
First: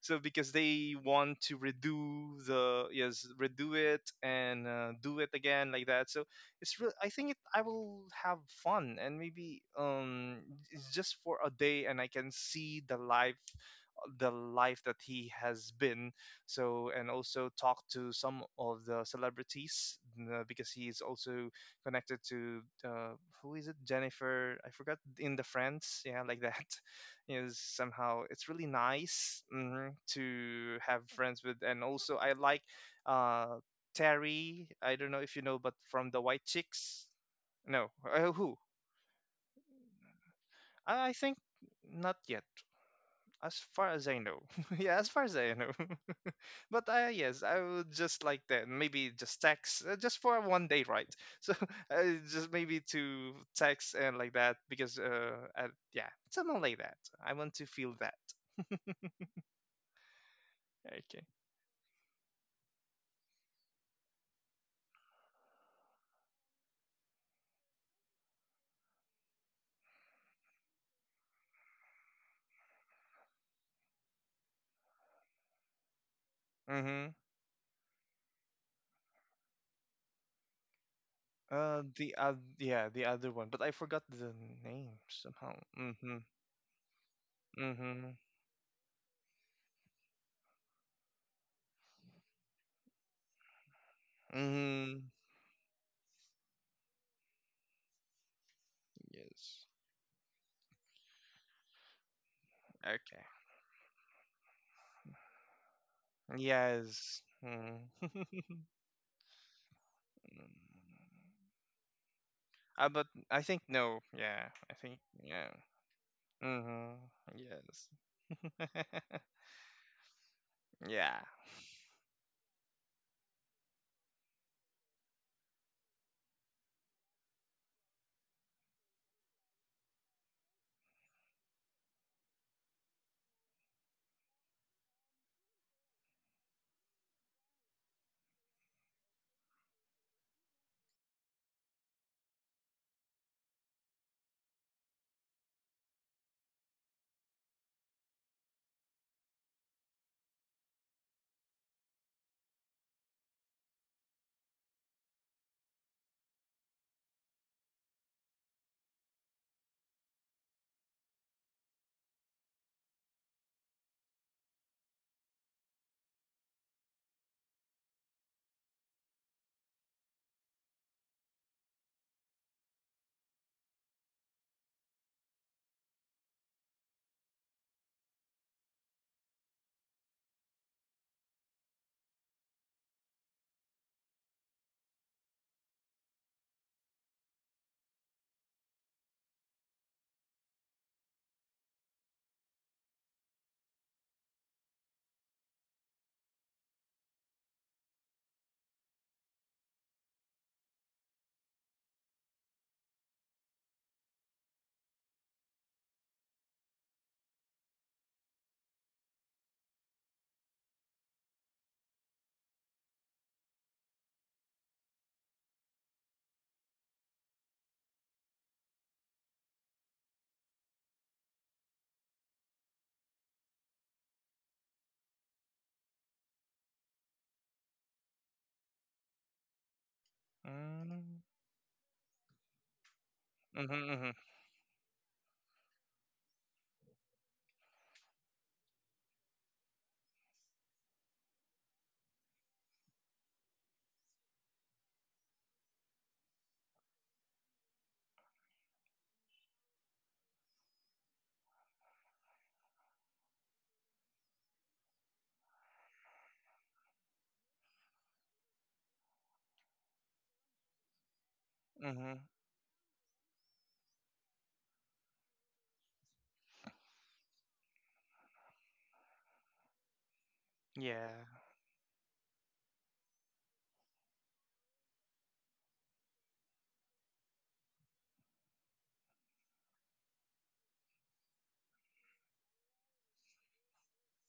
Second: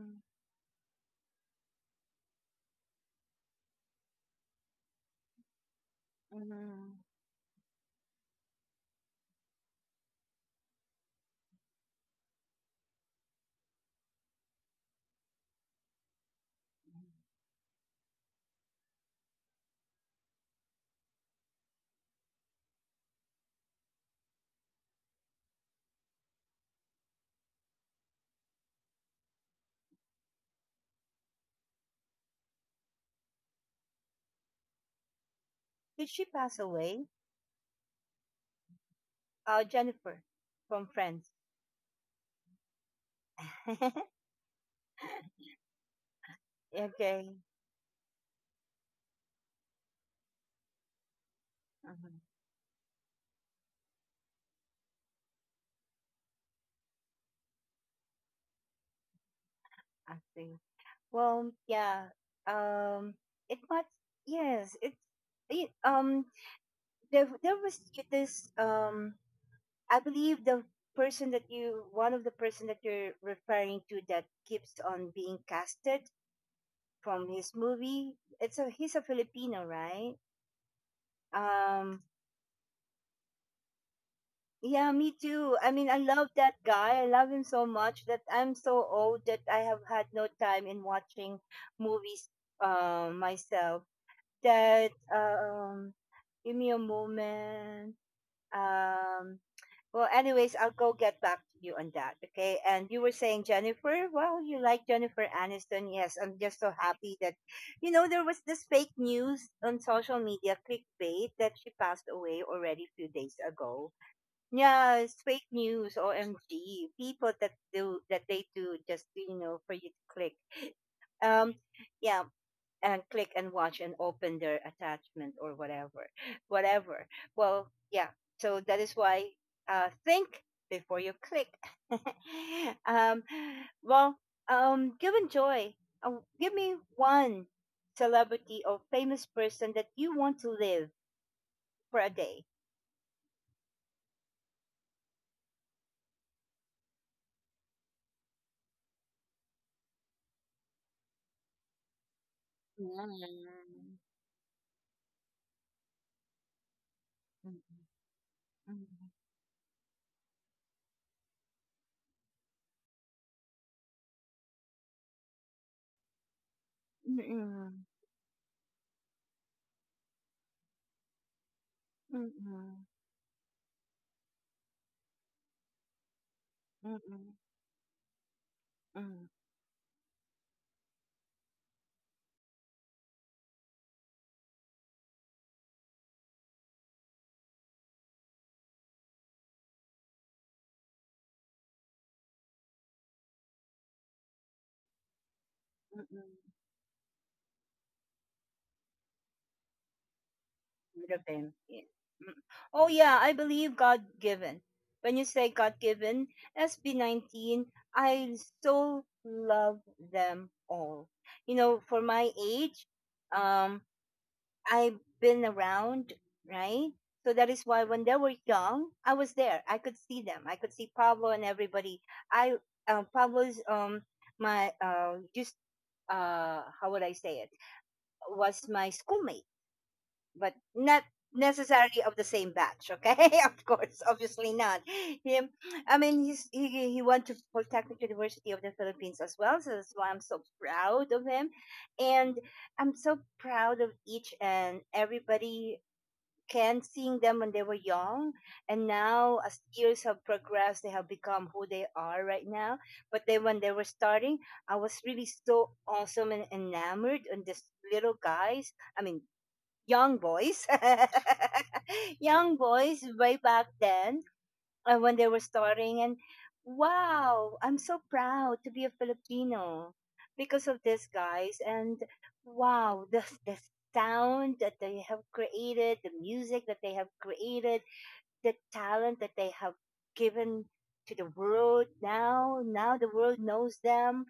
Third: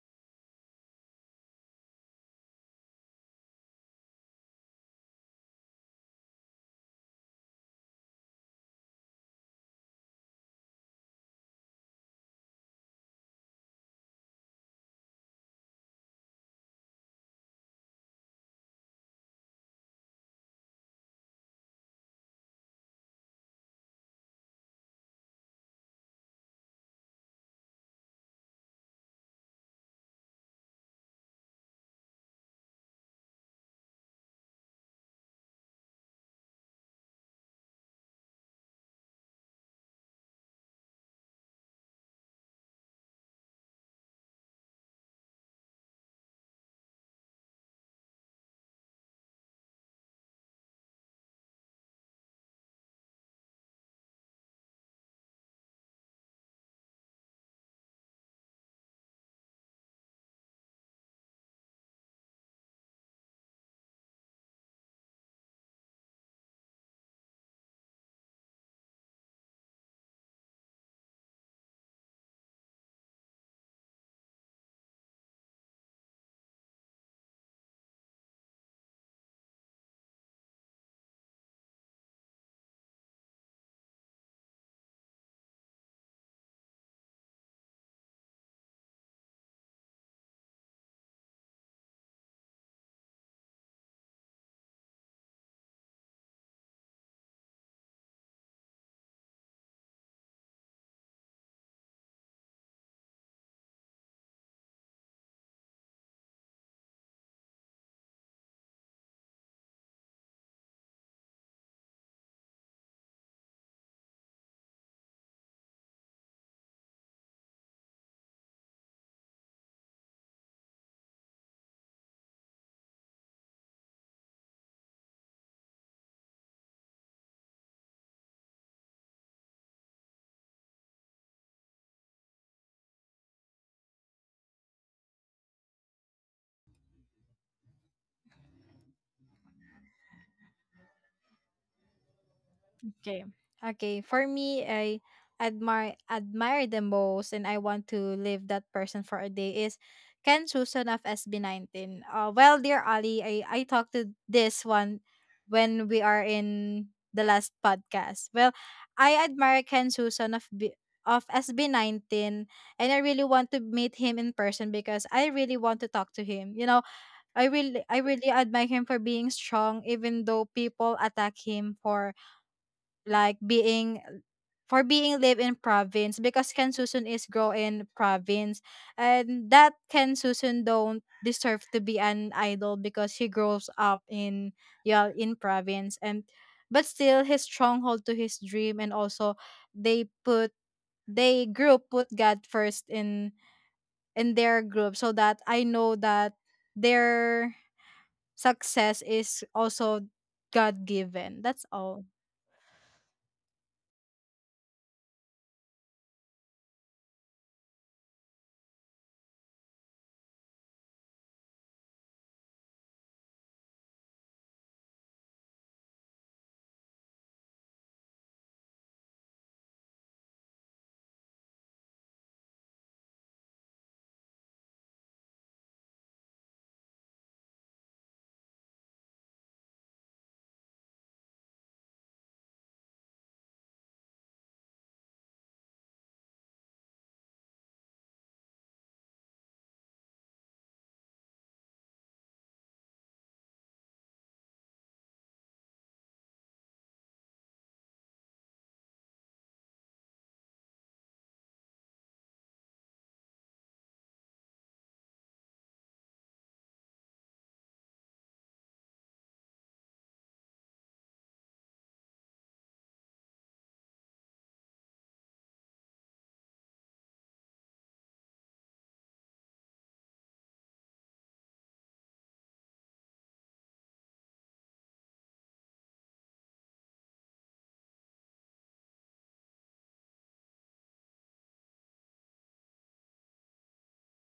C: so because they want to redo the yes redo it and do it again like that. So it's real,
A: Mhm.
C: I think it, I will have fun. And maybe it's just for a day, and I can see the life that he has been. So and also talk to some of the celebrities, because he is also connected to who is it, Jennifer, I forgot, in the Friends, yeah, like that. Is somehow it's really nice, mhm, to have friends with. And also I like uh Terry, I don't know if you know, but from
A: Did
C: the
A: she
C: White
A: pass
C: Chicks.
A: away?
C: No. Who.
A: Jennifer from
C: I
A: Friends.
C: think not yet, as far as I know. Yeah, as far as I know. But
A: okay.
C: yes, I would just like that, maybe just text just for 1 day, right? So
A: Mhm.
C: just maybe to text and like that, because yeah, something like that. I want to feel that.
A: I see.
C: Okay.
A: Well, yeah. Um, it might. Yes, it. it um, there was this. I believe the person that you, one of the person that you're referring to, that keeps on being casted
C: Mm-hmm.
A: from his movie. It's a. He's a Filipino, right? Um,
C: The other, yeah, the other one, but I forgot the
A: yeah,
C: name
A: me too.
C: somehow.
A: I mean, I
C: Mm-hmm.
A: love that guy. I love him so much
C: Mm-hmm.
A: that I'm so old that I have had no time in watching movies myself. That
C: Mm-hmm.
A: give me a moment. Um,
C: Yes.
A: well, anyways, I'll go get back to you on that. Okay. And you were
C: Okay.
A: saying Jennifer. Well, you like Jennifer Aniston. Yes, I'm just so happy
C: Yes.
A: that,
C: Mm.
A: you know, there was this fake news on social media clickbait that she passed away already a few
C: But
A: days
C: I think
A: ago.
C: no. Yeah, I
A: Yeah,
C: think
A: it's fake
C: yeah.
A: news, OMG.
C: Mm-hmm.
A: People that
C: Yes.
A: do that, they do just, you know, for you to click.
C: Yeah.
A: Um yeah, and click and watch and open their attachment or whatever. Whatever. Well, yeah. So that is why think before you click. um well, given Joy, give me one celebrity or famous person that you want to live for a day.
B: Okay. Okay, for me, I admire the most, and I want to live that person for a day is Ken Susan of SB19. Well, dear
A: Yeah.
B: Ali, I talked to this one when we are in the last podcast. Well,
A: Mhm.
B: I admire Ken Susan of SB19, and I really want to meet him in person because I really want to talk to him. You know,
A: Mm, mm,
B: I really admire him for being strong, even though people attack him for,
A: mm, mm,
B: like being for being live in province, because Kansusun is
A: mm.
B: grow in province,
A: Mm.
B: and that Kansusun don't deserve to be an idol because he grows up in, yeah, in province. And but still his stronghold to his dream, and also they put, they group put God first in their group, so that I know that
A: Mm.
B: their success is also God given.
A: Been.
B: That's
A: Yeah.
B: all.
A: Mm. Oh yeah, I believe God given. When you say God given, SB 19, I so love them all. You know, for my age, um, I've been around, right? So that is why when they were young, I was there. I could see them. I could see Pablo and everybody. I Pablo's my just how would I say it, was my schoolmate but not
C: Mm-hmm.
A: necessarily of the same batch, okay? of
C: Mm-hmm.
A: course,
C: Mm-hmm.
A: obviously not him. I mean, he's, he went to Polytechnic University of the Philippines as well, so that's why I'm so proud of him. And I'm so proud of each and everybody. Can Seeing them when they were young, and now as years have progressed, they have become who they are right now. But then when they were starting, I was really so awesome and enamored on these little guys. I mean, young boys,
C: Mm-hmm,
A: young boys way back then, when they were starting. And wow, I'm so proud to be a Filipino because of these
C: yeah.
A: guys. And wow, the sound that they have created, the music that they have created, the talent that they have given to the world now. Now the world knows them.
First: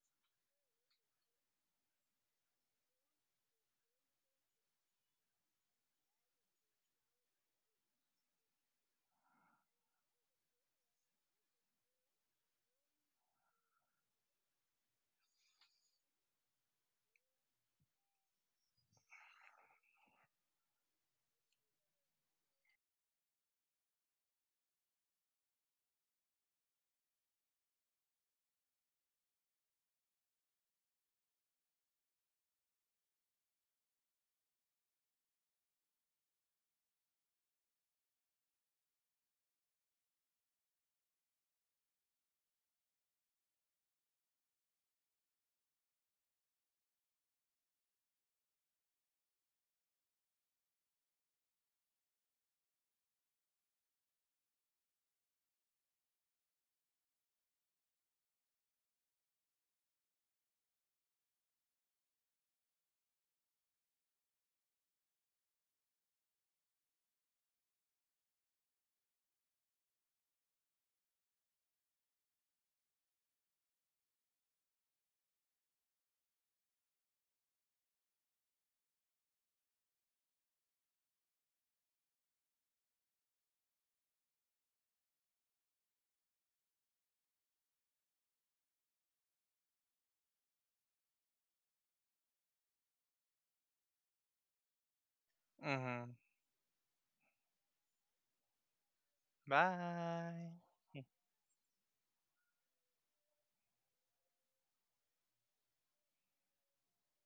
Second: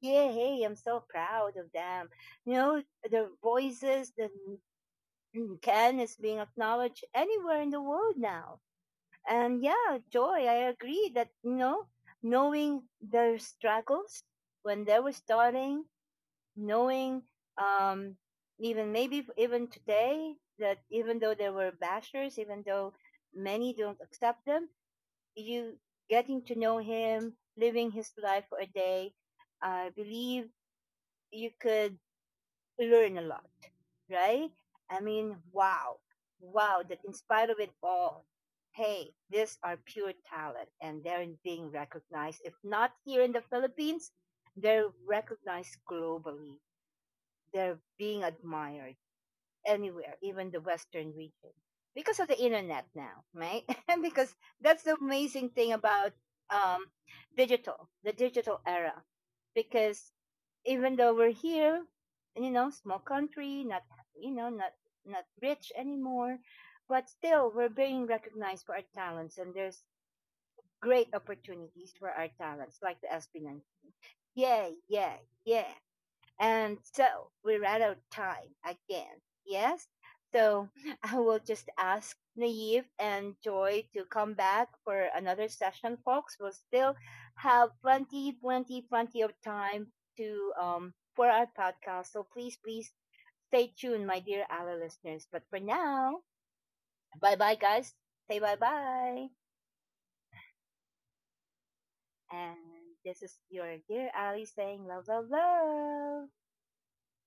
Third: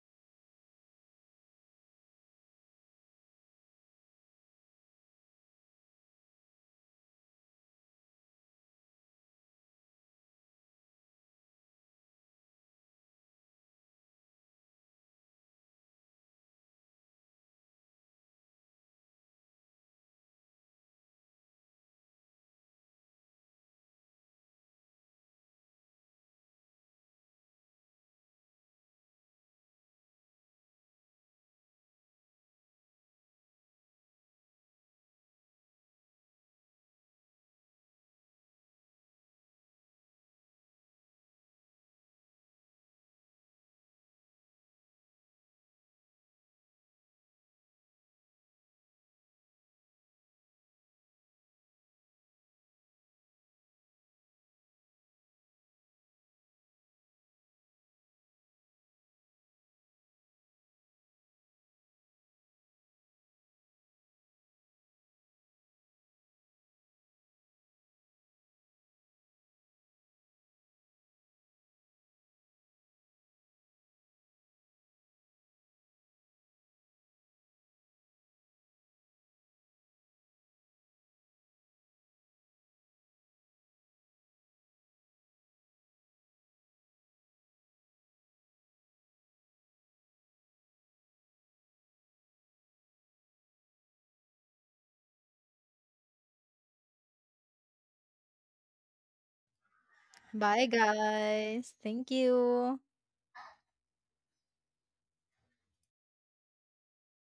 A: Yeah, hey, I'm so proud of them. You know, the voices, the Mm, Ken is being acknowledged anywhere in the world now. And yeah, Joy, I agree that, you know, knowing their struggles when they were starting, knowing um, even maybe even today that, even though they were bashers, even though many don't accept them, you, getting to know him, living his life for a day, I believe you could learn a lot, right? I mean, wow, wow, that in spite of it all, hey, these are pure talent and they're being recognized. If not here in the Philippines, they're recognized globally. They're being admired anywhere, even the Western region, because of the internet now, right? And because that's the amazing thing about um, digital, the digital era, because even though we're here, you know, small country, not, you know, not, not rich anymore, but still we're being recognized for our talents, and there's great opportunities for our talents, like the Espinal. Yeah, yeah, yeah. And so we're out of time again. Yes? So I will just ask Naive and Joy to come back for another session, folks. We'll still have plenty, plenty, plenty of time to for our podcast. So please, please stay tuned, my dear Ally listeners. But for
C: Mm-hmm.
A: now, bye bye guys. Say bye bye.
C: Bye.
B: Bye, guys. Thank
A: And
B: you.
A: this is your dear Ali saying love, love, love.